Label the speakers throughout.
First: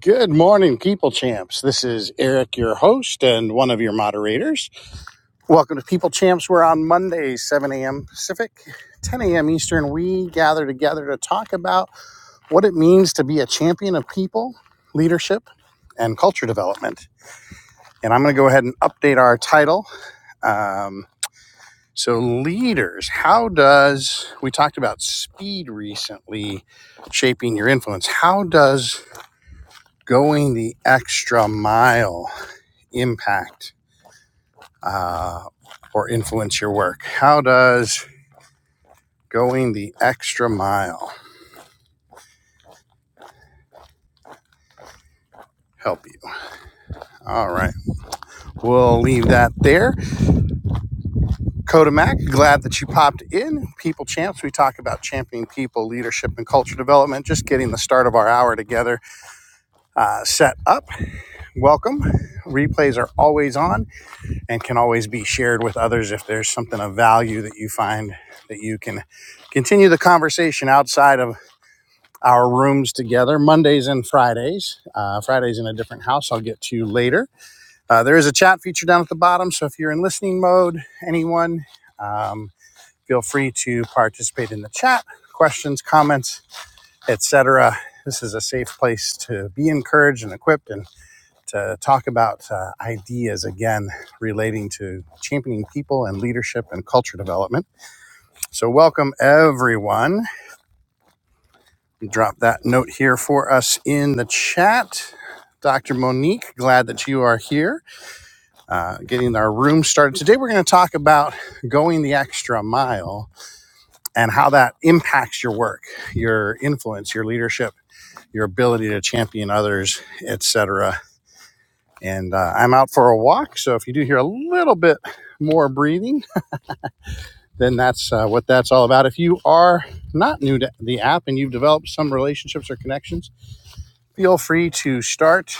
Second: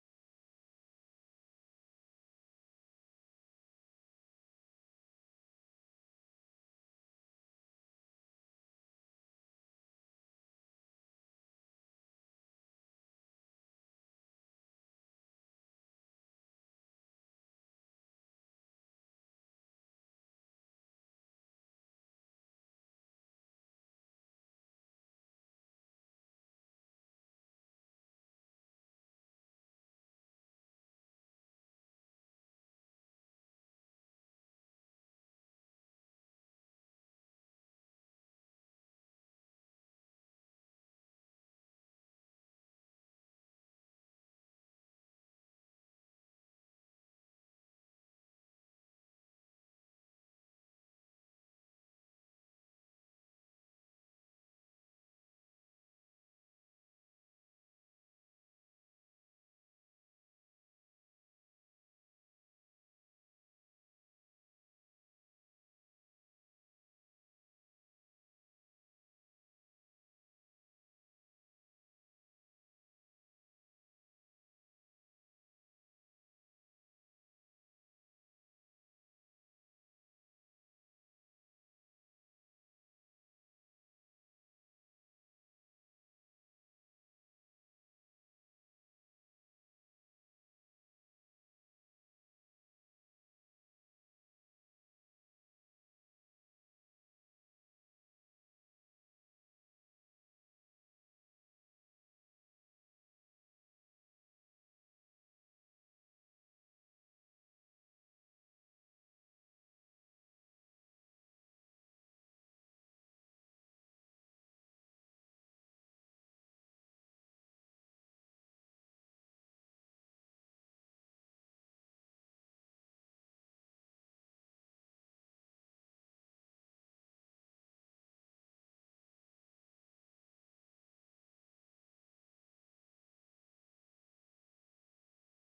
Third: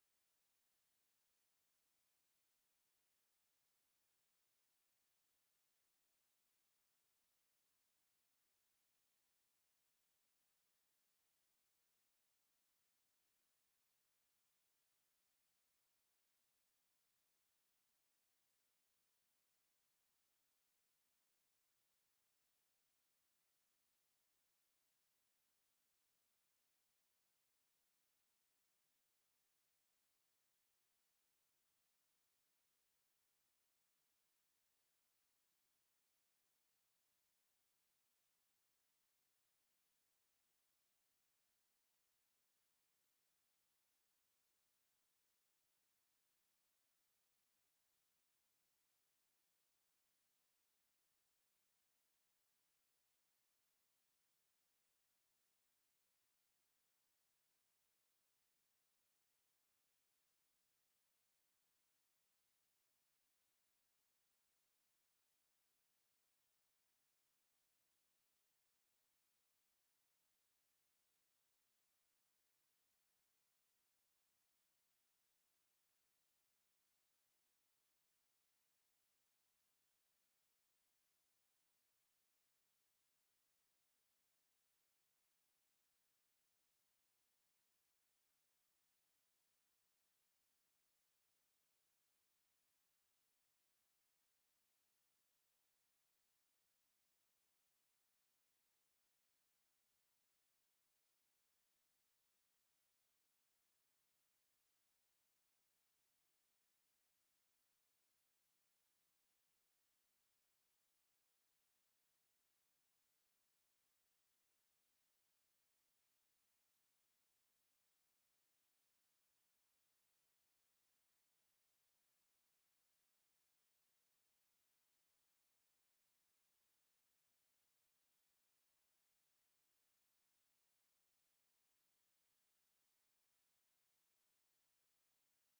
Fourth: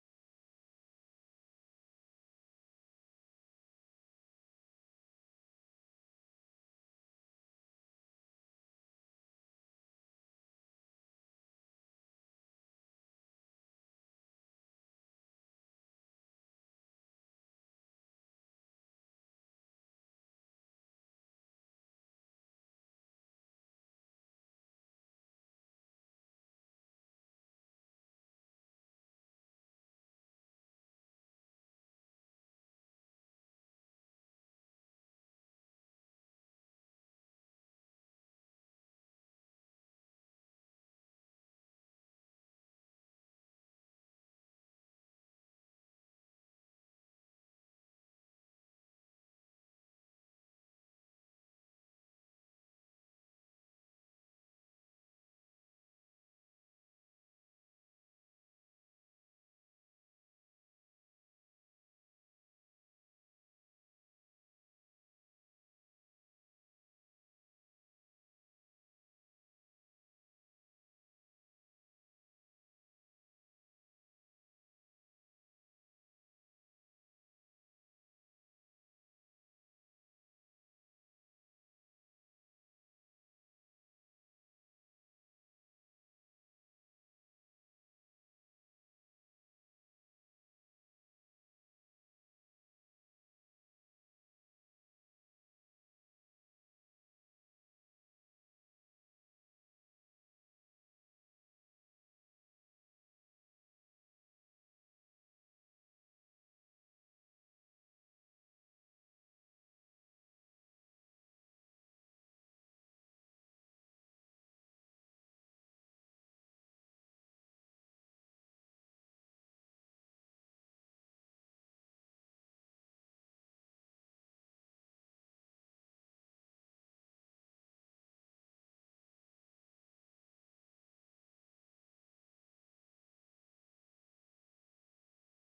Speaker 1: Good morning, People Champs. This is Eric, your host and one of your moderators. Welcome to People Champs. We're on Monday, 7 a.m. Pacific, 10 a.m. Eastern. We gather together to talk about what it means to be a champion of people, leadership, and culture development. And I'm going to go ahead and update our title. Um, so, leaders, how does, we talked about speed recently shaping your influence. How does going the extra mile impact uh, or influence your work? How does going the extra mile help you? All right, we'll leave that there. Kodamak, glad that you popped in. People Champs, we talk about championing people, leadership, and culture development, just getting the start of our hour together uh, set up. Welcome. Replays are always on and can always be shared with others if there's something of value that you find that you can continue the conversation outside of our rooms together Mondays and Fridays. Uh, Fridays in a different house. I'll get to you later. Uh, there is a chat feature down at the bottom. So if you're in listening mode, anyone, um, feel free to participate in the chat, questions, comments, etc. This is a safe place to be encouraged and equipped and to talk about uh, ideas again relating to championing people and leadership and culture development. So, welcome everyone. Drop that note here for us in the chat. Dr. Monique, glad that you are here. Uh, getting our room started. Today, we're going to talk about going the extra mile and how that impacts your work, your influence, your leadership, your ability to champion others, etc. And uh, I'm out for a walk, so if you do hear a little bit more breathing, then that's uh, what that's all about. If you are not new to the app and you've developed some relationships or connections, feel free to start.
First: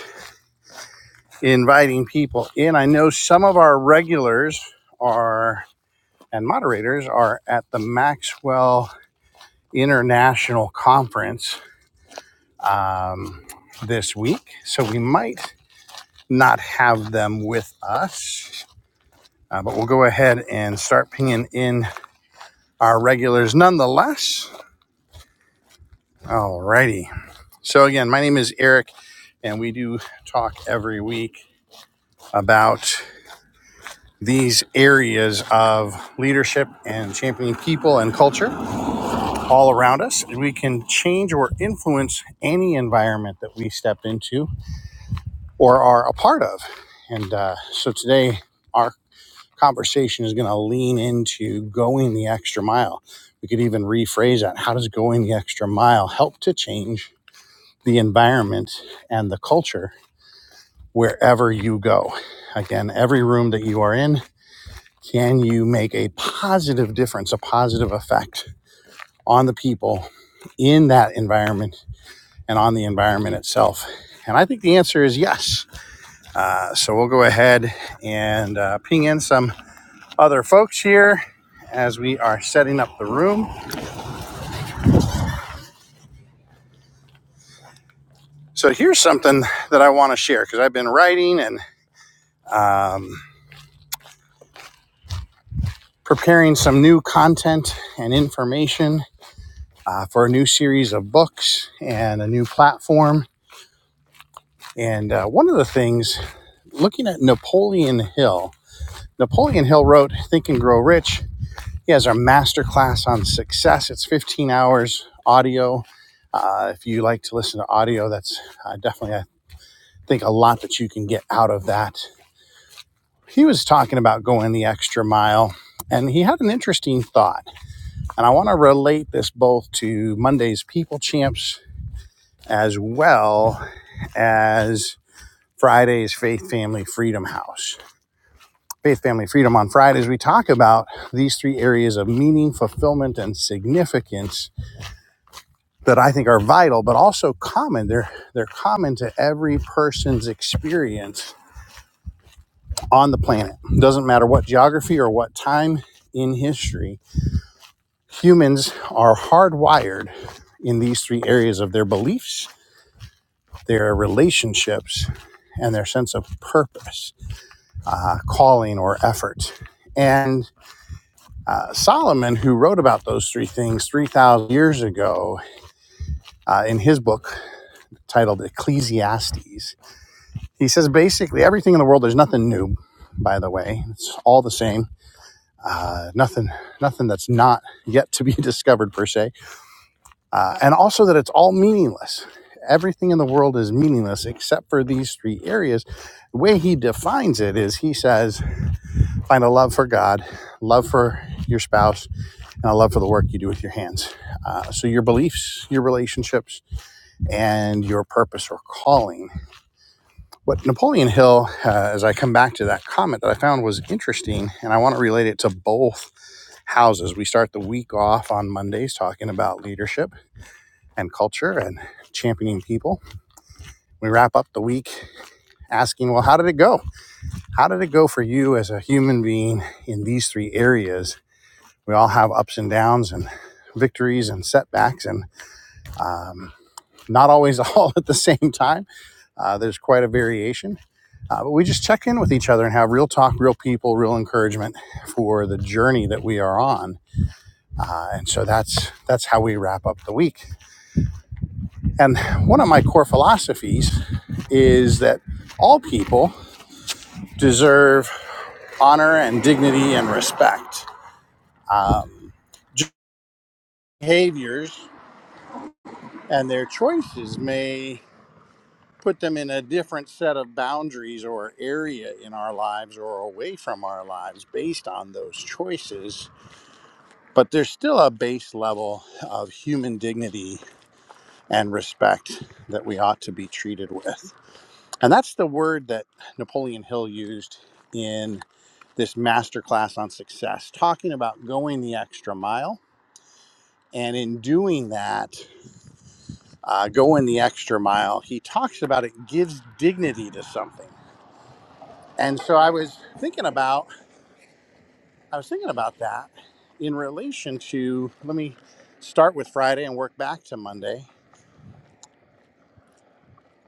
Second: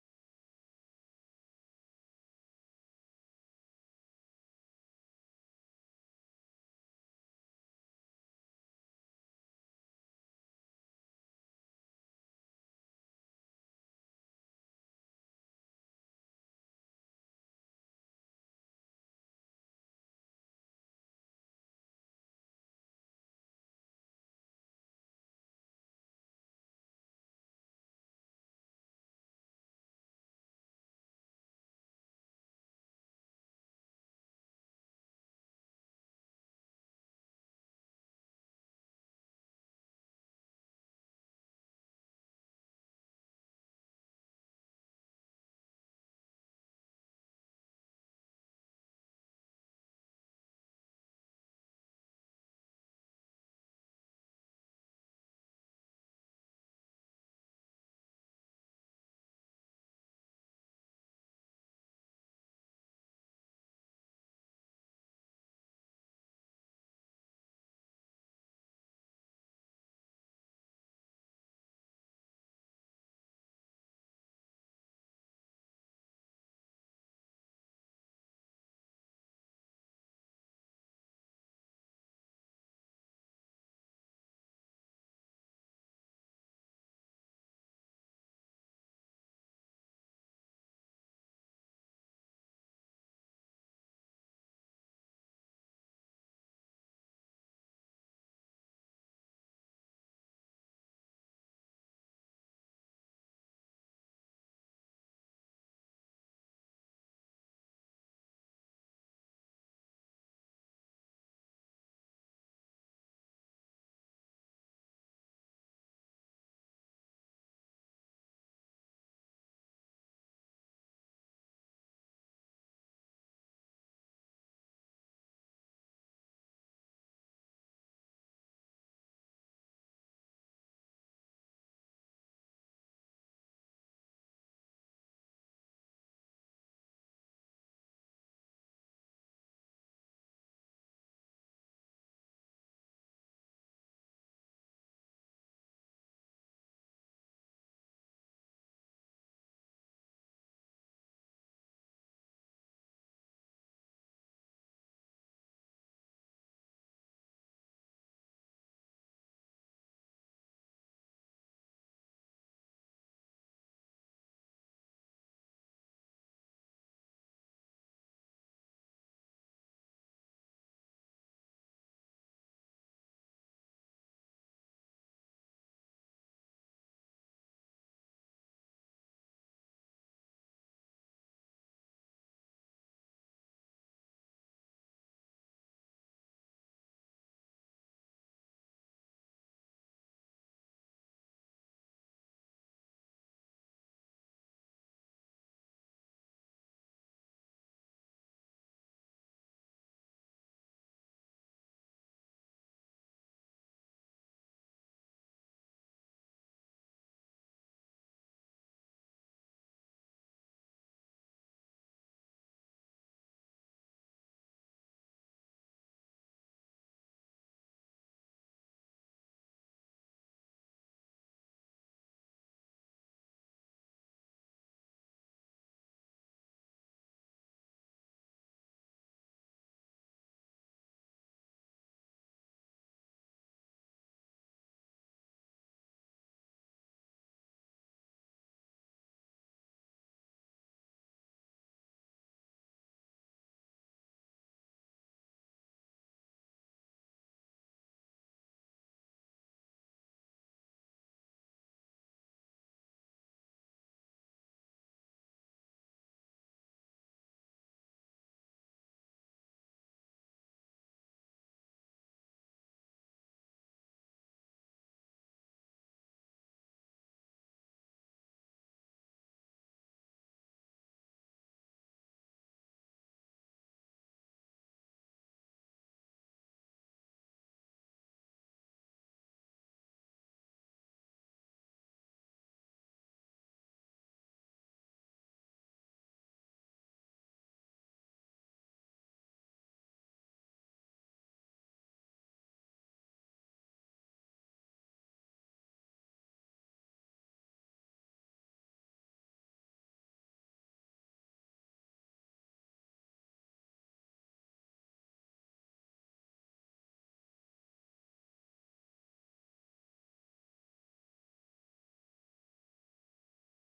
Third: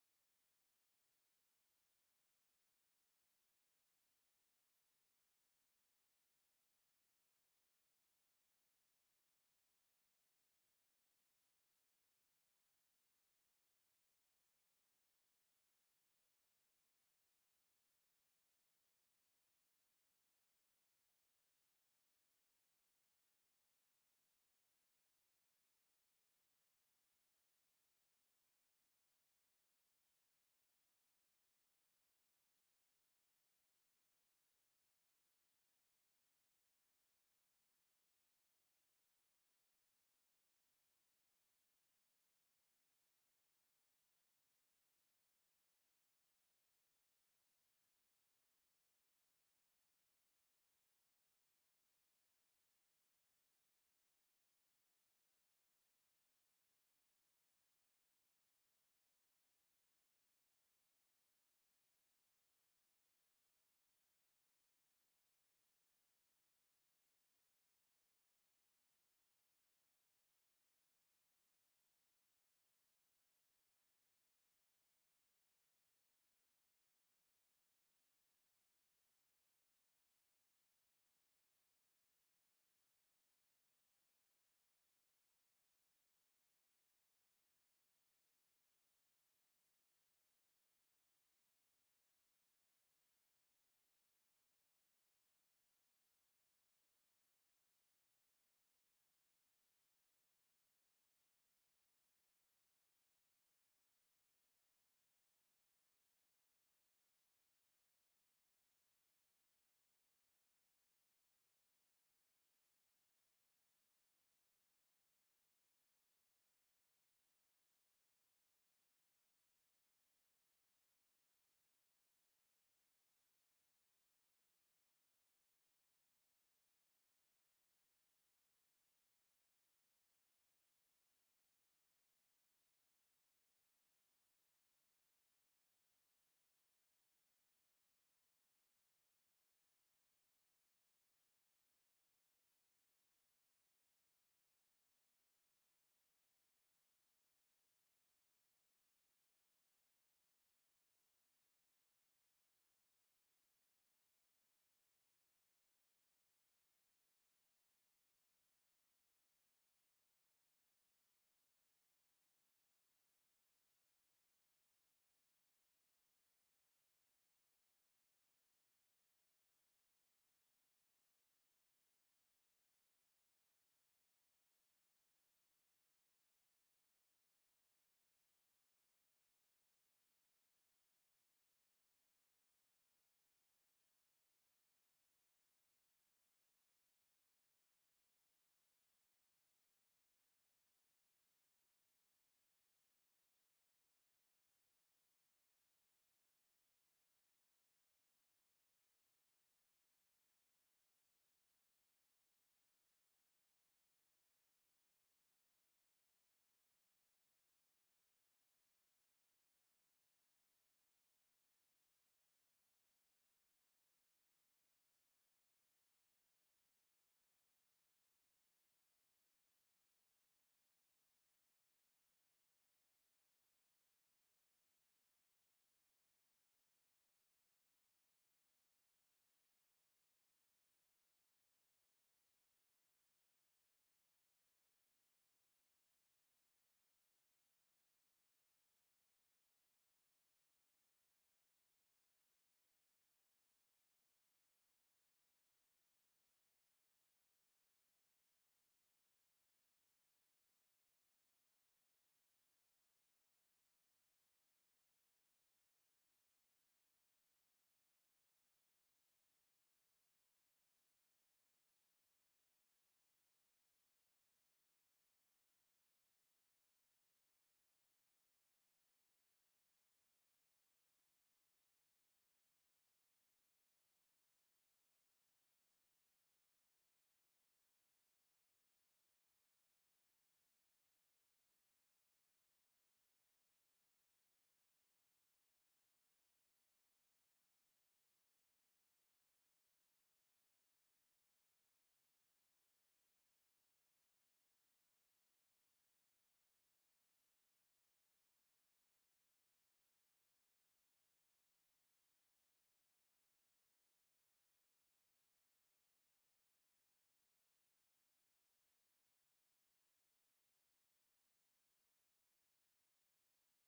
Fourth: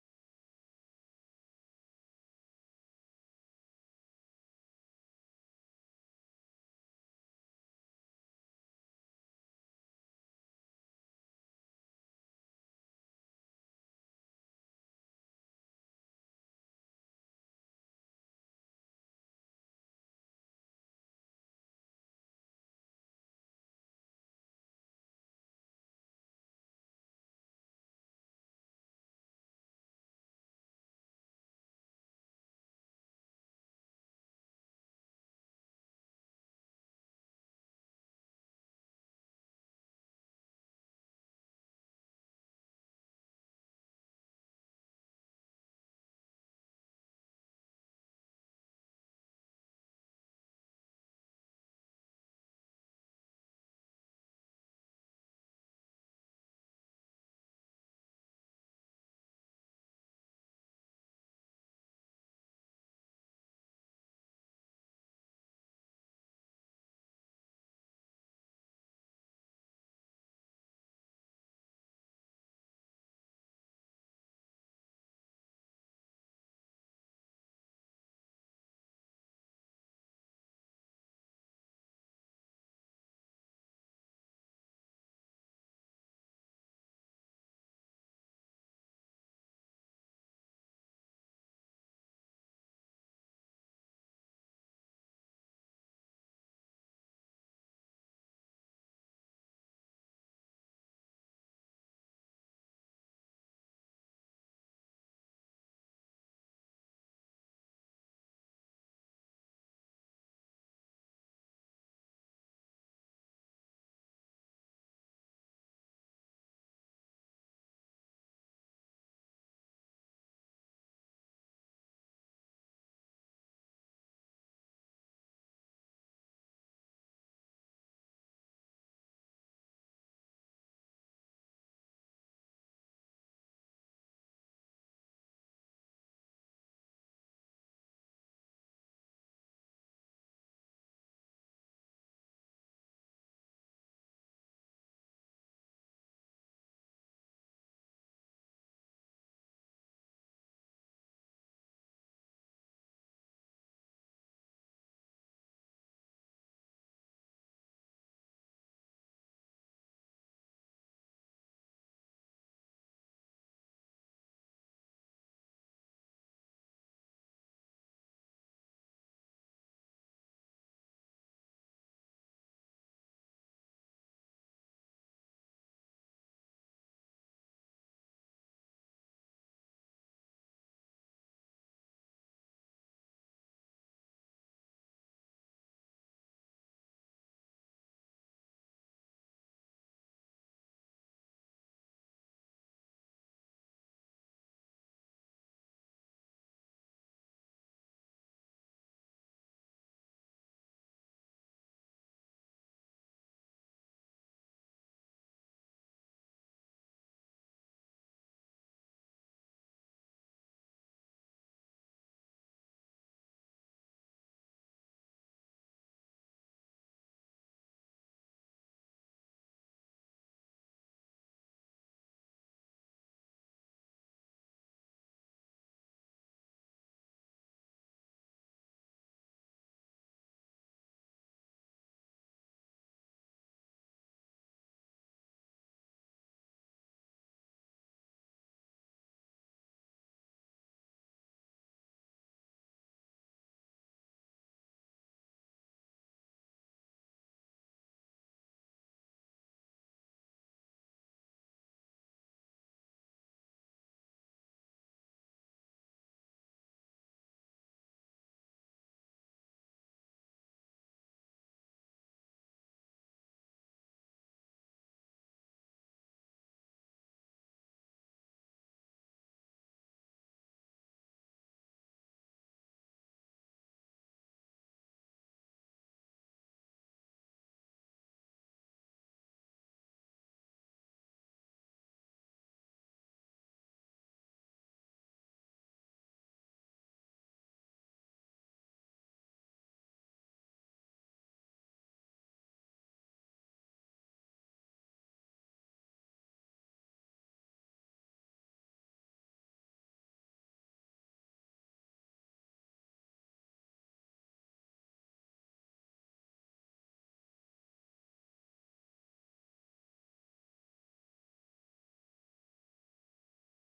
Speaker 1: inviting people in. I know some of our regulars are and moderators are at the Maxwell International Conference um, this week, so we might not have them with us. Uh, but we'll go ahead and start pinging in our regulars nonetheless. Alrighty. So again, my name is Eric, and we do talk every week about these areas of leadership and championing people and culture all around us. We can change or influence any environment that we step into or are a part of. And uh, so today, our conversation is going to lean into going the extra mile. We could even rephrase that. How does going the extra mile help to change the environment and the culture wherever you go? Again, every room that you are in Can you make a positive difference, a positive effect on the people in that environment and on the environment itself? And I think the answer is yes. Uh, so we'll go ahead and uh, ping in some other folks here as we are setting up the room. So here's something that I want to share because I've been writing and um, preparing some new content and information uh, for a new series of books and a new platform. And uh, one of the things looking at Napoleon Hill, Napoleon Hill wrote Think and Grow Rich. He has our masterclass on success. It's 15 hours audio. Uh, if you like to listen to audio, that's uh, definitely, I think, a lot that you can get out of that. He was talking about going the extra mile, and he had an interesting thought. And I want to relate this both to Monday's People Champs as well as Friday's Faith Family Freedom House Faith, Family, Freedom on Fridays, we talk about these three areas of meaning, fulfillment, and significance that I think are vital, but also common. They're, they're common to every person's experience on the planet. It Doesn't matter what geography or what time in history, humans are hardwired in these three areas of their beliefs, their relationships, and their sense of purpose, uh, calling, or effort. And Uh, Solomon, who wrote about those three things 3,000 years ago uh, in his book titled Ecclesiastes, he says basically everything in the world, there's nothing new, by the way. It's all the same. Uh, nothing, nothing that's not yet to be discovered per se, uh, and also that it's all meaningless. Everything in the world is meaningless except for these three areas. The way he defines it is he says, find a love for God, love for your spouse, and I love for the work you do with your hands. Uh, so, your beliefs, your relationships, and your purpose or calling. What Napoleon Hill, uh, as I come back to that comment that I found was interesting, and I want to relate it to both houses. We start the week off on Mondays talking about leadership and culture and championing people. We wrap up the week asking, well, how did it go? How did it go for you as a human being in these three areas? We all have ups and downs and victories and setbacks and um, not always all at the same time. Uh, there's quite a variation. Uh, but we just check in with each other and have real talk, real people, real encouragement for the journey that we are on. Uh, and so that's that's how we wrap up the week. And one of my core philosophies is that all people deserve honor and dignity and respect. Um, behaviors and their choices may put them in a different set of boundaries or area in our lives or away from our lives based on those choices. But there's still a base level of human dignity and respect that we ought to be treated with. And that's the word that Napoleon Hill used in this masterclass on success, talking about going the extra mile. And in doing that, uh, going the extra mile, he talks about it gives dignity to something And so I was thinking about I was thinking about that in relation to let me start with Friday and work back to Monday.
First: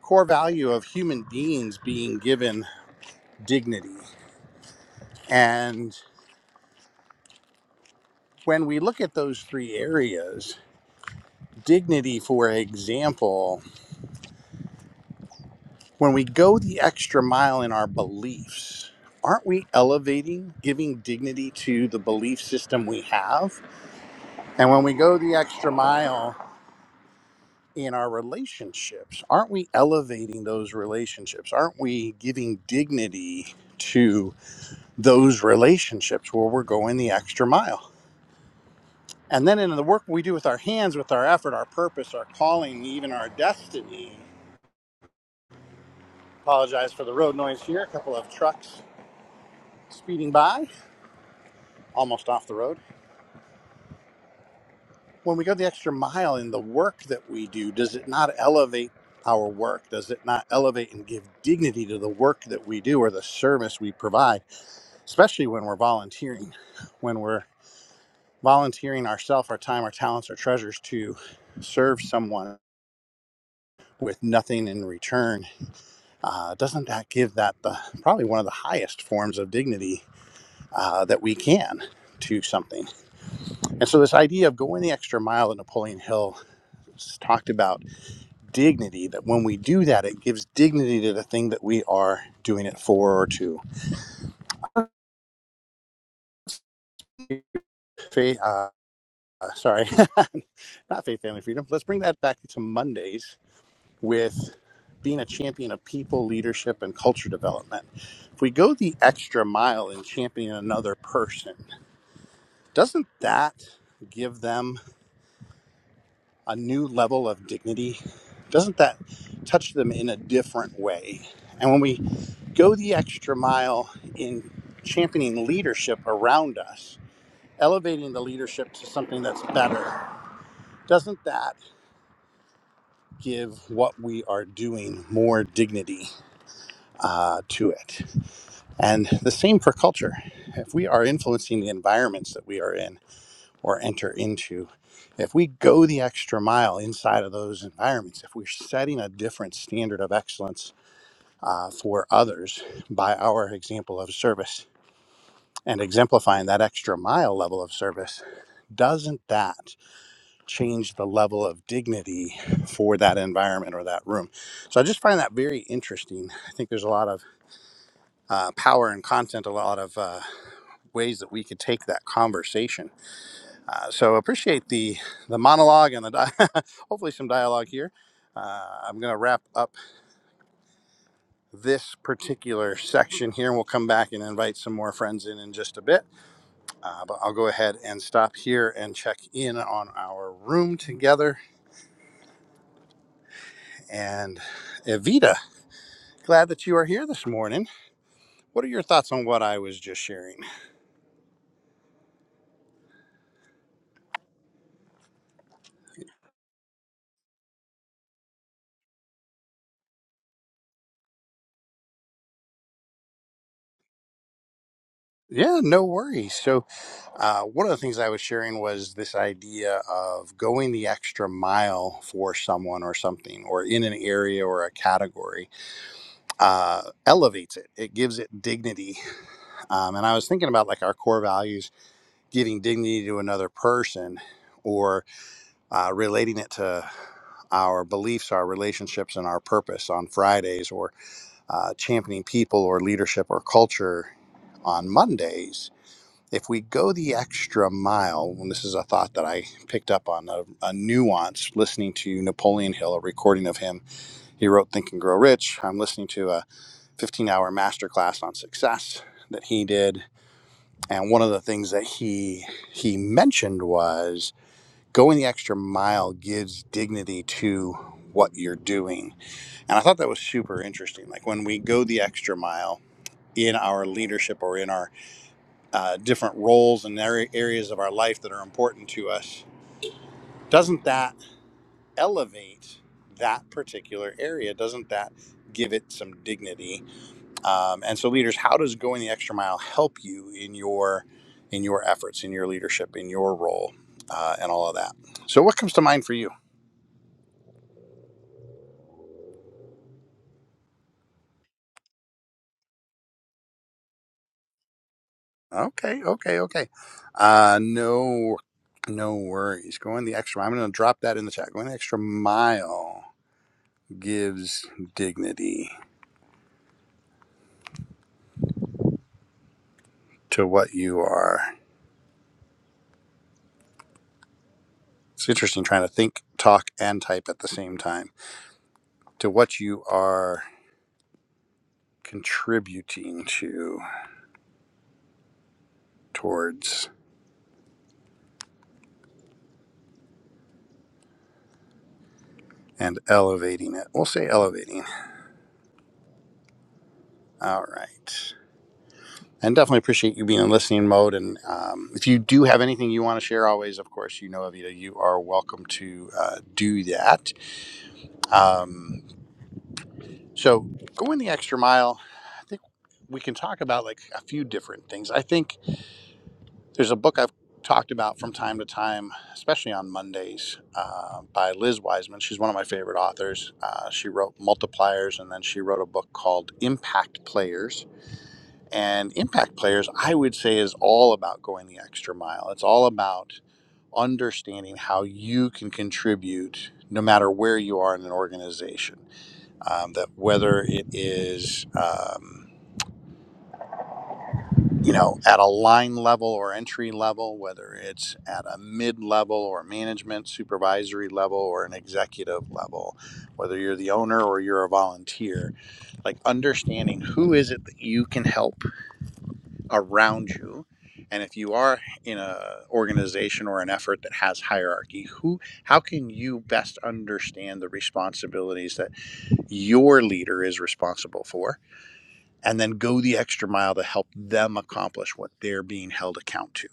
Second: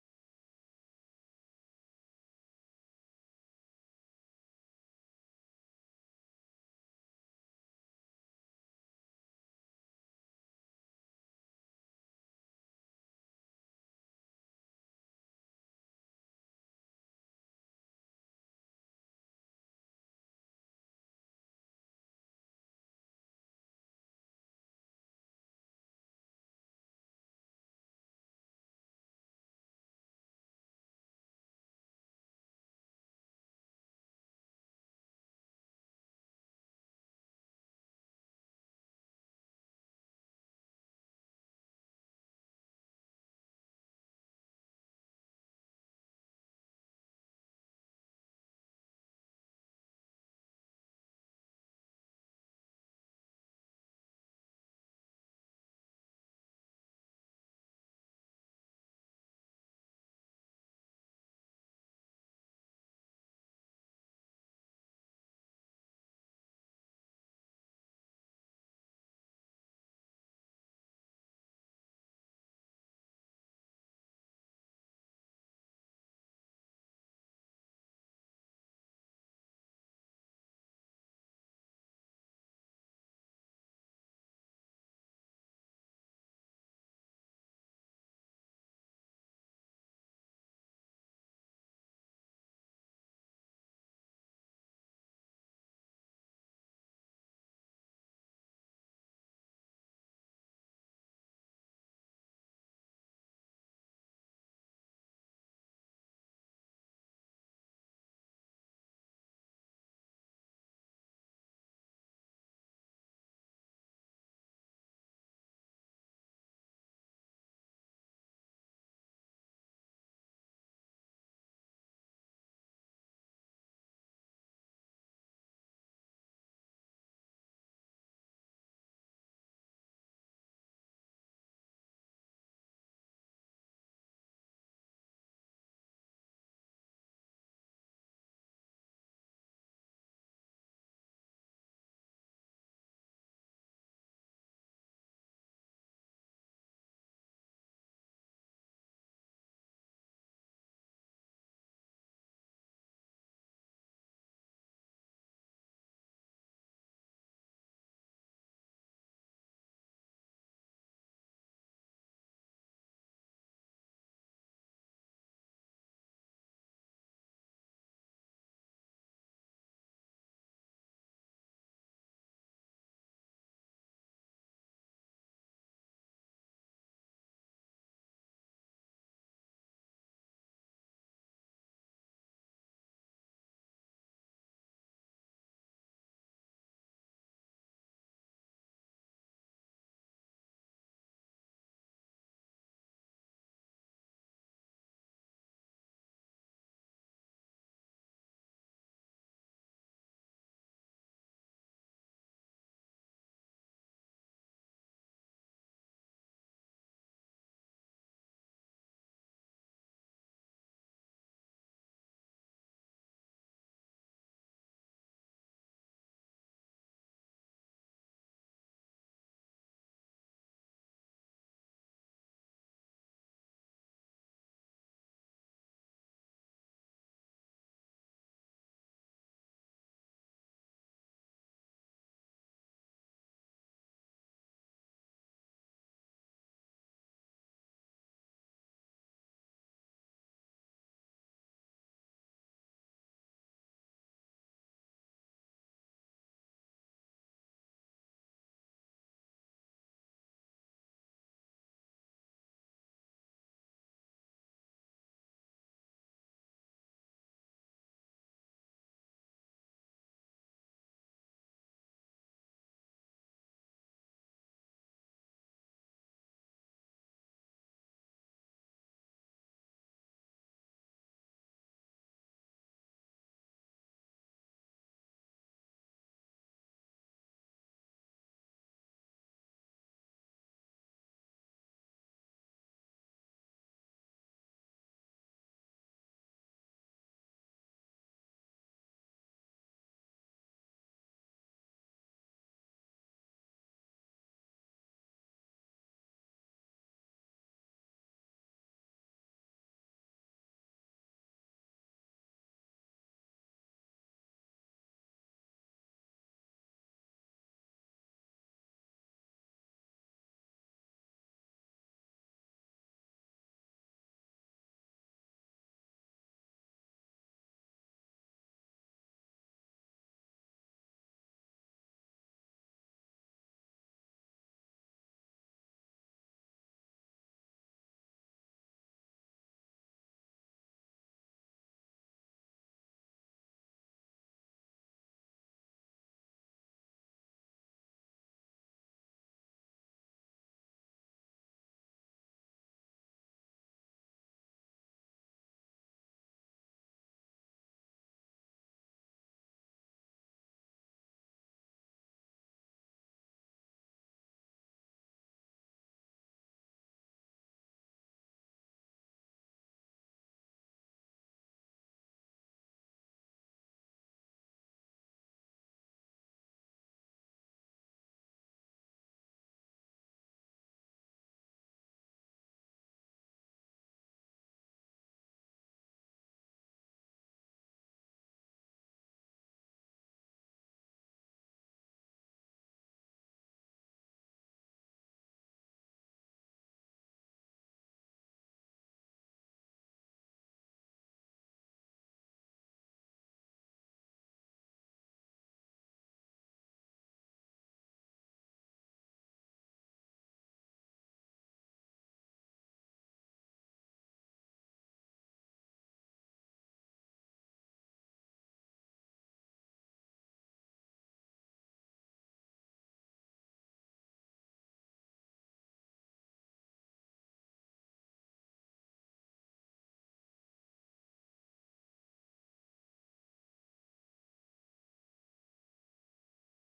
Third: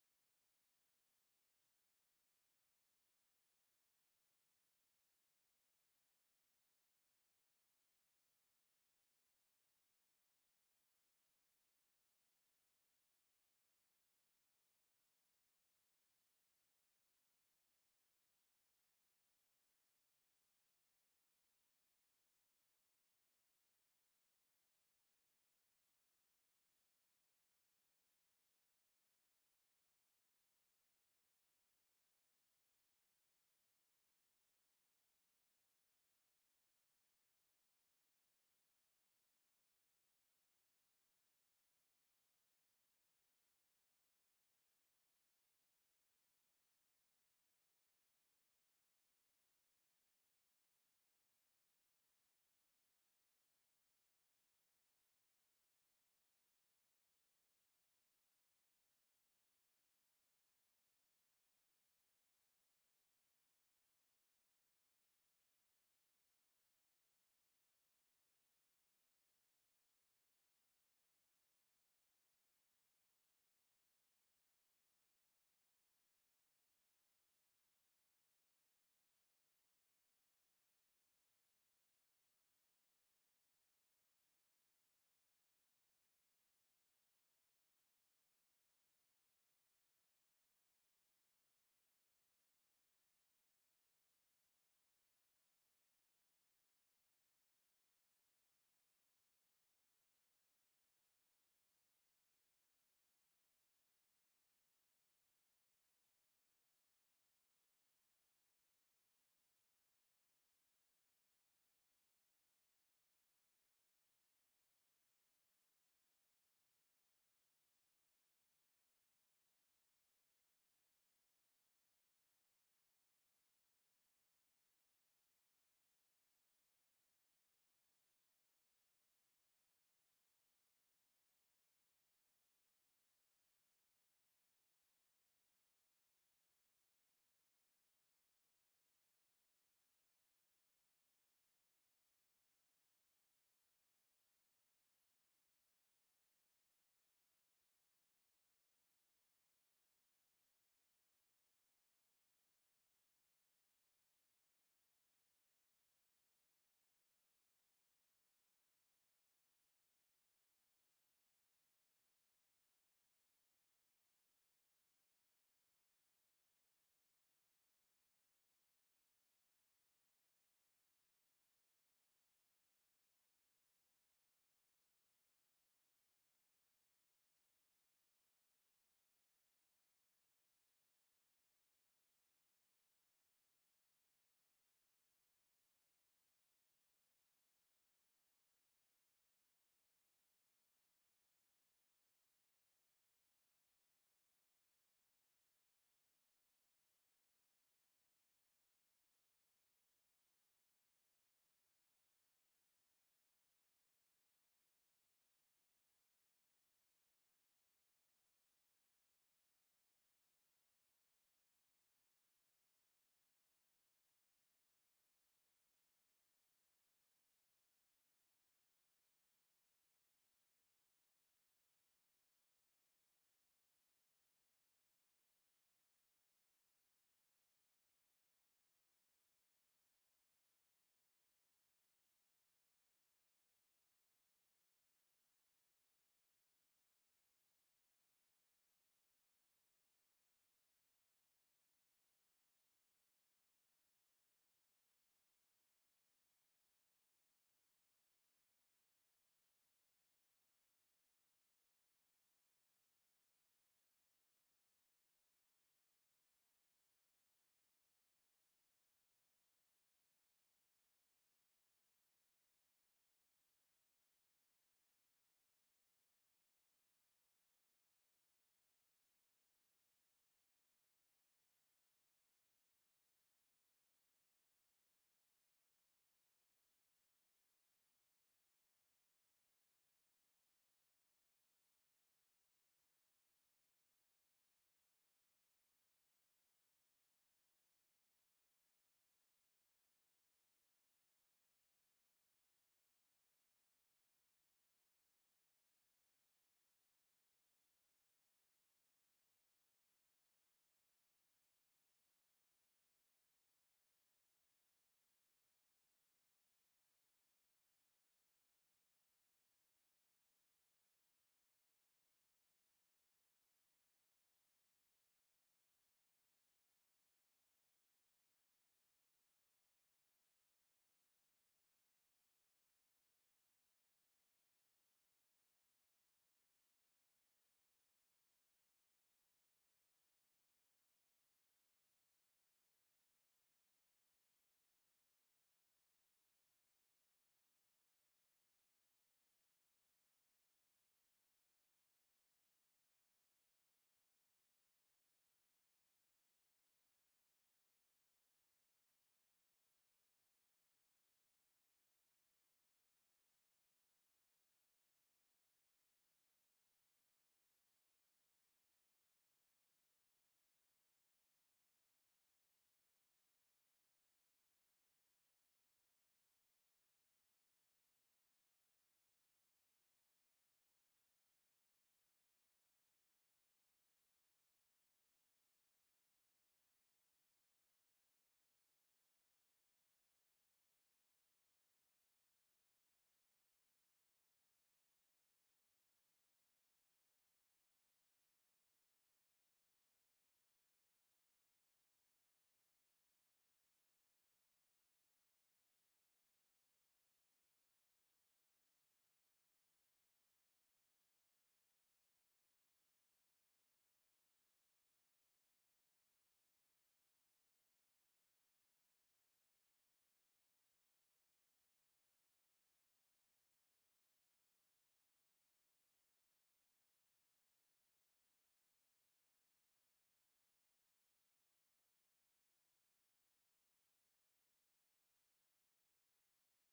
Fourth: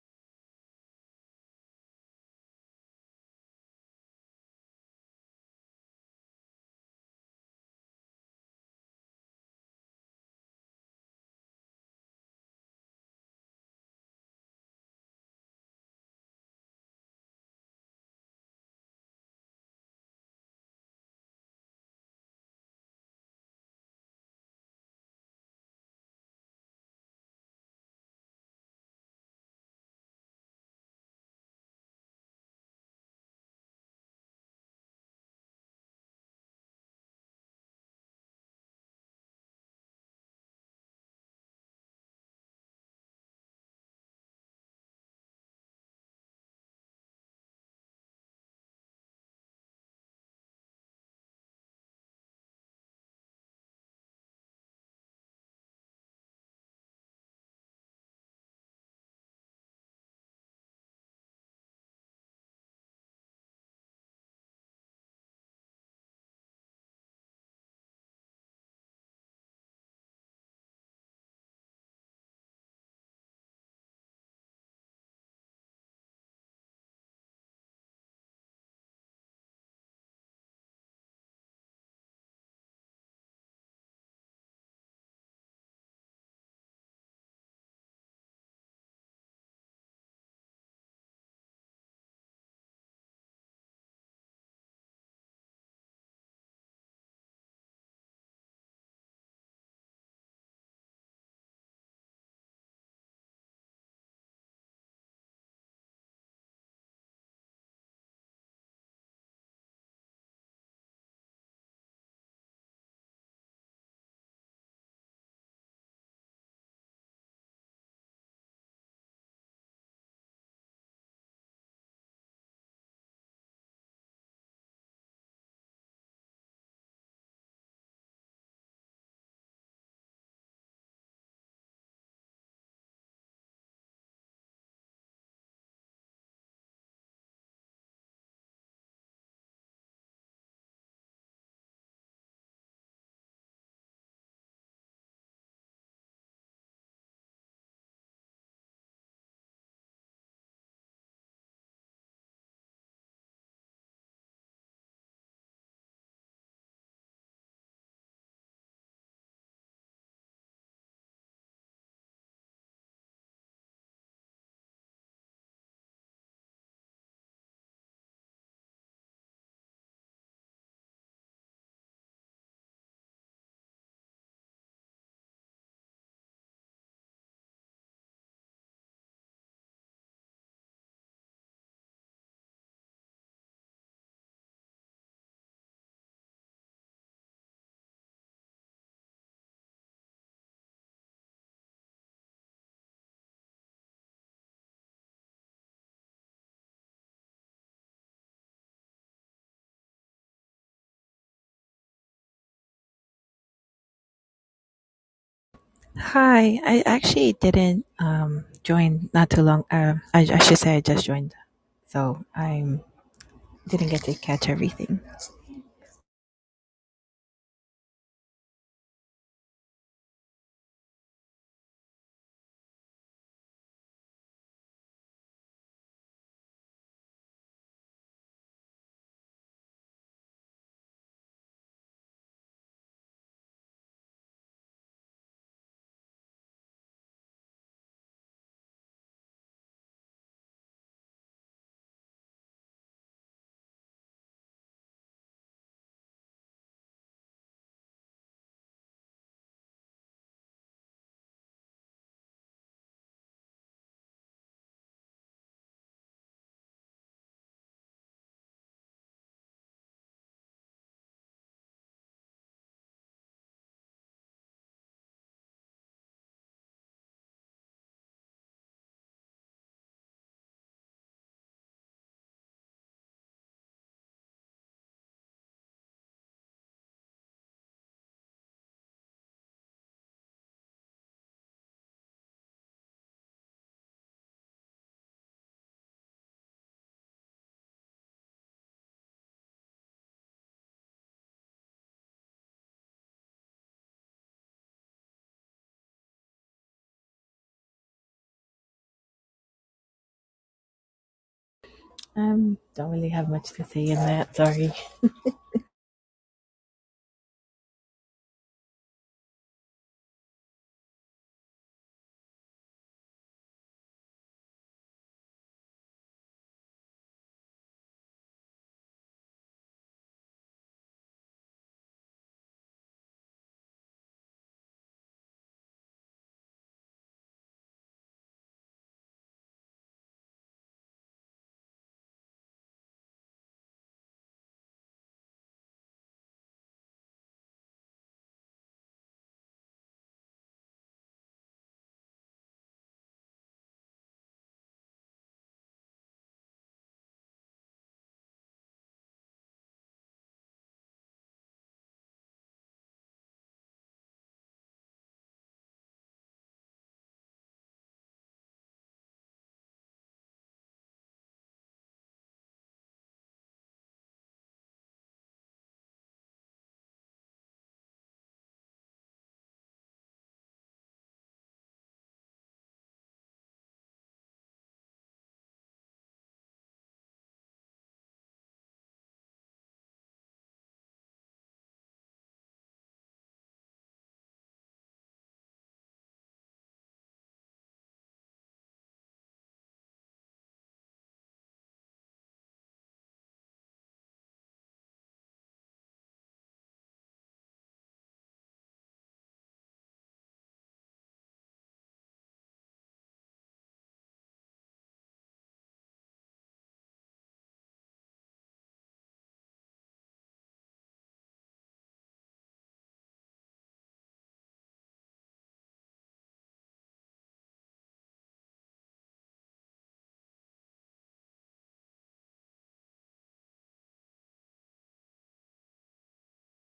Speaker 1: Core value of human beings being given dignity. And when we look at those three areas, dignity for example, when we go the extra mile in our beliefs, aren't we elevating, giving dignity to the belief system we have? And when we go the extra mile in our relationships? Aren't we elevating those relationships? Aren't we giving dignity to those relationships where we're going the extra mile? And then in the work we do with our hands, with our effort, our purpose, our calling, even our destiny. Apologize for the road noise here. A couple of trucks speeding by, almost off the road. When we go the extra mile in the work that we do, does it not elevate our work? Does it not elevate and give dignity to the work that we do or the service we provide? especially when we're volunteering, when we're volunteering ourself, our time, our talents, our treasures to serve someone with nothing in return, uh, doesn't that give that the probably one of the highest forms of dignity uh, that we can to something? And so this idea of going the extra mile that Napoleon Hill talked about dignity that when we do that it gives dignity to the thing that we are doing it for or to faith uh, sorry not faith family freedom let's bring that back to mondays with being a champion of people, leadership, and culture development. If we go the extra mile in championing another person, doesn't that give them a new level of dignity? Doesn't that touch them in a different way? And when we go the extra mile in championing leadership around us, elevating the leadership to something that's better, doesn't that give what we are doing more dignity uh, to it? And the same for culture. If we are influencing the environments that we are in or enter into, if we go the extra mile inside of those environments, if we're setting a different standard of excellence uh, for others by our example of service and exemplifying that extra mile level of service, doesn't that change the level of dignity for that environment or that room? So I just find that very interesting. I think there's a lot of uh, power and content, a lot of uh, ways that we could take that conversation. Uh, so appreciate the the monologue and the di- hopefully some dialogue here. Uh, I'm going to wrap up this particular section here, and we'll come back and invite some more friends in in just a bit. Uh, but I'll go ahead and stop here and check in on our room together. And Evita, glad that you are here this morning. What are your thoughts on what I was just sharing?
Speaker 2: Hi, I actually didn't um, join not too long. Um, I, I should say I just joined, so I didn't get to catch everything.
Speaker 1: Yeah, no worries. So, uh, one of the things I was sharing was this idea of going the extra mile for someone or something, or in an area or a category, uh, elevates it. It gives it dignity. Um, and I was thinking about like our core values, giving dignity to another person, or uh, relating it to our beliefs, our relationships, and our purpose on Fridays, or uh, championing people or leadership or culture on Mondays if we go the extra mile, and this is a thought that I picked up on a, a nuance listening to Napoleon Hill, a recording of him. He wrote Think and Grow Rich. I'm listening to a 15 hour masterclass on success that he did. And one of the things that he he mentioned was going the extra mile gives dignity to what you're doing. And I thought that was super interesting. Like when we go the extra mile in our leadership or in our uh, different roles and areas of our life that are important to us, doesn't that elevate that particular area? Doesn't that give it some dignity? Um, and so, leaders, how does going the extra mile help you in your in your efforts, in your leadership, in your role, uh, and all of that? So, what comes to mind for you?
Speaker 2: Um, don't really have much to say in that. Sorry.
Speaker 1: Okay, okay, okay. Uh, no, no worries. Going the extra. mile. I'm going to drop that in the chat. Going the extra mile gives dignity to what you are. It's interesting trying to think, talk, and type at the same time to what you are contributing to towards and elevating it. We'll say elevating. All right. And definitely appreciate you being in listening mode. And um, if you do have anything you want to share, always, of course, you know, Avita, you are welcome to uh, do that. Um, so going the extra mile, I think we can talk about like a few different things. I think There's a book I've talked about from time to time, especially on Mondays, uh, by Liz Wiseman. She's one of my favorite authors. Uh, she wrote Multipliers, and then she wrote a book called Impact Players. And Impact Players, I would say, is all about going the extra mile. It's all about understanding how you can contribute no matter where you are in an organization. Um, that whether it is, um, you know, at a line level or entry level, whether it's at a mid level or management supervisory level or an executive level, whether you're the owner or you're a volunteer, like understanding who is it that you can help around you. And if you are in a organization or an effort that has hierarchy, who how can you best understand the responsibilities that your leader is responsible for? and then go the extra mile to help them accomplish what they're being held account to.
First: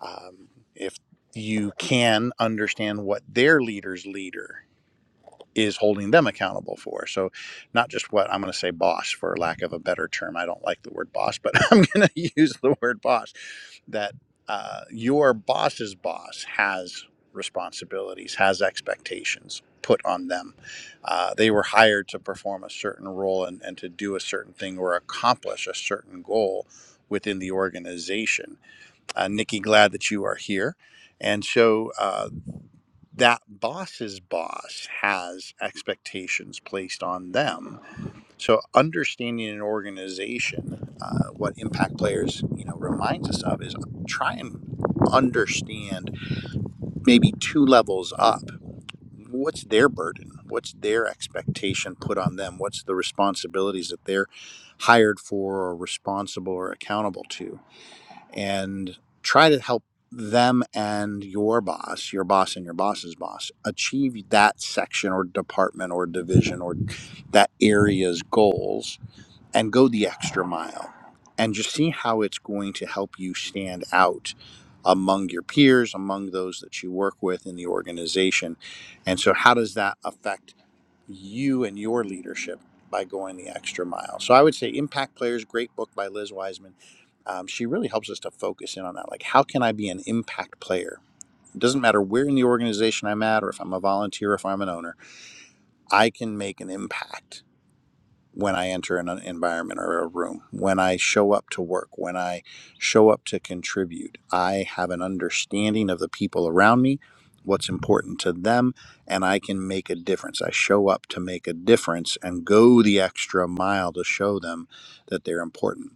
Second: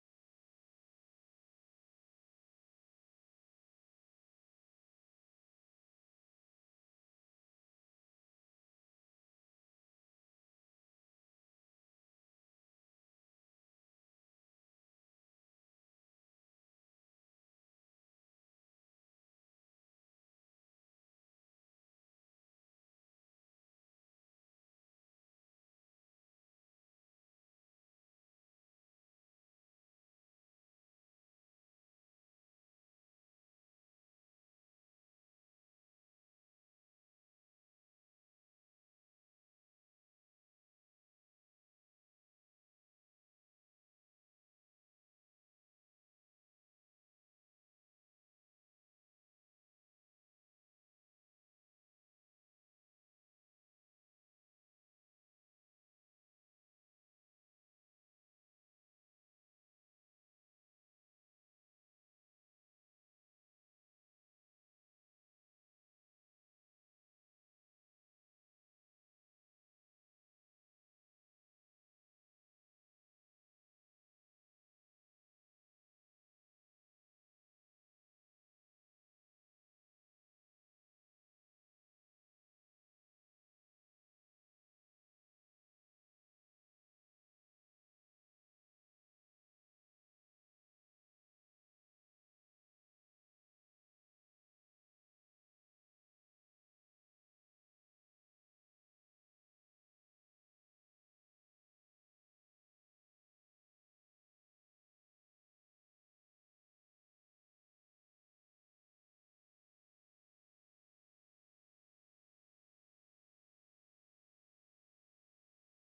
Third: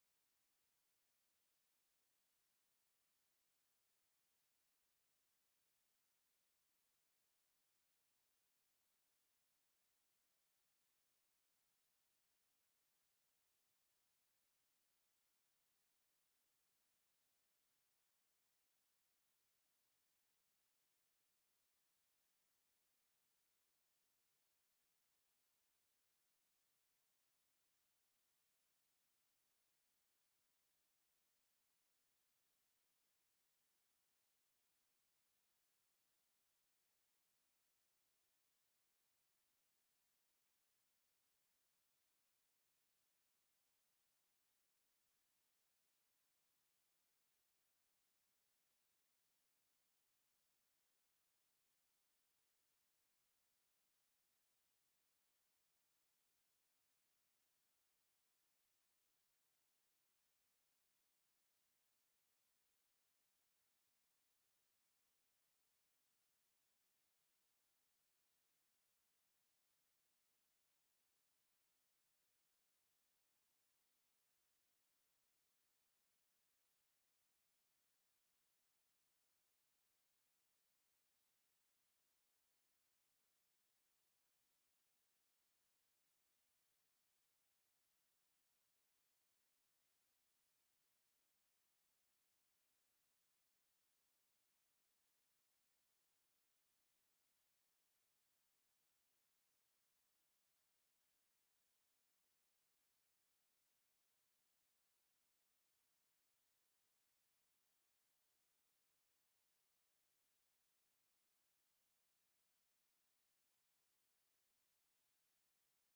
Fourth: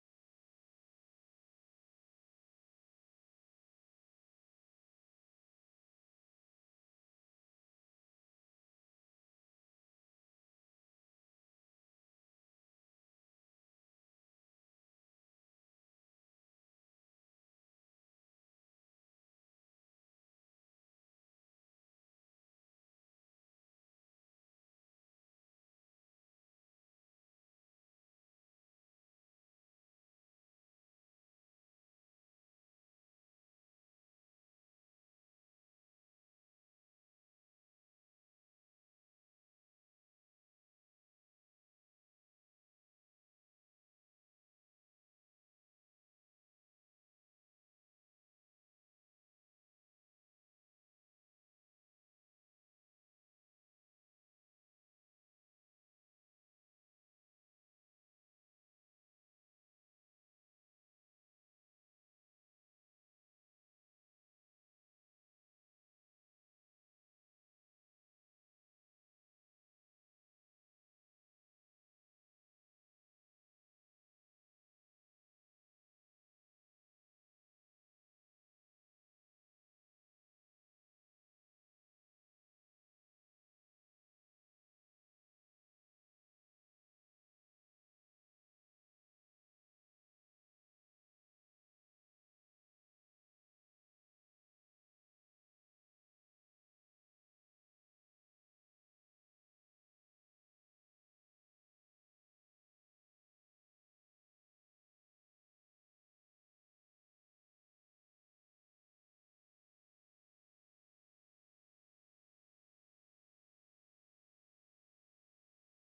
Speaker 1: Um, if you can understand what their leader's leader is holding them accountable for. So, not just what I'm going to say boss, for lack of a better term. I don't like the word boss, but I'm going to use the word boss that uh, your boss's boss has responsibilities, has expectations put on them. Uh, they were hired to perform a certain role and, and to do a certain thing or accomplish a certain goal within the organization. Uh, Nikki, glad that you are here. And so, uh, that boss's boss has expectations placed on them. So understanding an organization, uh, what impact players you know reminds us of is try and understand maybe two levels up. What's their burden? What's their expectation put on them? What's the responsibilities that they're hired for or responsible or accountable to? and try to help them and your boss, your boss and your boss's boss, achieve that section or department or division or that area's goals and go the extra mile and just see how it's going to help you stand out among your peers, among those that you work with in the organization. And so, how does that affect? you and your leadership by going the extra mile. So I would say Impact Players, great book by Liz Wiseman. Um, she really helps us to focus in on that. Like, how can I be an impact player? It doesn't matter where in the organization I'm at, or if I'm a volunteer, or if I'm an owner, I can make an impact when I enter an environment or a room, when I show up to work, when I show up to contribute, I have an understanding of the people around me, what's important to them, and I can make a difference. I show up to make a difference and go the extra mile to show them that they're important.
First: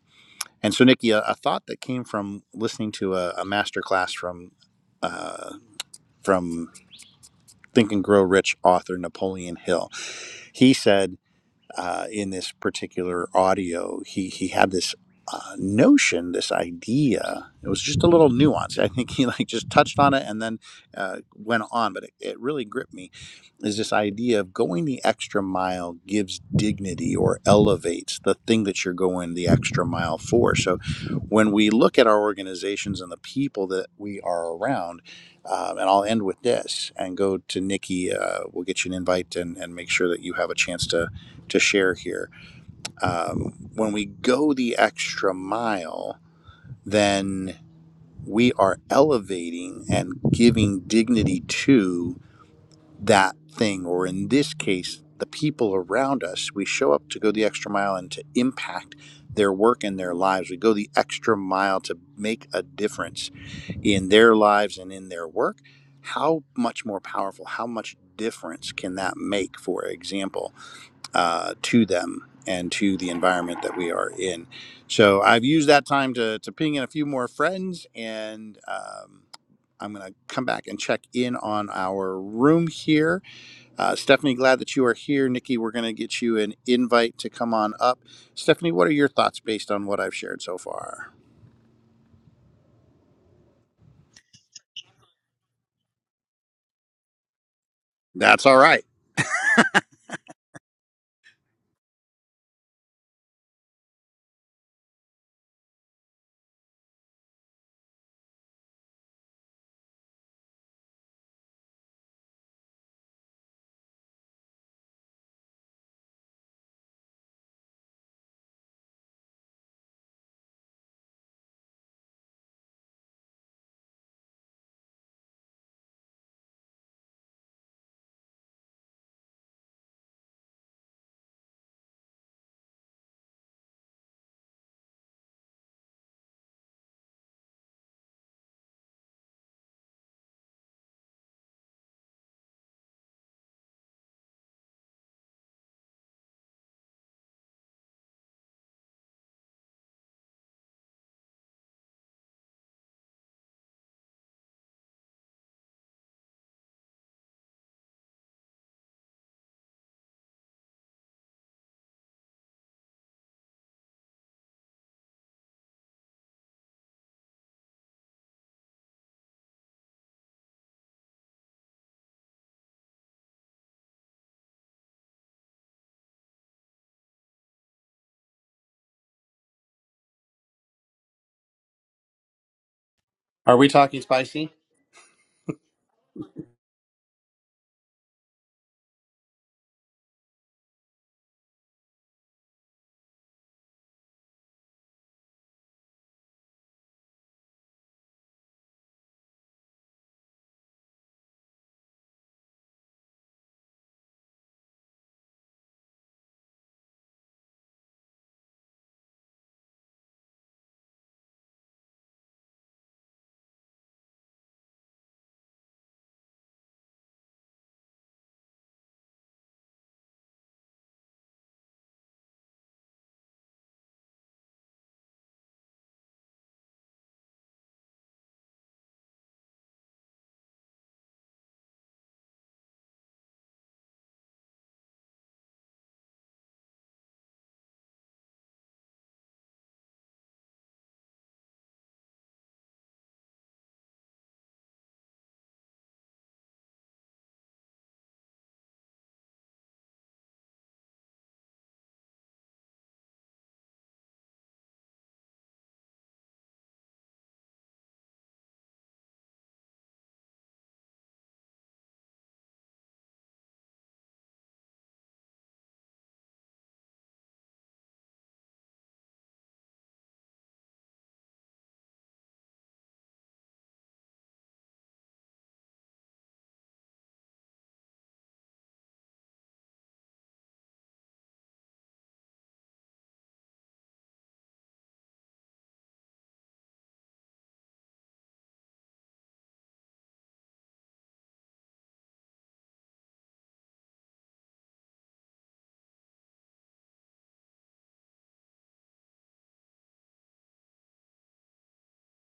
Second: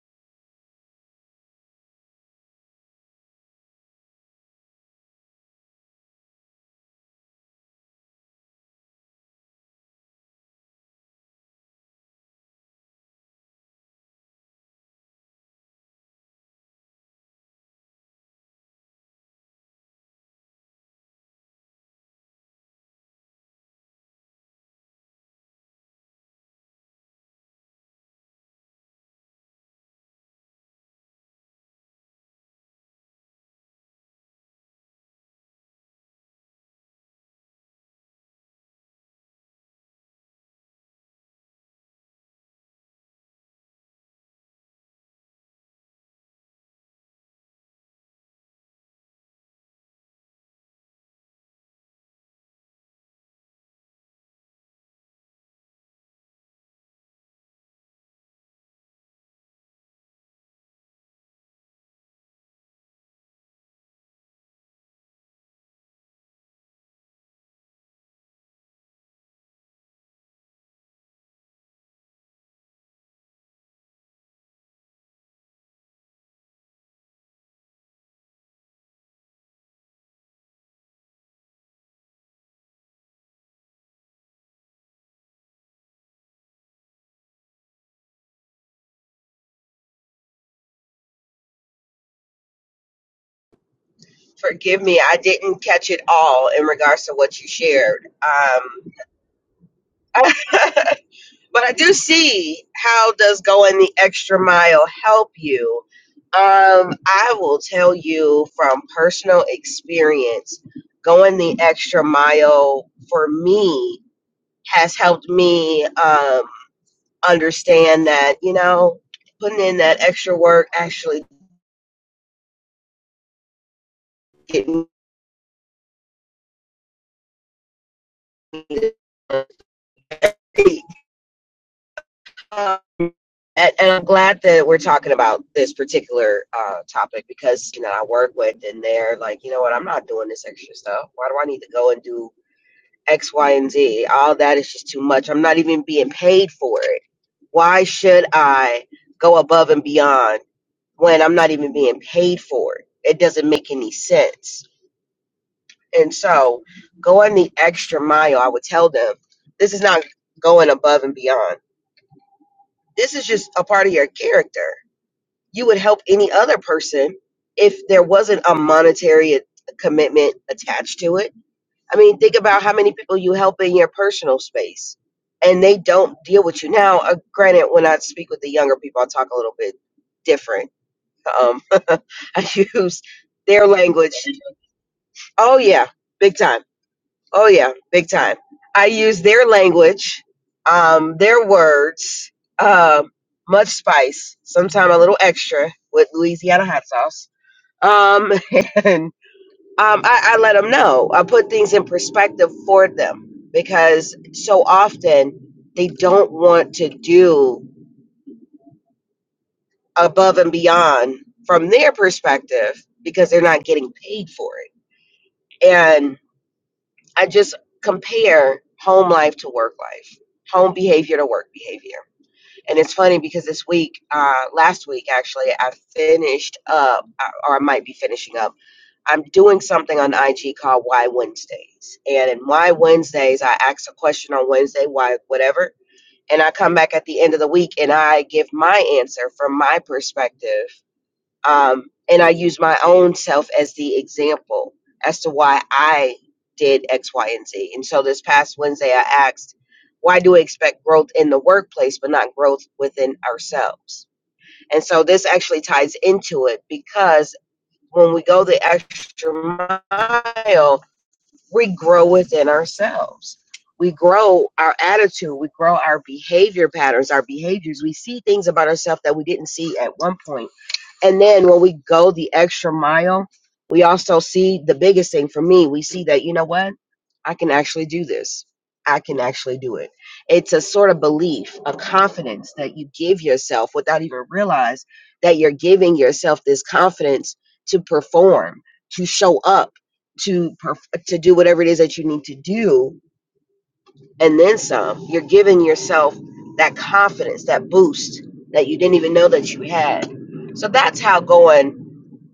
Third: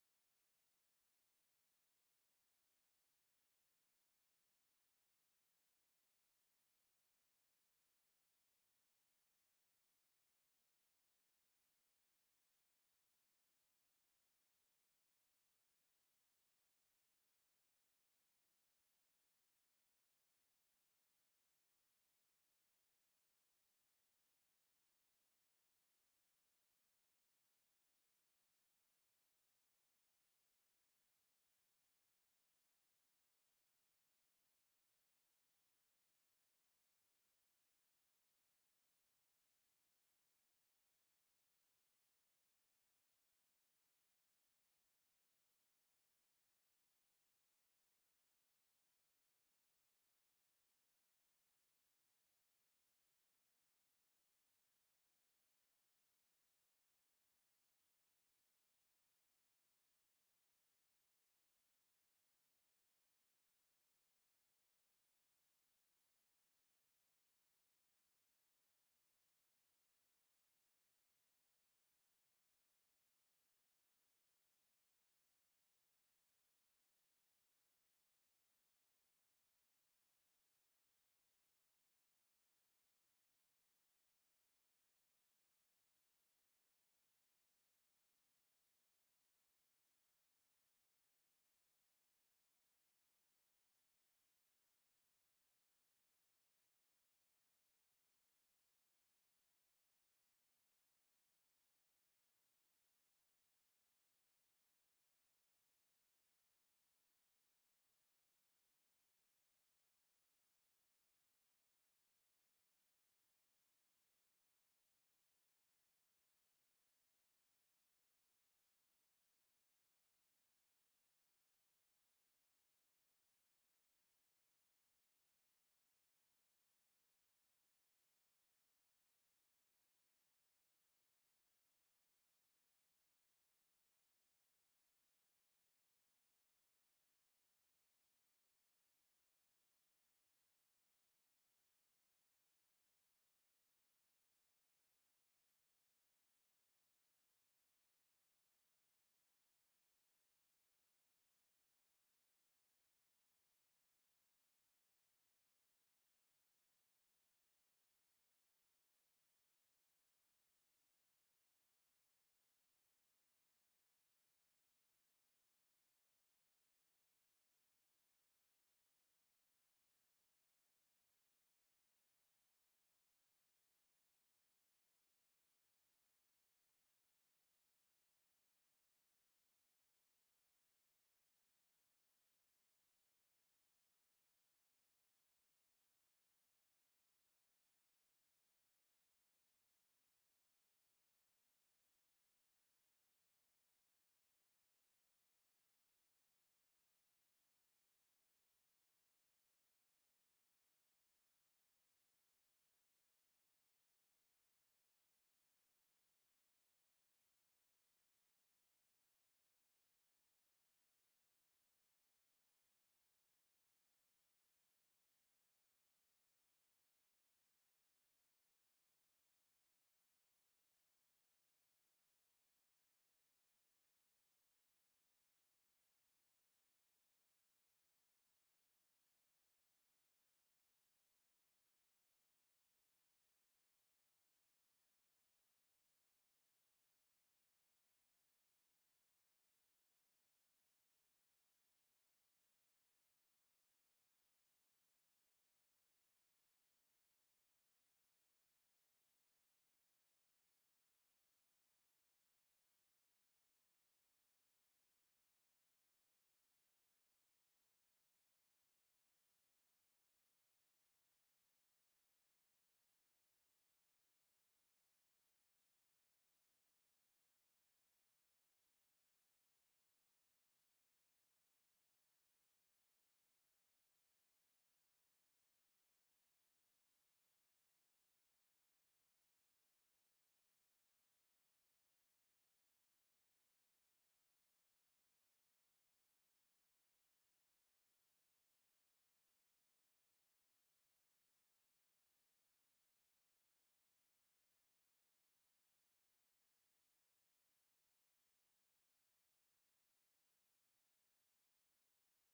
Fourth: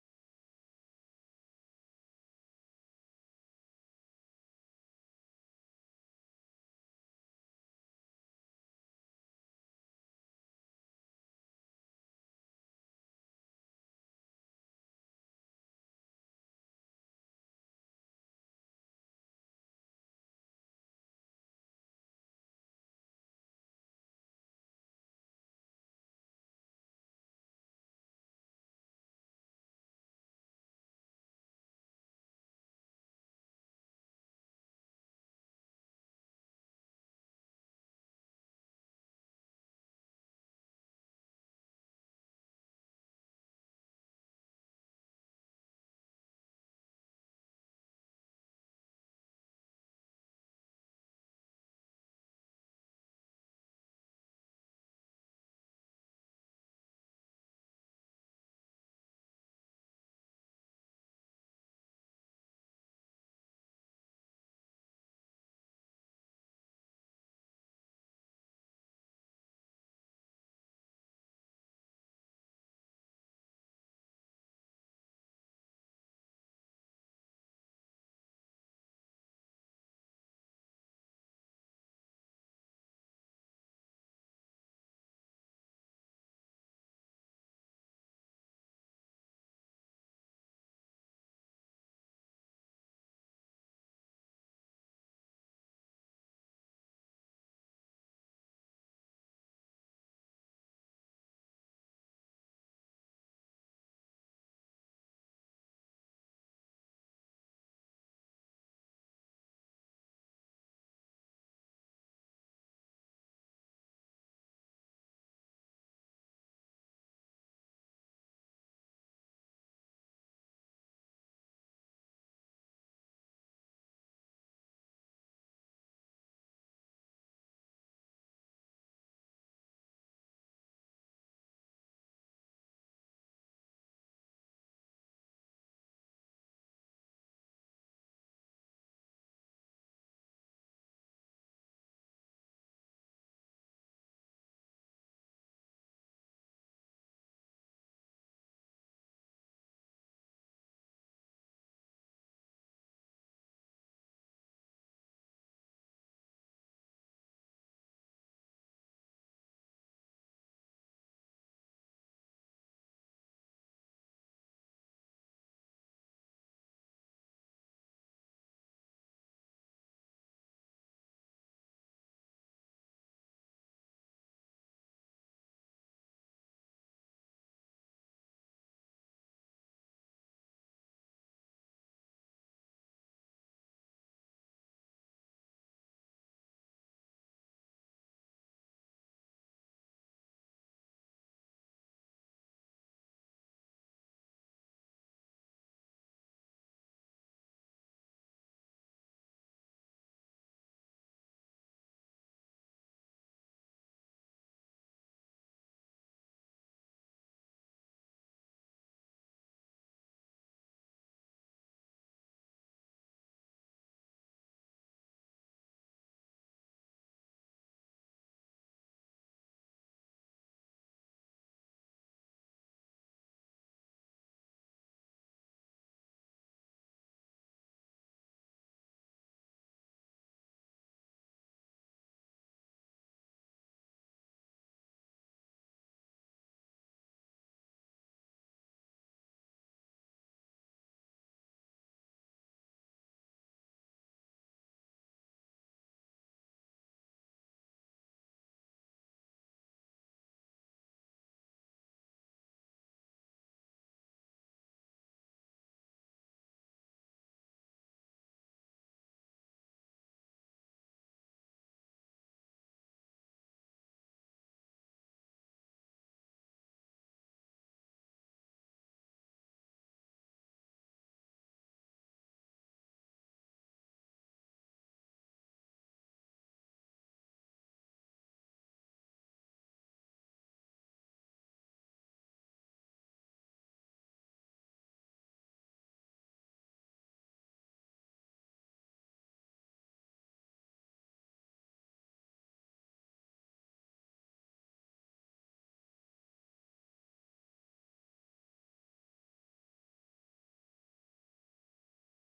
Speaker 1: And so, Nikki, a, a thought that came from listening to a, a master from uh, from Think and Grow Rich author Napoleon Hill. He said uh, in this particular audio, he he had this uh, notion, this idea. It was just a little nuance. I think he like just touched on it and then uh, went on, but it, it really gripped me. Is this idea of going the extra mile gives dignity or elevates the thing that you're going the extra mile for? So, when we look at our organizations and the people that we are around, um, and I'll end with this and go to Nikki. Uh, we'll get you an invite and, and make sure that you have a chance to to share here. Um, when we go the extra mile, then we are elevating and giving dignity to that thing, or in this case, the people around us. We show up to go the extra mile and to impact their work and their lives. We go the extra mile to make a difference in their lives and in their work. How much more powerful, how much difference can that make, for example? uh, to them and to the environment that we are in. So I've used that time to, to ping in a few more friends, and um, I'm going to come back and check in on our room here. Uh, Stephanie, glad that you are here. Nikki, we're going to get you an invite to come on up. Stephanie, what are your thoughts based on what I've shared so far?
Speaker 3: Forgive me, I didn't catch it all in regards to what you shared.
Speaker 1: That's all right.
Speaker 3: Um, but I do see how does going the extra mile help you. Um, I will tell you from personal experience, going the extra mile for me has helped me um, understand that you know putting in that extra work actually getting me to speak. Um, and, and I'm glad that we're talking about this particular uh, topic because you know I work with and they're like, you know what, I'm not doing this extra stuff. Why do I need to go and do X, Y, and Z? All that is just too much. I'm not even being paid for it. Why should I go above and beyond when I'm not even being paid for it? It doesn't make any sense. And so, going the extra mile, I would tell them, this is not going above and beyond. This is just a part of your character you would help any other person if there wasn't a monetary a- commitment attached to it. I mean, think about how many people you help in your personal space and they don't deal with you. Now, uh, granted, when I speak with the younger people, I talk a little bit different. Um, I use
Speaker 1: Are
Speaker 3: their
Speaker 1: we talking
Speaker 3: language.
Speaker 1: spicy?
Speaker 3: Oh,
Speaker 1: Well,
Speaker 3: yeah, big time. Oh, yeah, big time. I use their language, um, their words, um, much spice, sometimes a little extra with Louisiana hot sauce um, and um, I, I let them know. I put things in perspective for them because so often they don't want to do above and beyond from their perspective because they're not getting paid for it. And I just compare home life to work life, home behavior to work behavior. And it's funny because this week, uh, last week actually, I finished up, or I might be finishing up I'm doing something on IG called Why Wednesdays. And in Why Wednesdays, I ask a question on Wednesday, why, whatever. And I come back at the end of the week and I give my answer from my perspective. Um, and I use my own self as the example as to why I did X, Y, and Z. And so this past Wednesday, I asked, why do we expect growth in the workplace, but not growth within ourselves? And so this actually ties into it because when we go the extra mile, we grow within ourselves. We grow our attitude, we grow our behavior patterns, our behaviors. We see things about ourselves that we didn't see at one point. And then when we go the extra mile, we also see the biggest thing for me, we see that, you know what? I can actually do this. I can actually do it. It's a sort of belief, a confidence that you give yourself without even realize that you're giving yourself this confidence to perform, to show up to perf- to do whatever it is that you need to do and then some you're giving yourself that confidence that boost that you didn't even know that you had so that's how going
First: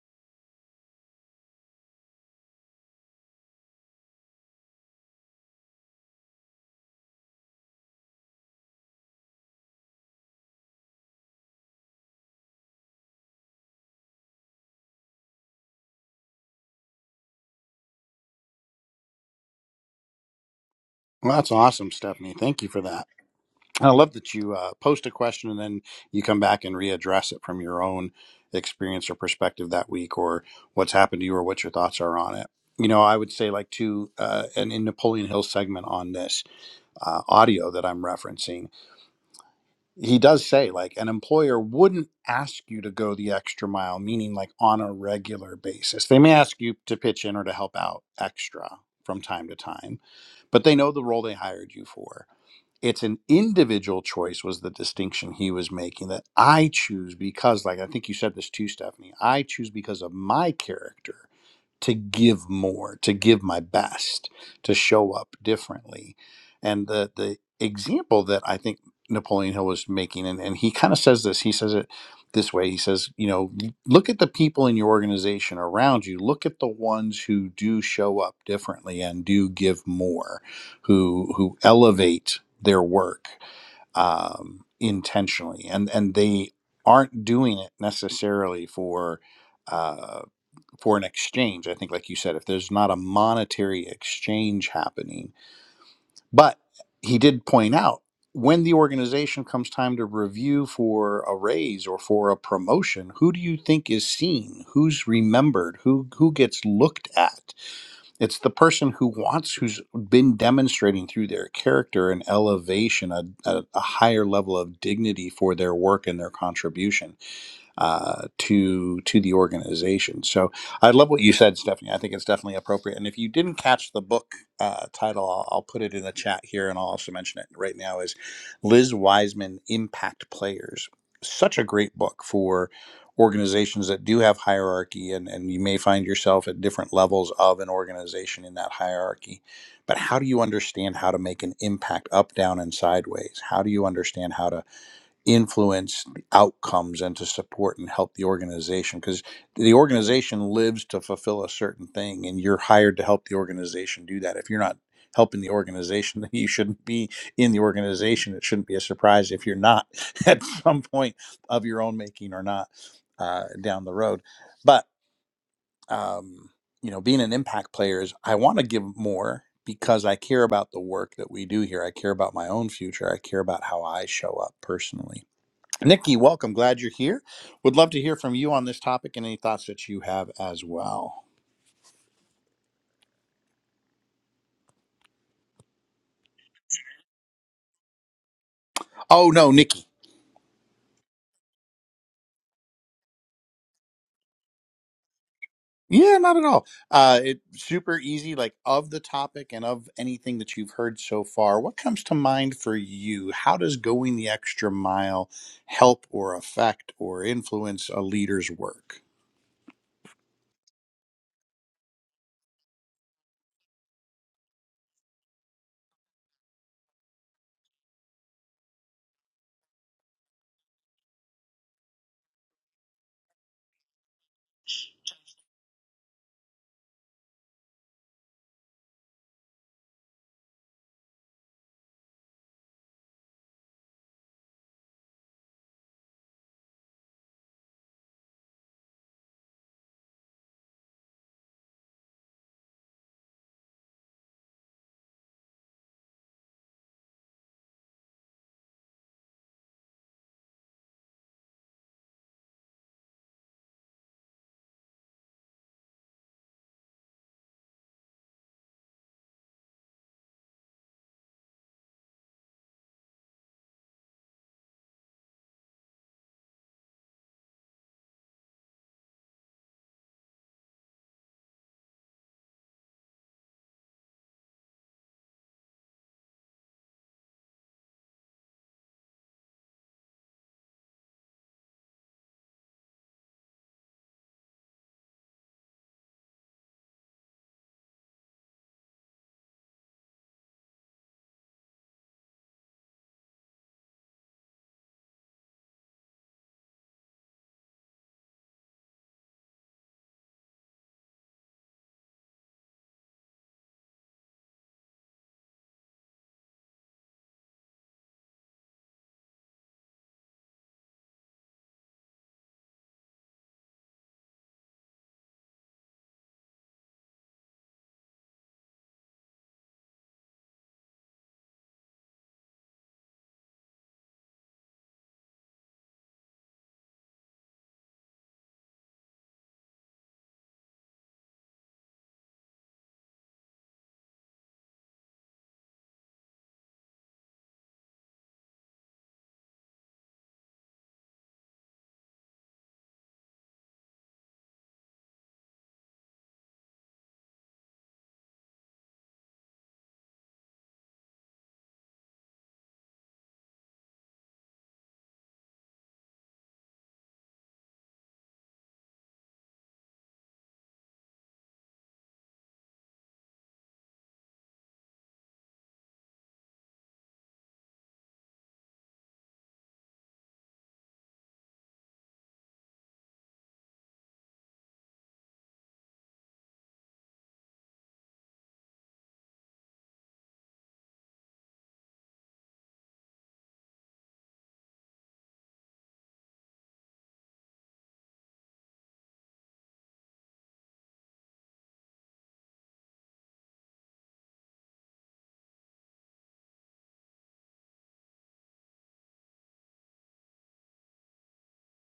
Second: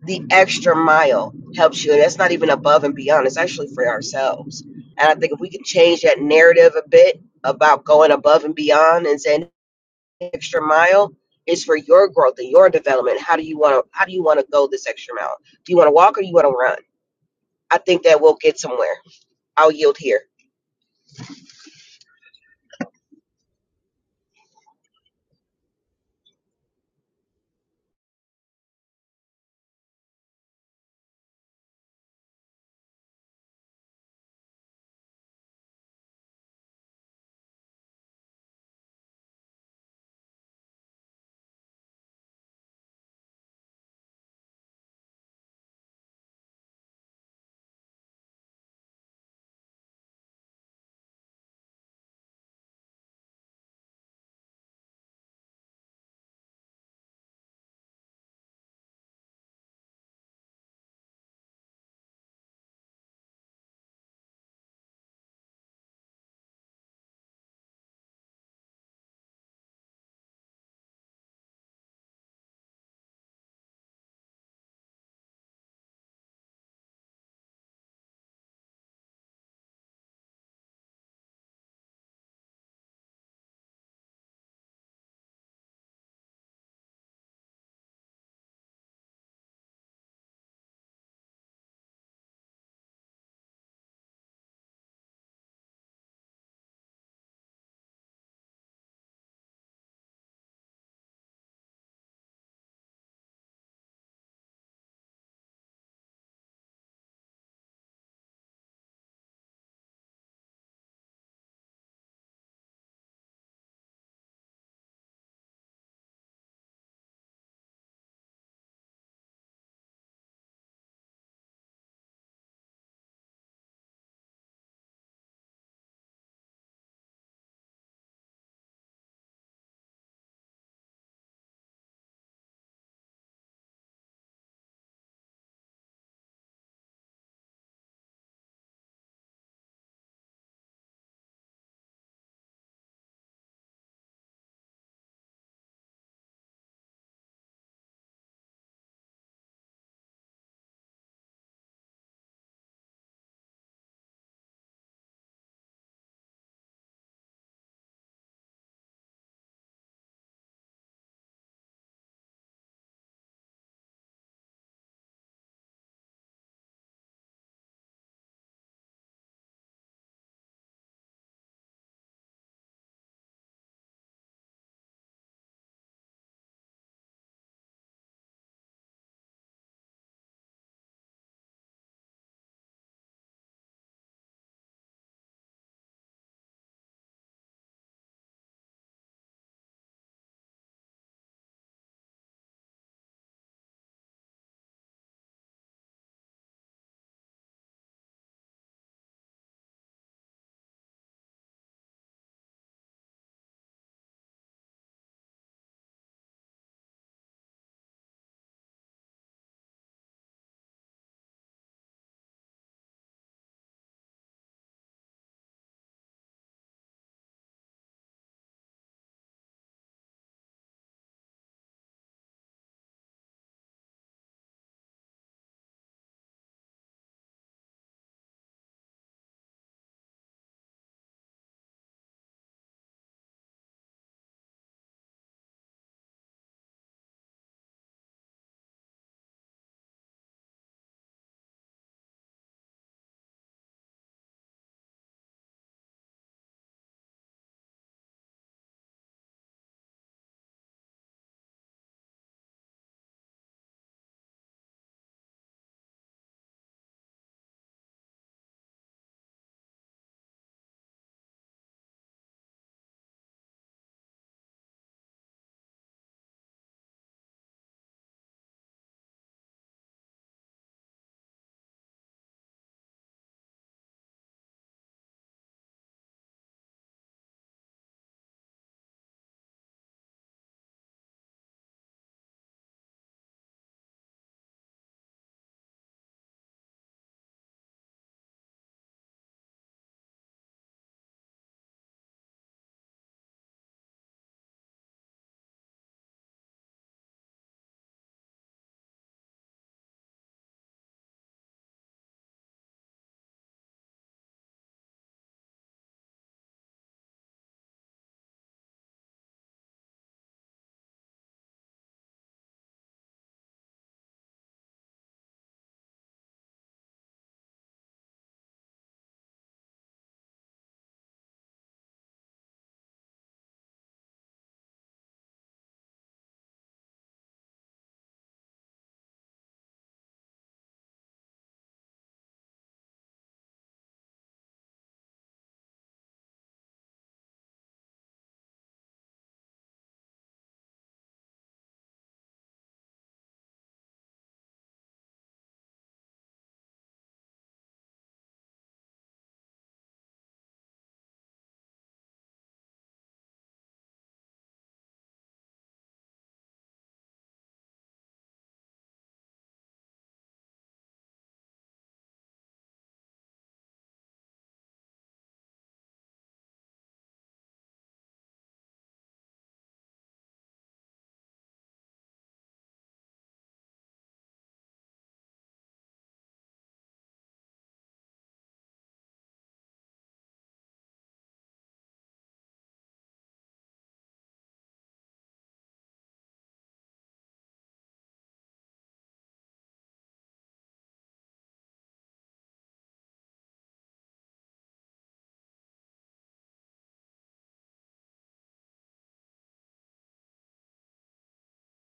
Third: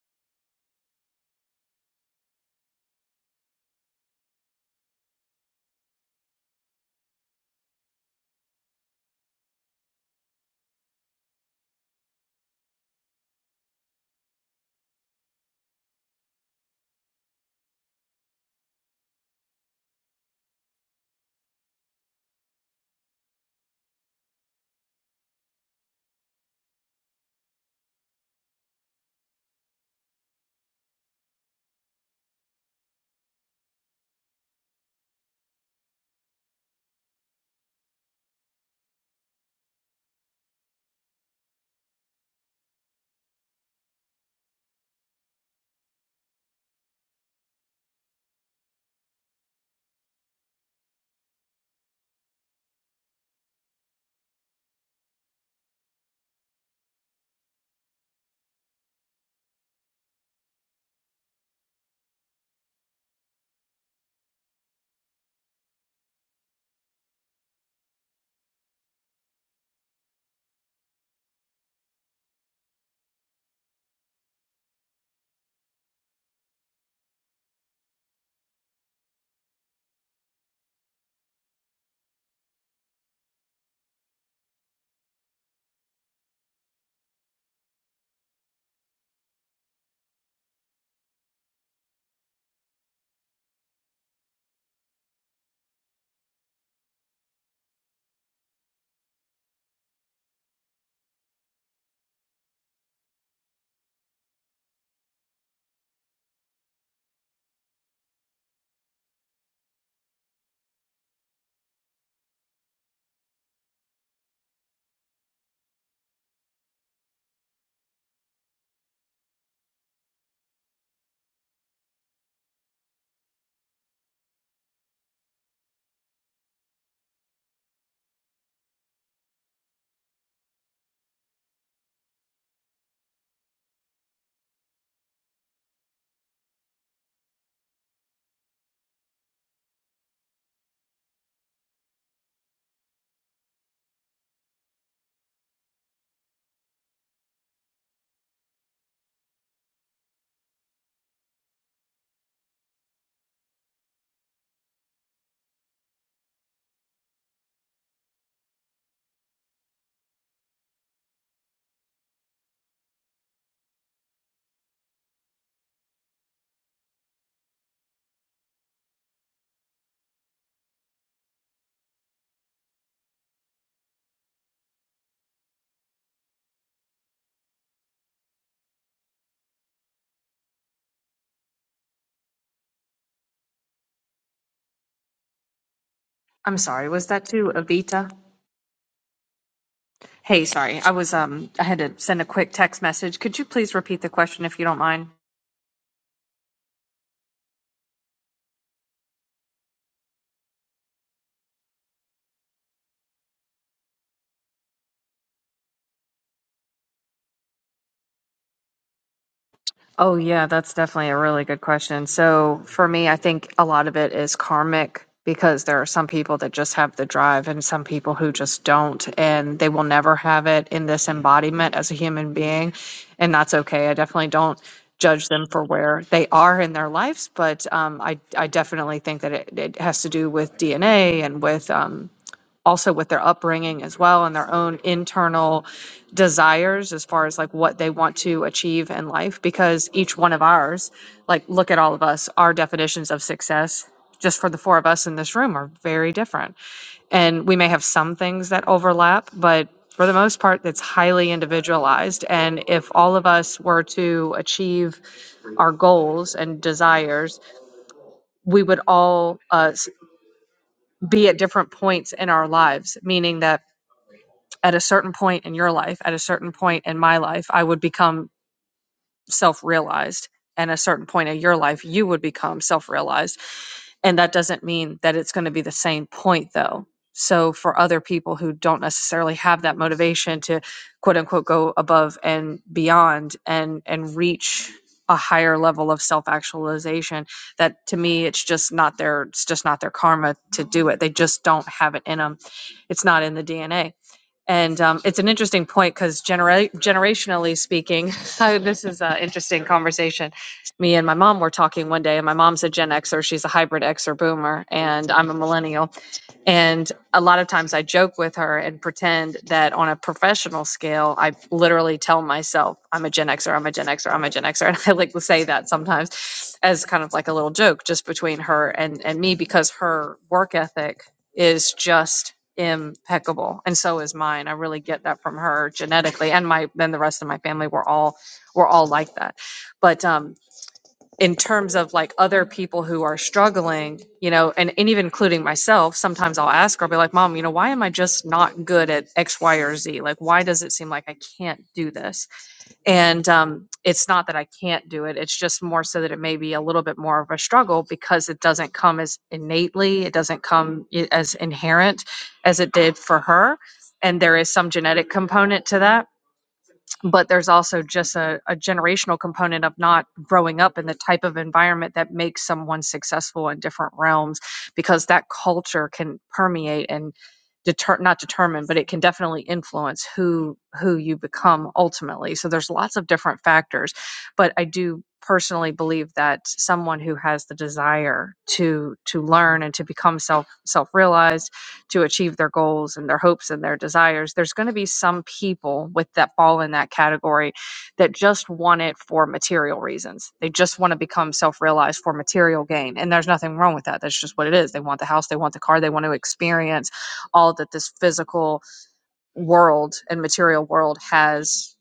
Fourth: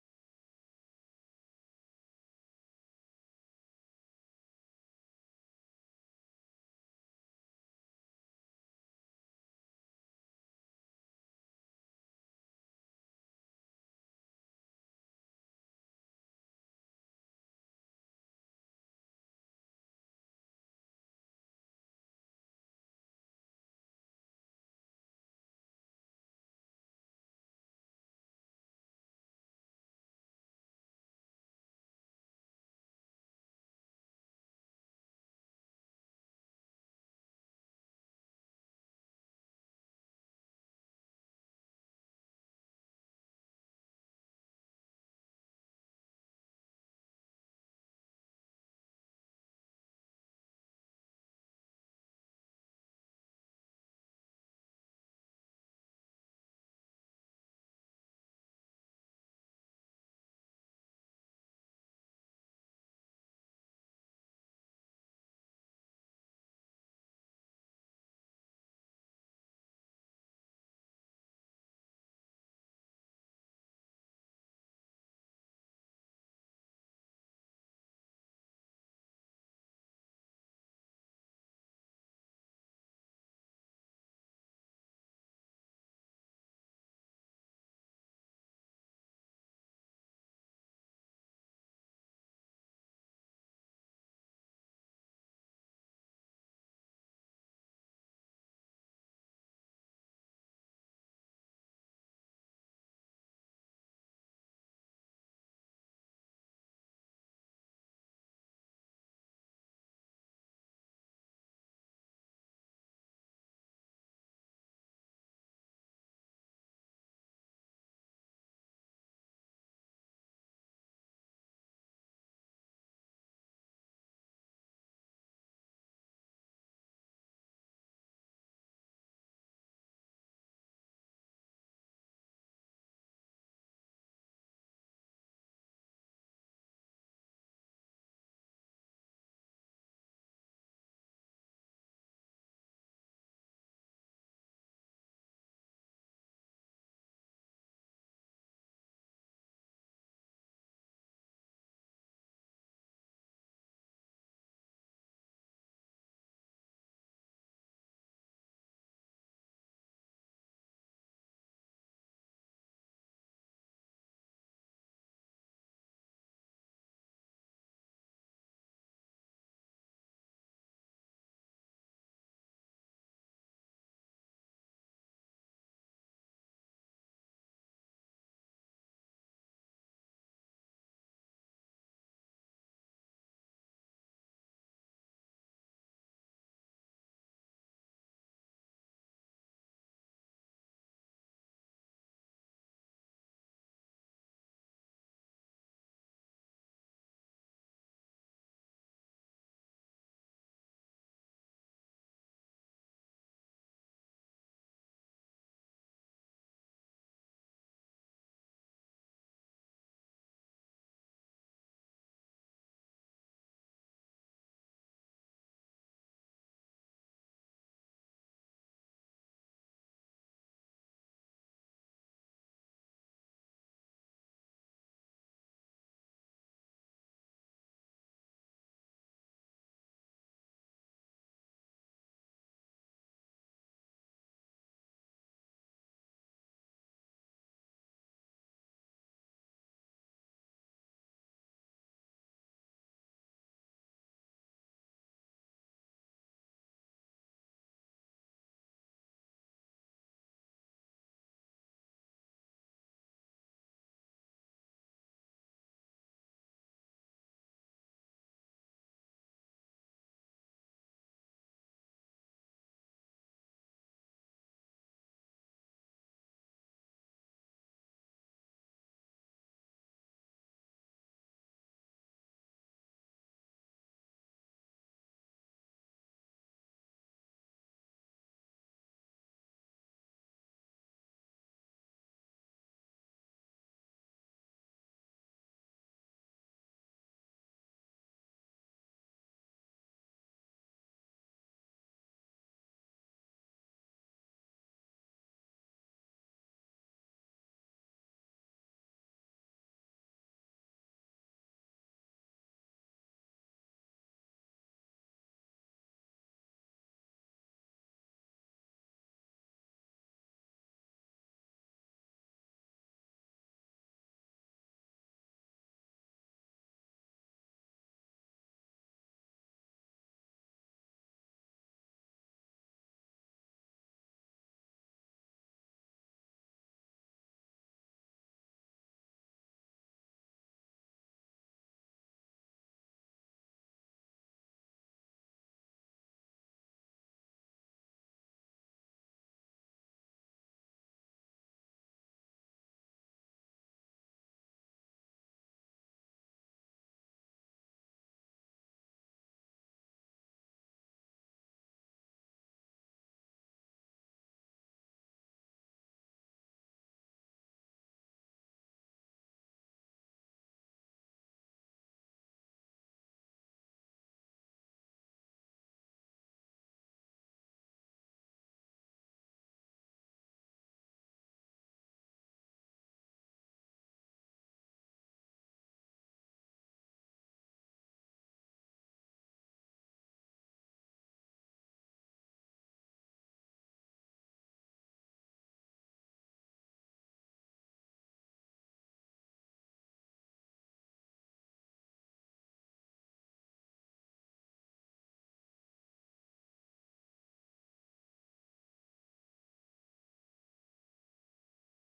Speaker 3: the extra mile helps you and that's not even above and beyond it's actually for ourselves and i think if we can change that narrative a bit about going above and beyond and saying extra mile is for your growth and your development how do you want to how do you want to go this extra mile do you want to walk or do you want to run i think that we'll get somewhere i'll yield here
Speaker 1: that's awesome, Stephanie. Thank you for that. I love that you uh, post a question and then you come back and readdress it from your own experience or perspective that week, or what's happened to you, or what your thoughts are on it. You know, I would say like to uh, an in Napoleon Hill segment on this uh, audio that I'm referencing. he does say like an employer wouldn't ask you to go the extra mile meaning like on a regular basis they may ask you to pitch in or to help out extra from time to time but they know the role they hired you for it's an individual choice was the distinction he was making that i choose because like i think you said this too stephanie i choose because of my character to give more, to give my best, to show up differently. And the the example that I think Napoleon Hill was making, and, and he kind of says this, he says it this way. He says, you know, look at the people in your organization around you. Look at the ones who do show up differently and do give more, who who elevate their work um, intentionally, and and they aren't doing it necessarily for. uh, for an exchange. I think, like you said, if there's not a monetary exchange happening, but he did point out when the organization comes time to review for a raise or for a promotion, who do you think is seen? Who's remembered? Who who gets looked at? It's the person who wants, who's been demonstrating through their character an elevation, a, a, a higher level of dignity for their work and their contribution uh, to to the organization. So I love what you said, Stephanie. I think it's definitely appropriate. And if you didn't catch the book uh, title, I'll, I'll put it in the chat here, and I'll also mention it right now. Is Liz Wiseman Impact Players? Such a great book for organizations that do have hierarchy and, and you may find yourself at different levels of an organization in that hierarchy but how do you understand how to make an impact up down and sideways how do you understand how to influence the outcomes and to support and help the organization because the organization lives to fulfill a certain thing and you're hired to help the organization do that if you're not helping the organization then you shouldn't be in the organization it shouldn't be a surprise if you're not at some point of your own making or not uh, down the road but um, you know being an impact player is i want to give more because i care about the work that we do here i care about my own future i care about how i show up personally Nikki, welcome. Glad you're here. Would love to hear from you on this topic and any thoughts that you have as well.
Speaker 4: I'm sorry, was that to Avita?
Speaker 1: Oh, no, Nikki.
Speaker 4: Hey, sorry. I was um I had to send a quick text message. Could you please repeat the question if you don't mind?
Speaker 1: Yeah, not at all. Uh, it super easy, like of the topic and of anything that you've heard so far. What comes to mind for you? How does going the extra mile help or affect or influence a leader's work?
Speaker 4: Oh yeah, that's definitely a really good question. So for me, I think a lot of it is karmic because there are some people that just have the drive and some people who just don't and they will never have it in this embodiment as a human being and that's okay. I definitely don't judge them for where they are in their lives, but um, I, I definitely think that it, it has to do with DNA and with um, also with their upbringing as well and their own internal desires as far as like what they want to achieve in life because each one of ours like look at all of us our definitions of success just for the four of us in this room are very different and we may have some things that overlap but for the most part it's highly individualized and if all of us were to achieve our goals and desires we would all uh, s- be at different points in our lives meaning that at a certain point in your life, at a certain point in my life, I would become self realized. And at a certain point in your life, you would become self realized. And that doesn't mean that it's going to be the same point, though. So, for other people who don't necessarily have that motivation to quote unquote go above and beyond and, and reach a higher level of self actualization, that to me, it's just not their, it's just not their karma to do it. They just don't have it in them. It's not in the DNA and um, it's an interesting point because genera- generationally speaking, I- this is an interesting conversation. Me and my mom were talking one day, and my mom's a Gen Xer. She's a hybrid Xer boomer, and I'm a millennial. And a lot of times I joke with her and pretend that on a professional scale, I literally tell myself, I'm a Gen Xer, I'm a Gen Xer, I'm a Gen Xer. And I like to say that sometimes as kind of like a little joke just between her and, and me because her work ethic is just impeccable. And so is mine. I really get that from her genetically. And my then the rest of my family we're all we're all like that. But um in terms of like other people who are struggling, you know, and, and even including myself, sometimes I'll ask her, I'll be like, Mom, you know, why am I just not good at X, Y, or Z? Like, why does it seem like I can't do this? And um, it's not that I can't do it, it's just more so that it may be a little bit more of a struggle because it doesn't come as innately, it doesn't come i- as inherent as it did for her. And there is some genetic component to that but there's also just a, a generational component of not growing up in the type of environment that makes someone successful in different realms because that culture can permeate and deter not determine but it can definitely influence who who you become ultimately so there's lots of different factors but i do personally believe that someone who has the desire to to learn and to become self self realized to achieve their goals and their hopes and their desires, there's going to be some people with that fall in that category that just want it for material reasons. They just want to become self realized for material gain. And there's nothing wrong with that. That's just what it is. They want the house, they want the car, they want to experience all that this physical world and material world has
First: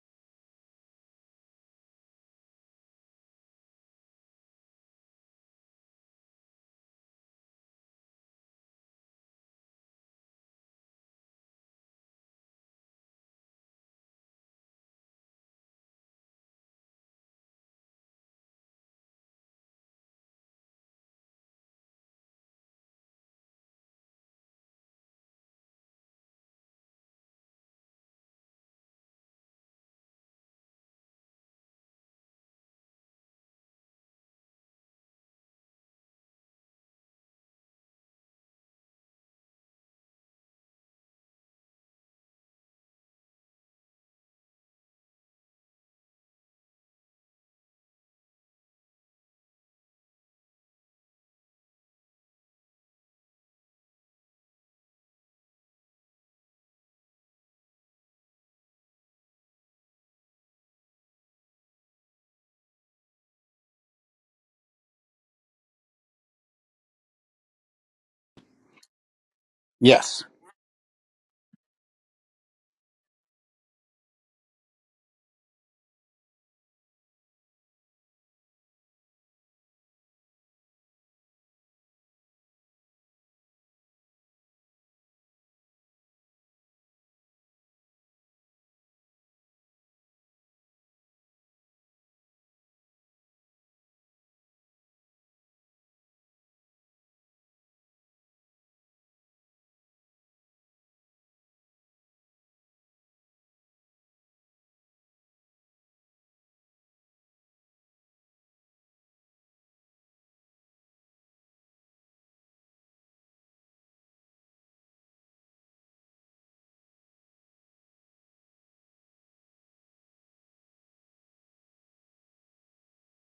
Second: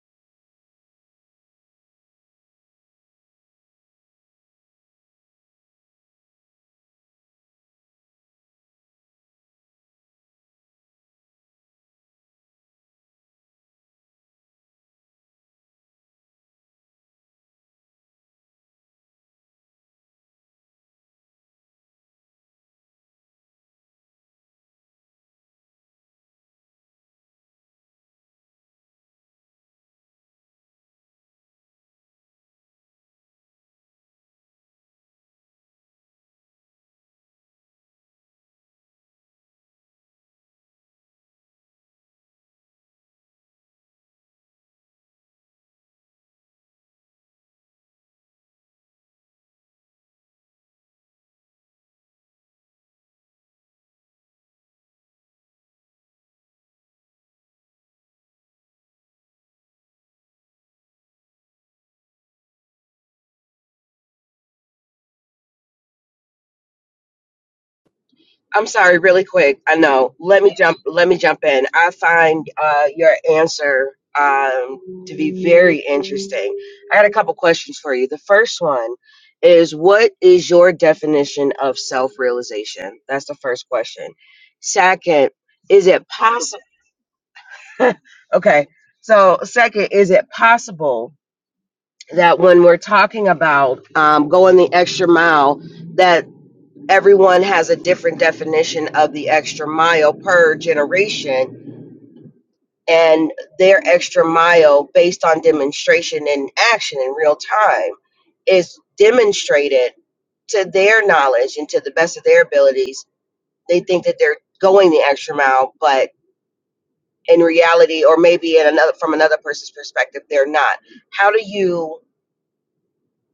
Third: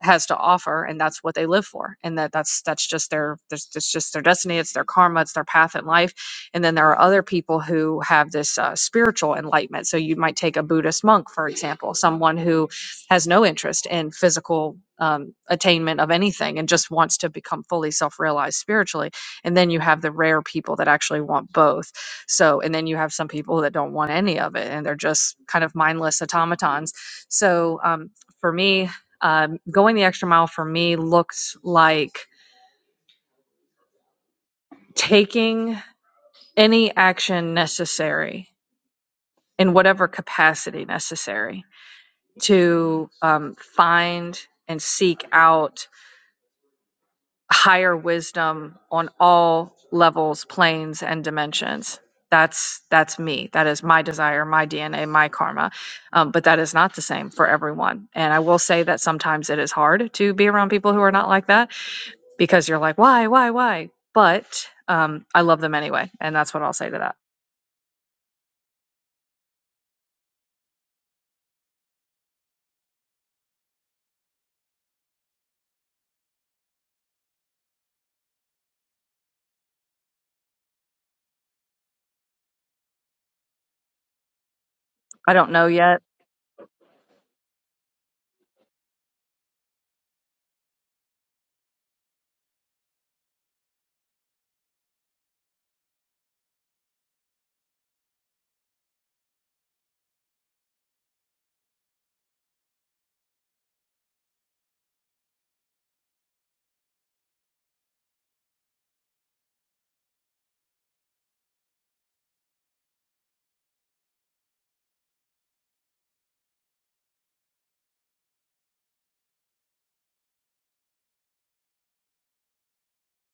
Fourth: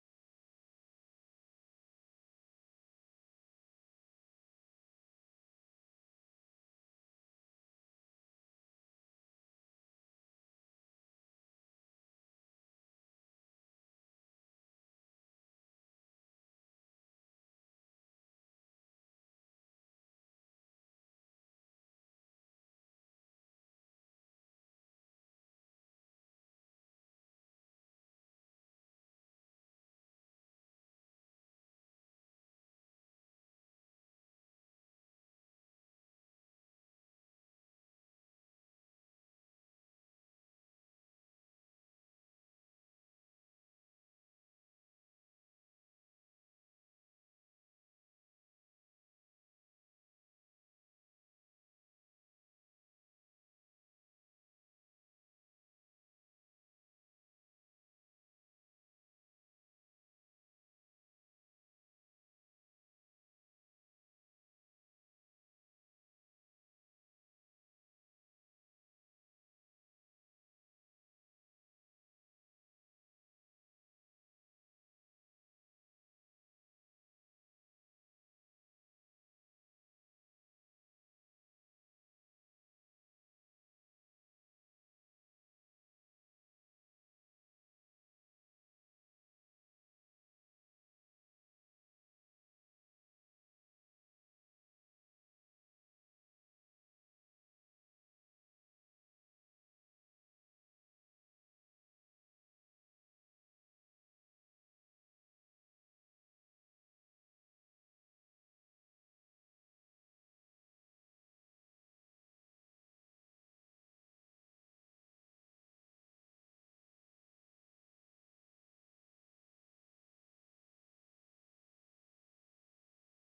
Speaker 4: has to offer and that's what they live for and that that's that's just their that's, that's just their destiny it's their karma it's their path in life and then there are other people who have this uh, spiritual enlightenment so you might take a buddhist monk for example someone who has no interest in physical um, attainment of anything and just wants to become fully self-realized spiritually and then you have the rare people that actually want both so and then you have some people that don't want any of it and they're just kind of mindless automatons so um, for me, um, going the extra mile for me looks like taking any action necessary in whatever capacity necessary to um, find and seek out higher wisdom on all levels, planes, and dimensions. That's that's me. That is my desire, my DNA, my karma. Um, but that is not the same for everyone. And I will say that sometimes it is hard to be around people who are not like that because you're like, why, why, why? But um, I love them anyway. And that's what I'll say to that.
Speaker 3: I'm sorry, really quick. I know.
Speaker 1: Yes.
Speaker 3: Let me jump. Let me jump in. I find uh, your answer um, to be very interesting. I got a couple questions for you. The first one is, what is your definition of self-realization? That's the first question. Second,
Speaker 4: I don't know
Speaker 3: is
Speaker 4: yet.
Speaker 3: it possible? okay. So, second, is it possible that when we're talking about um, going the extra mile? that everyone has a different definition of the extra mile per generation and their extra mile based on demonstration and action in real time is demonstrated to their knowledge and to the best of their abilities they think that they're going the extra mile but in reality or maybe in another from another person's perspective they're not how do you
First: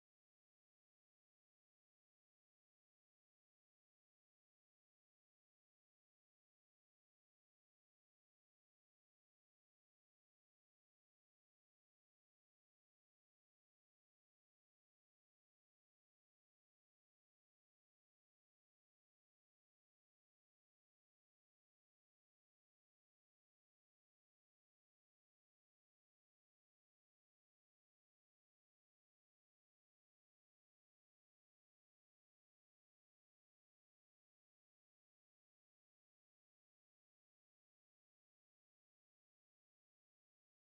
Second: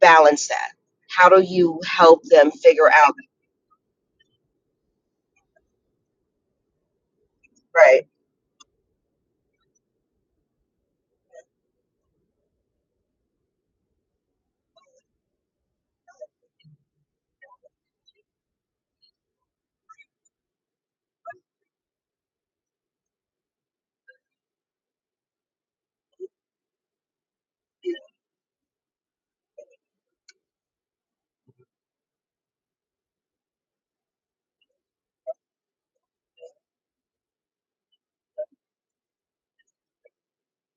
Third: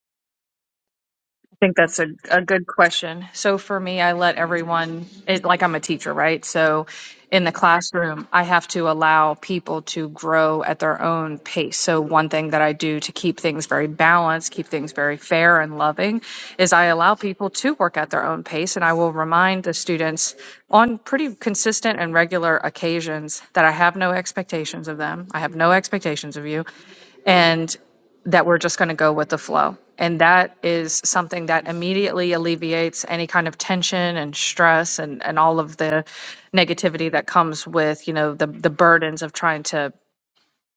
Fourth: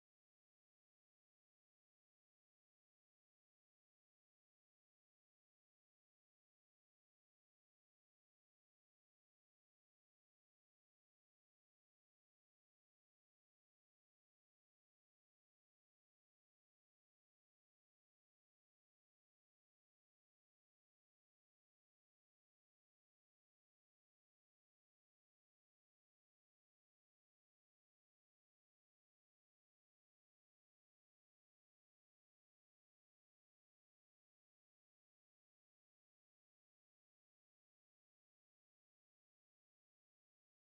Speaker 3: balance that how do
Speaker 4: I think
Speaker 3: you
Speaker 4: that's a,
Speaker 3: help
Speaker 4: a
Speaker 3: them
Speaker 4: good
Speaker 3: figure out
Speaker 4: question. So for me, I let everyone, it, like I'm a teacher, right? So in the
Speaker 3: right
Speaker 4: classroom, I have to allow people to grow at their own pace. So one thing that I do to keep things very balanced, keep things very fair and loving, is I allow people to work at their own pace. And I will remind the students on pretty consistent and regular occasions that I have no expectations of them. I have no expectations of you and that we're just going to go with the flow. And that is something that immediately alleviates any kind of tension and stress and, and all of the negativity that comes with, you know, the, the burdens of trying to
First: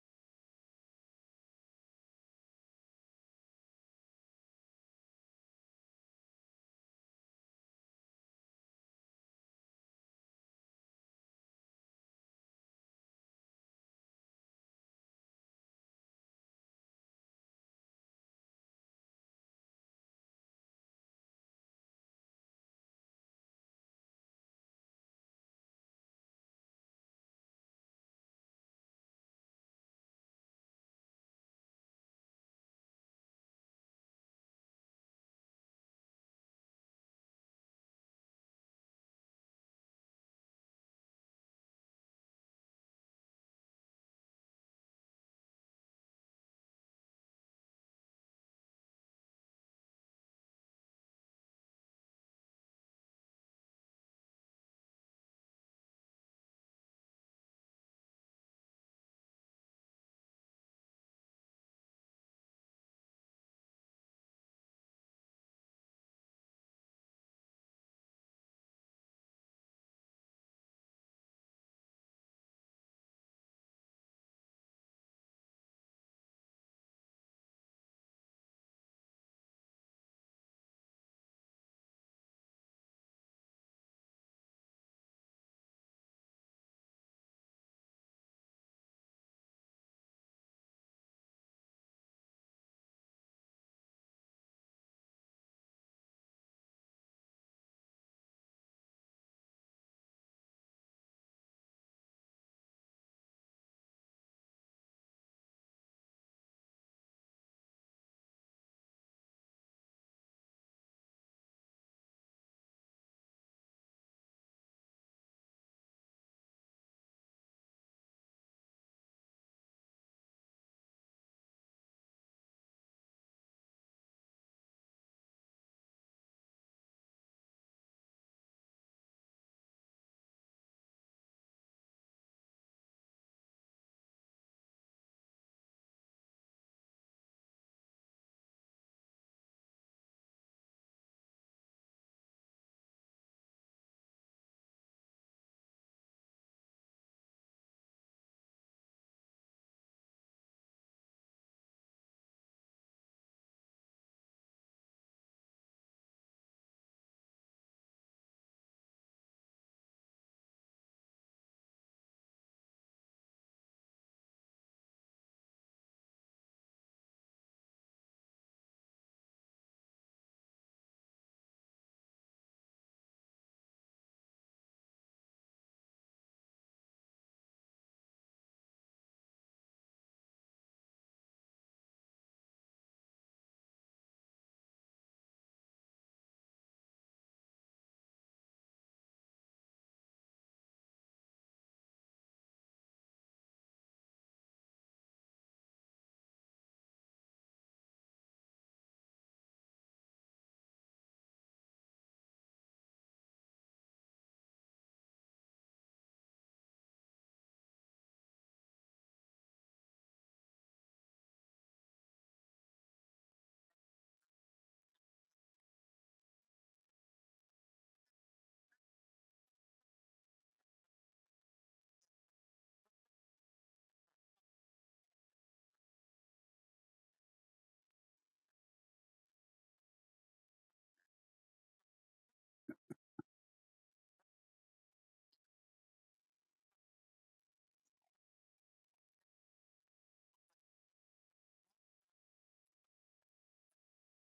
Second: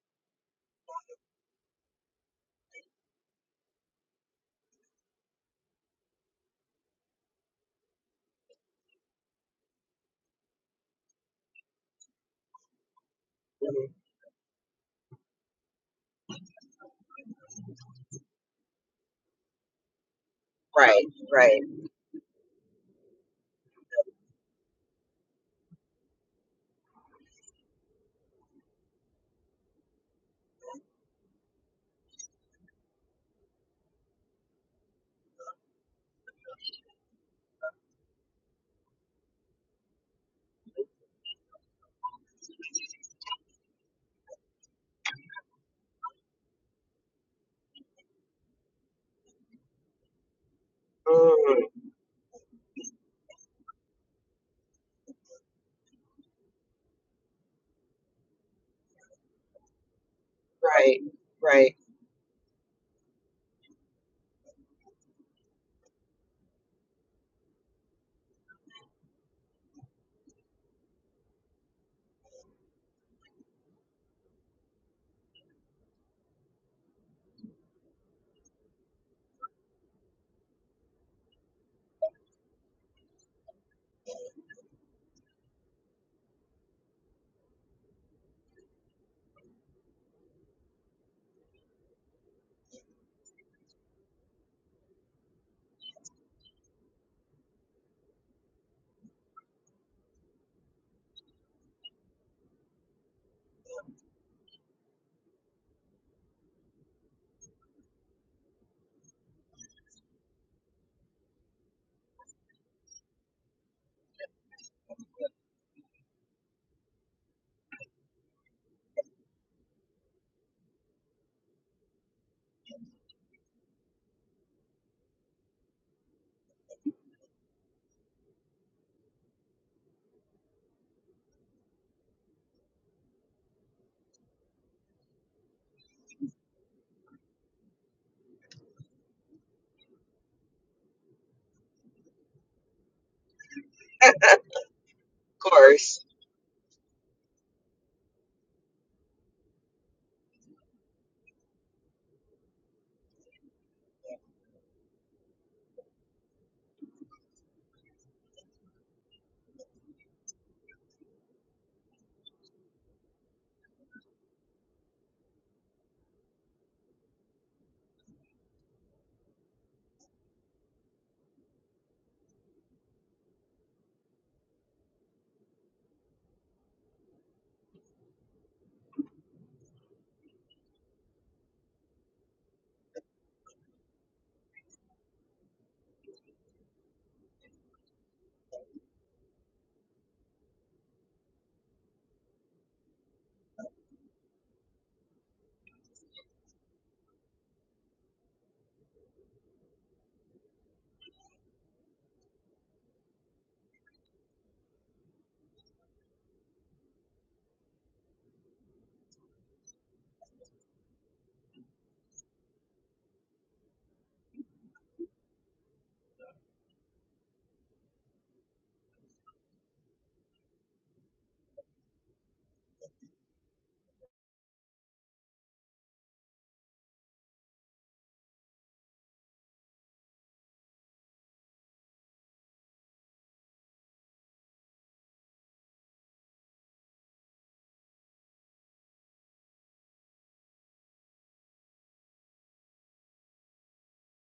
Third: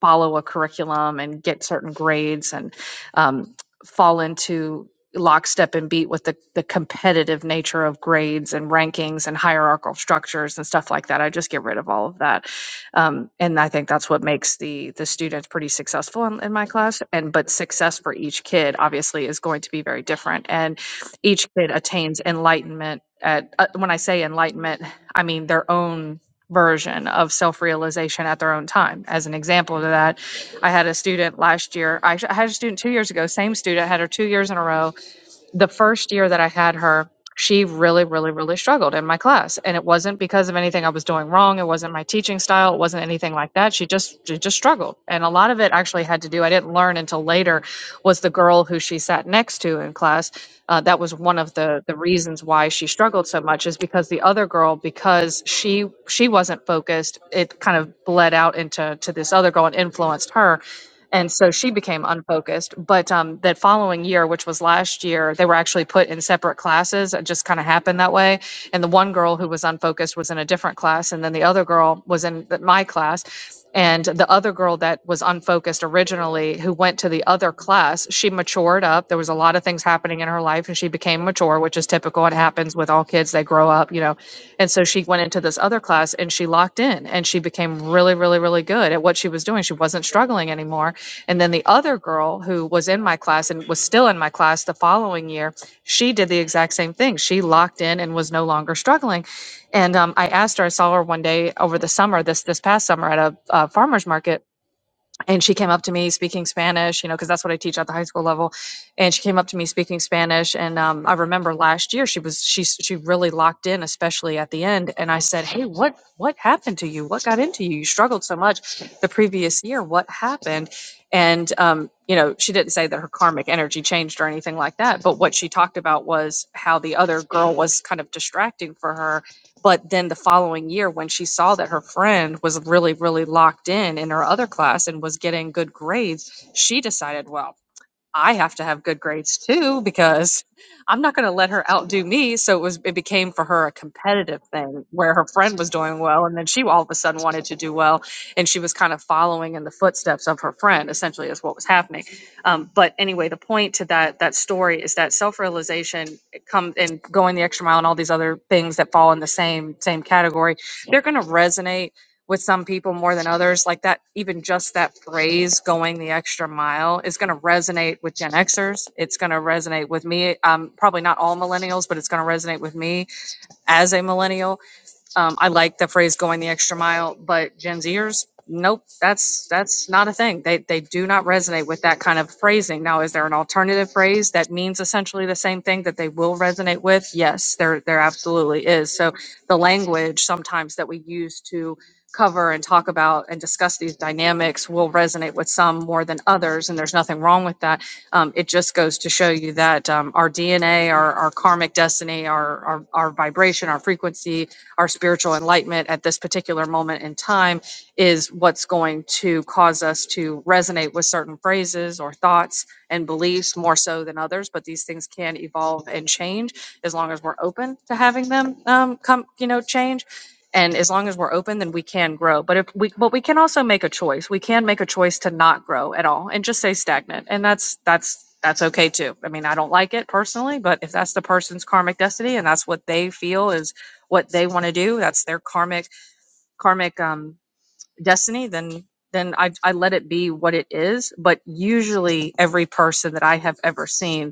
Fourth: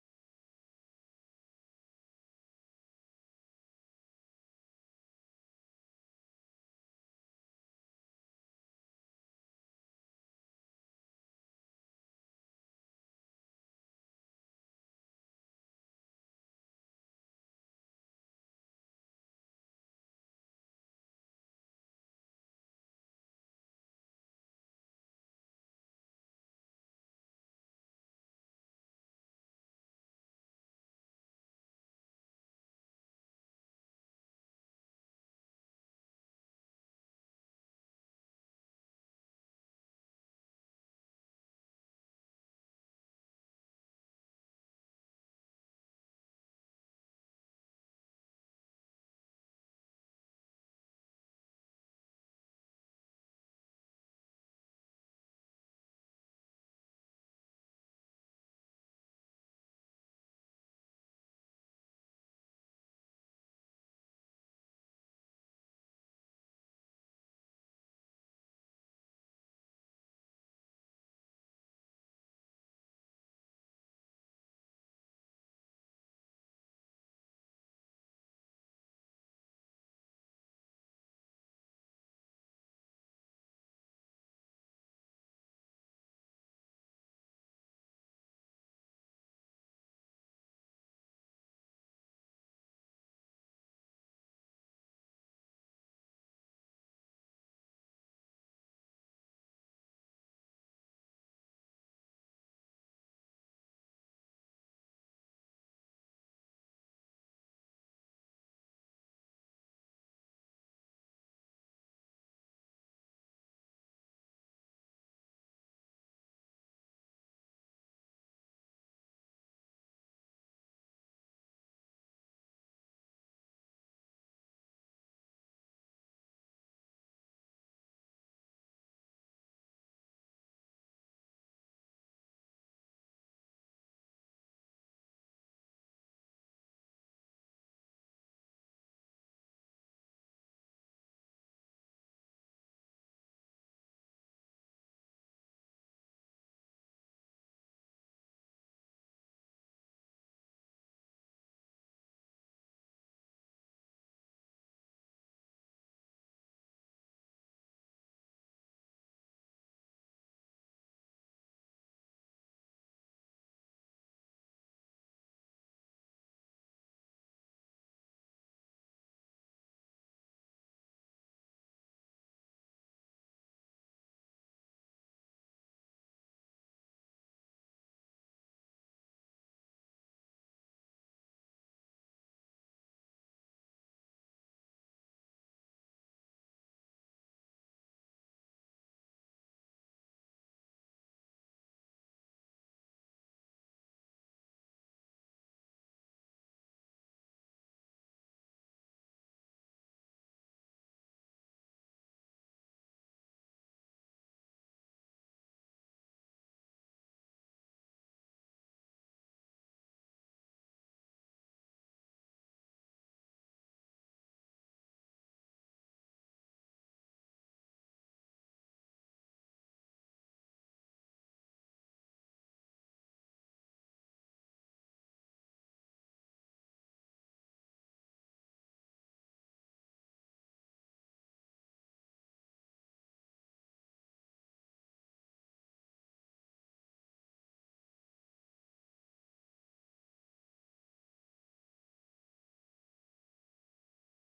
Speaker 4: follow a curriculum and get certain grades and um, fall into lockstep and beat with the, the competitive nature of grades and rankings and hierarchical structures and stuff like that. I just get rid of all of that. Um, and I think that's what makes the the students pretty successful in, in my class. And but success for each kid obviously is going to be very different. And
Speaker 3: right
Speaker 4: each
Speaker 3: right
Speaker 4: kid attains enlightenment at uh, when I say enlightenment, I mean their own version of self-realization at their own time. As an example of that, I had a student last year, I had a student two years ago, same student, had her two years in a row the first year that I had her, she really, really, really struggled in my class. And it wasn't because of anything I was doing wrong. It wasn't my teaching style. It wasn't anything like that. She just she just struggled. And a lot of it actually had to do, I didn't learn until later, was the girl who she sat next to in class. Uh, that was one of
Speaker 3: Mm.
Speaker 4: the the reasons why she struggled so much is because the other girl, because she she wasn't focused, it kind of bled out into to this other girl and influenced her
Speaker 3: Right,
Speaker 4: and so she
Speaker 3: right.
Speaker 4: became unfocused but um, that following year which was last year they were actually put in separate classes it just kind of happened that way and the one girl who was unfocused was in a different class and then the other girl was in th- my class and the other girl that was unfocused originally who went to the other class she she matured up. There was a lot of things happening in her life and she became mature, which is typical. It happens with all kids, they grow up, you know. And so she went into this other class and she locked in and she became really, really, really good at what she was doing. She wasn't struggling anymore. And then the other girl who was in my class and was still in my class the following year, she did the exact same thing. She locked in and was no longer struggling. And um, I asked her, I saw her one day over the summer, this this past summer at a uh, farmer's market and she came up to me speaking Spanish, you know, because that's what I teach at the high school level. And she came up to me speaking Spanish, and um, I remember last year she was she she really locked in, especially at the end. And I said, "Hey, what what happened to you? What got into you? You struggled so much the previous year. What happened?" And um, you know, she didn't say that her karmic energy changed or anything like that, but what she talked about was how the other girl was kind of distracting for her but then the following year, when she saw that her friend was really, really locked in in her other class and was getting good grades, she decided, well, I have to have good grades too because I'm not going to let her outdo me. So it was it became for her a
Speaker 3: of
Speaker 4: competitive thing where her friend was doing
Speaker 3: course.
Speaker 4: well and then she all of a sudden wanted to do well and she was kind of following in the footsteps of her friend essentially is what was happening. Um, but anyway, the point to that that story is that self-realization comes and going the extra mile and all these other things that fall in the same same category, they're going to resonate with some people more than others. Like that, even just that phrase, going the extra mile, is going to resonate with Gen Xers. It's going to resonate with me. Um, probably not all millennials, but it's going to resonate with me as a millennial um, I like the phrase going the extra mile, but Gen Zers, nope, that's, that's not a thing. They, they do not resonate with that kind of phrasing. Now, is there an alternative phrase that means essentially the same thing that they will resonate with? Yes, there, there absolutely is. So the language sometimes that we use to cover and talk about and discuss these dynamics will resonate with some more than others. And there's nothing wrong with that. Um, it just goes to show you that um, our DNA, our, our karmic destiny, our, our, our vibration, our frequency, our spiritual enlightenment at this particular moment in time is what's going to cause us to resonate with certain phrases or thoughts and beliefs more so than others but these things can evolve and change as long as we're open to having them um, come you know change and as long as we're open then we can grow but if we but we can also make a choice we can make a choice to not grow at all and just stay stagnant and that's that's that's okay too i mean i don't like it personally but if that's the person's karmic destiny and that's what they feel is what they want to do that's their karmic karmic um destiny then then I, I let it be what it is but usually every person that i have ever seen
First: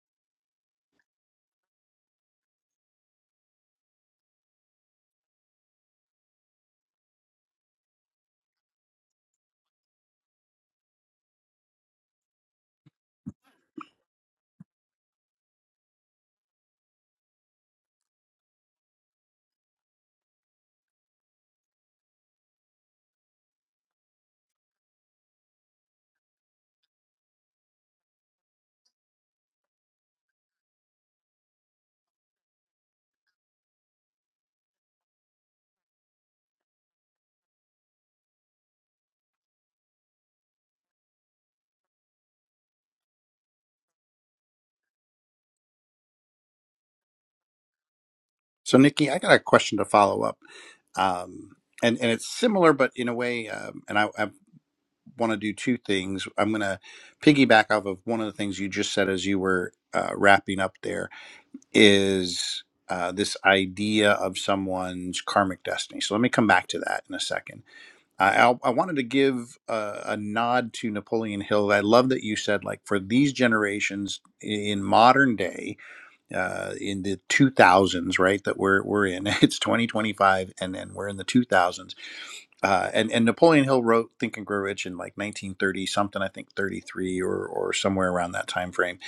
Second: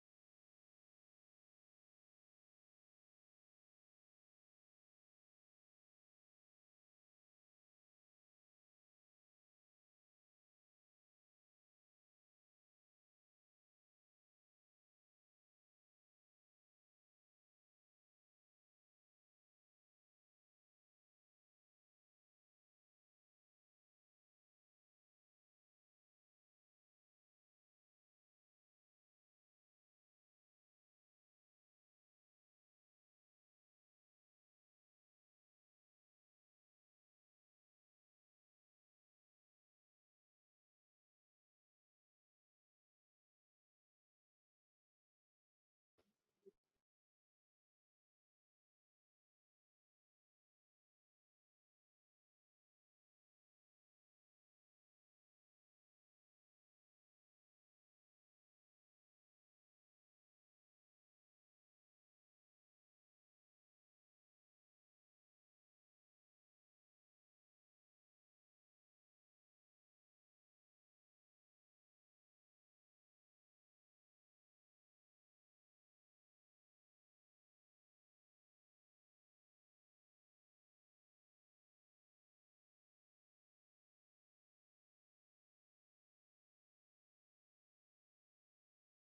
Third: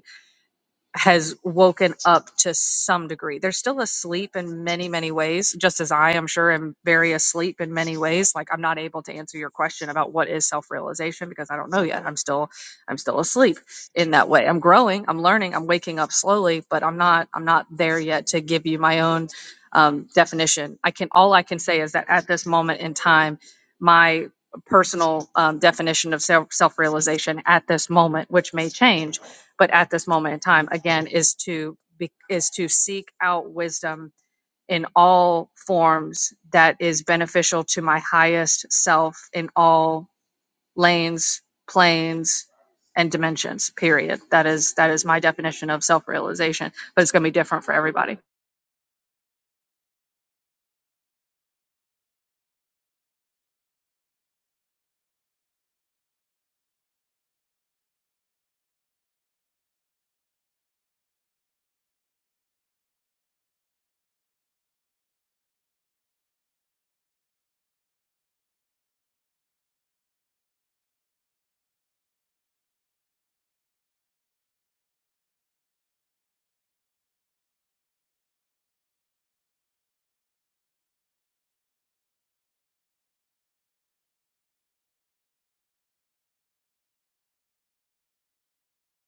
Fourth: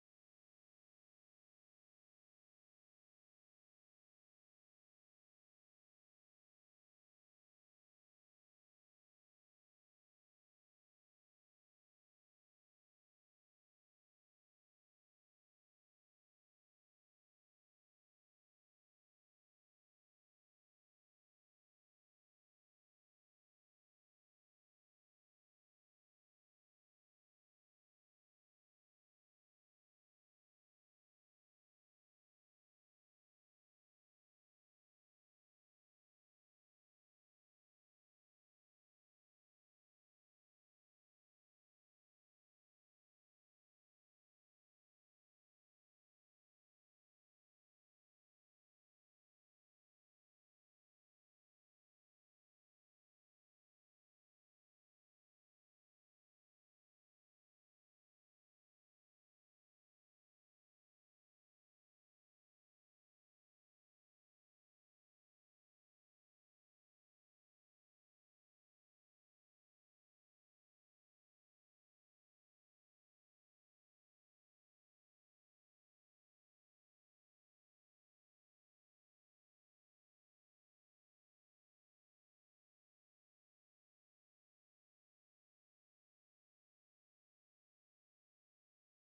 Speaker 4: has woken up to some degree. They're still asleep in many, many ways, just as I am sure am very asleep in many ways. Like I'm not able to answer your question about what is self-realization because I don't know yet. I'm still I'm still asleep in that way. I'm growing, I'm learning, I'm waking up slowly, but I'm not I'm not there yet to give you my own um, definition. I can all I can say is that at this moment in time, my personal um, definition of self self realization at this moment, which may change but at this moment in time again is to be, is to seek out wisdom in all forms that is beneficial to my highest self in all lanes planes and dimensions period that is that is my definition of self-realization but it's going to be different for everybody
Speaker 1: So, Nikki, I got a question to follow up, um, and and it's similar, but in a way, um, and I, I've want to do two things. I'm going to piggyback off of one of the things you just said as you were uh, wrapping up there is uh, this idea of someone's karmic destiny. So let me come back to that in a second. I, I'll- I wanted to give a, a nod to Napoleon Hill. I love that you said, like, for these generations in modern day, uh, in the 2000s, right, that we're, we're in, it's 2025, and then we're in the 2000s uh, and and Napoleon Hill wrote Think and Grow Rich in like 1930 something, I think 33 or or somewhere around that time frame.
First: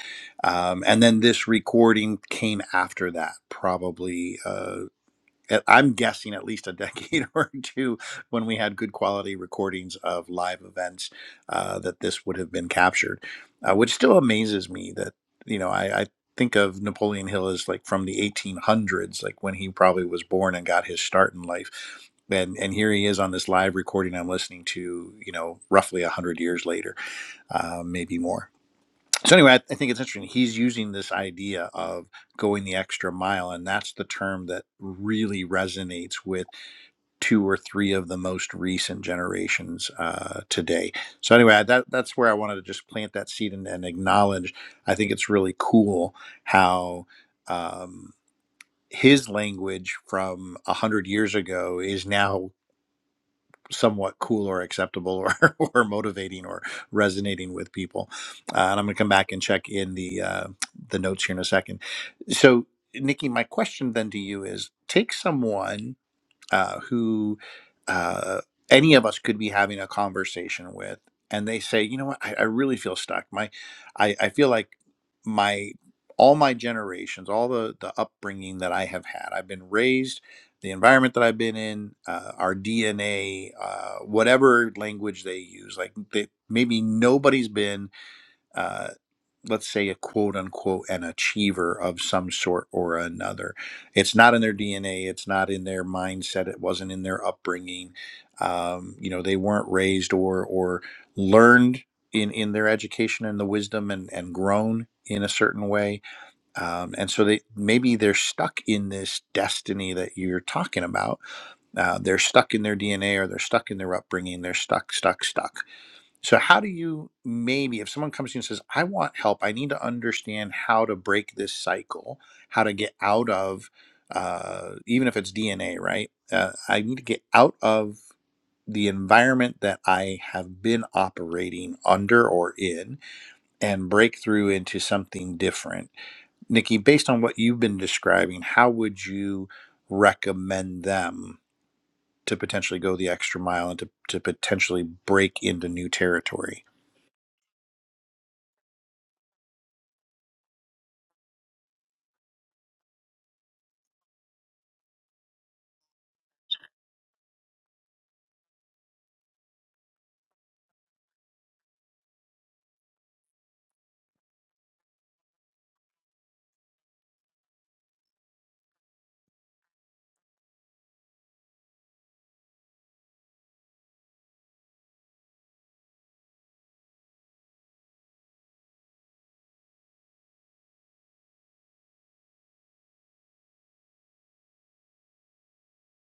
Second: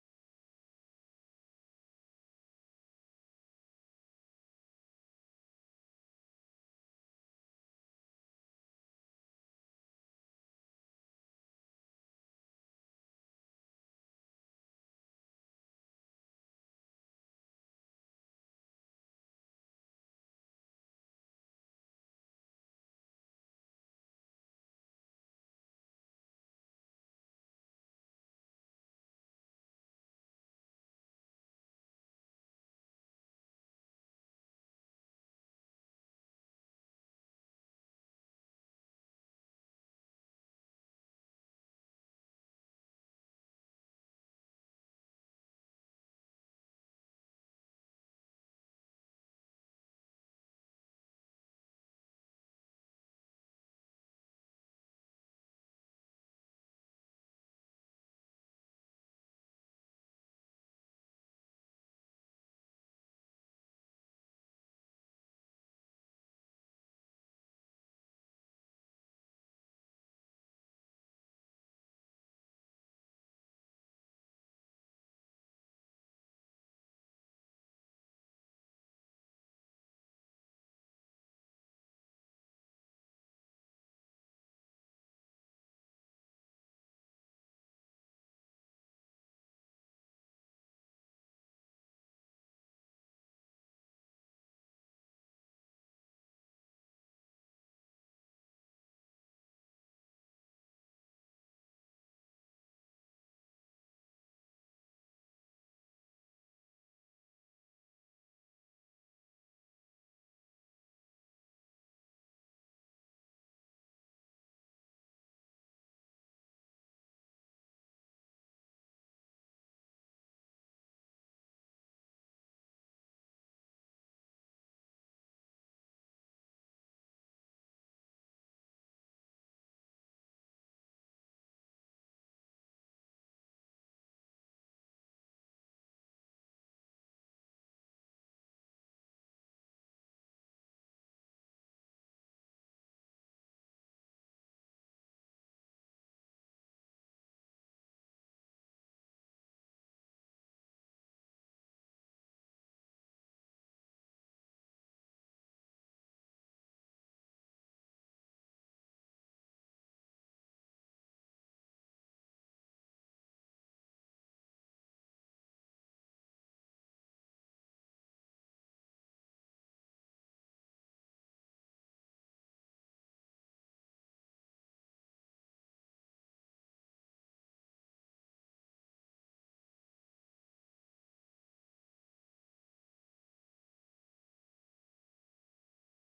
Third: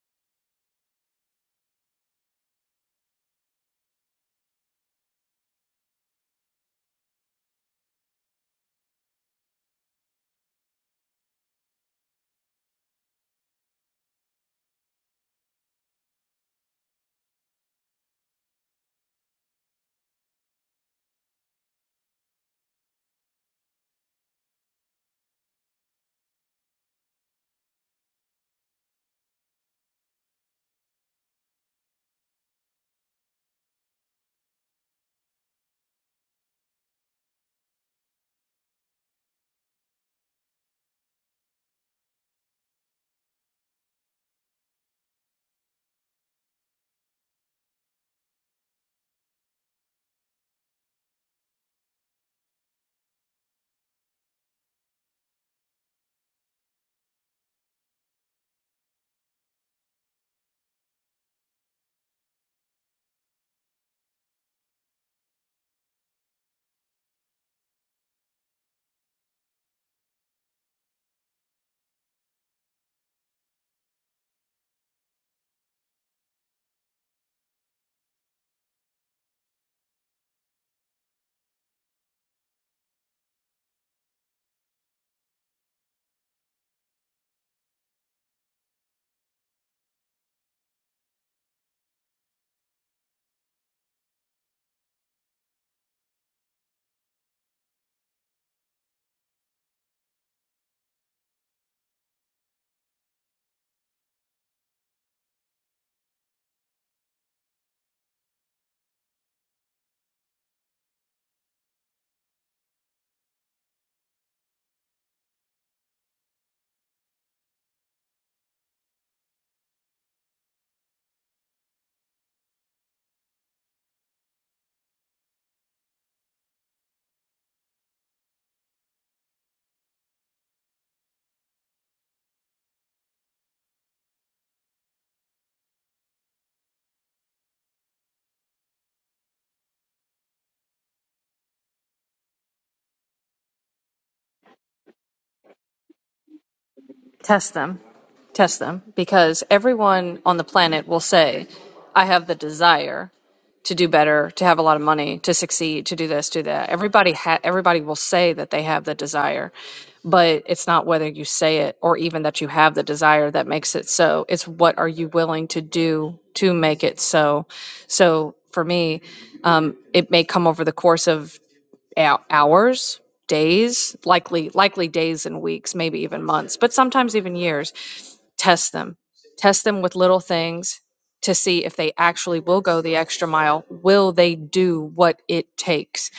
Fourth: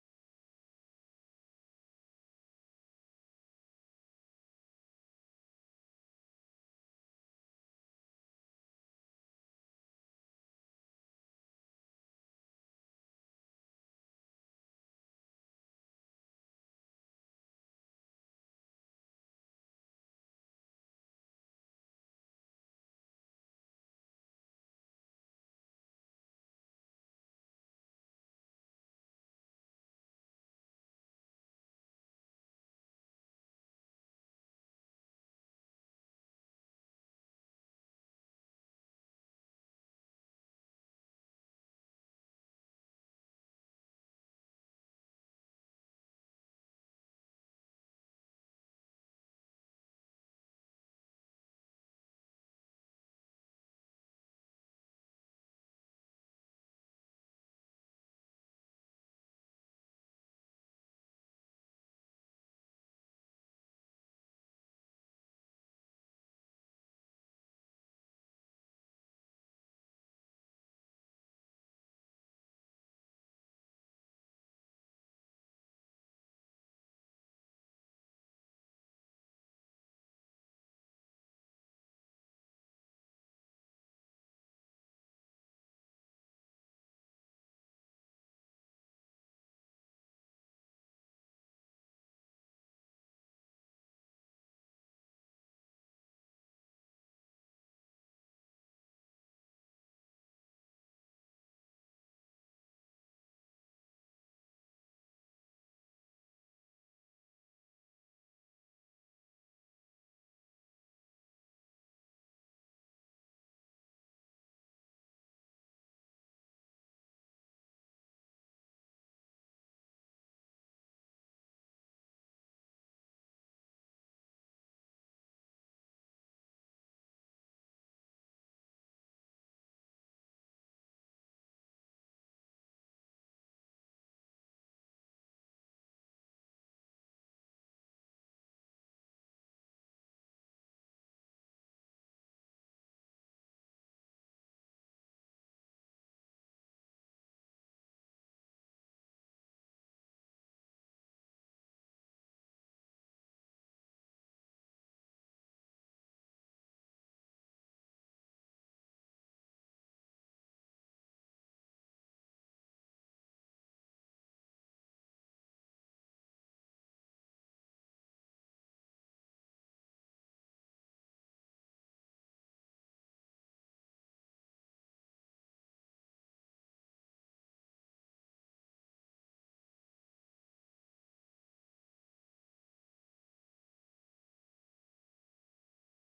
Speaker 1: Um, and then this recording came after that, probably. Uh, at- I'm guessing at least a decade or two when we had good quality recordings of live events uh, that this would have been captured, uh, which still amazes me that, you know, I, I think of Napoleon Hill as like from the 1800s, like when he probably was born and got his start in life. And, and here he is on this live recording I'm listening to, you know, roughly 100 years later, uh, maybe more. So anyway, I, I think it's interesting. He's using this idea of going the extra mile, and that's the term that really resonates with two or three of the most recent generations uh, today. So anyway, I, that that's where I wanted to just plant that seed and, and acknowledge. I think it's really cool how um, his language from a hundred years ago is now somewhat cool or acceptable or, or motivating or resonating with people. Uh, and I'm going to come back and check in the uh, the notes here in a second. So, Nikki, my question then to you is: Take someone uh, who uh, any of us could be having a conversation with, and they say, you know what, I, I really feel stuck. My, I, I feel like my all my generations, all the the upbringing that I have had, I've been raised, the environment that I've been in, uh, our DNA, uh, whatever language they use, like they, maybe nobody's been uh, let's say a quote unquote an achiever of some sort or another it's not in their dna it's not in their mindset it wasn't in their upbringing um, you know they weren't raised or or learned in in their education and the wisdom and and grown in a certain way um, and so they maybe they're stuck in this destiny that you're talking about uh, they're stuck in their dna or they're stuck in their upbringing they're stuck stuck stuck so, how do you maybe, if someone comes to you and says, I want help, I need to understand how to break this cycle, how to get out of, uh, even if it's DNA, right? Uh, I need to get out of the environment that I have been operating under or in and break through into something different. Nikki, based on what you've been describing, how would you recommend them? To potentially go the extra mile and to, to potentially break into new territory.
Speaker 4: test them test them because everyone on the planet will say i have the desire to do better, to have a lot of money, to succeed, to do this, do that. Everybody ha- everybody will say that they have the desire, but it's not whether you say it or even that you have the desire that makes it so. It's what are you willing to do to make it so. So for me, um, it may come over the course of hou- hours, days, likely likely days and weeks, maybe even months, but sometimes even years Test them. Test them with little things to see if they actually will go the extra mile. Will they do what it takes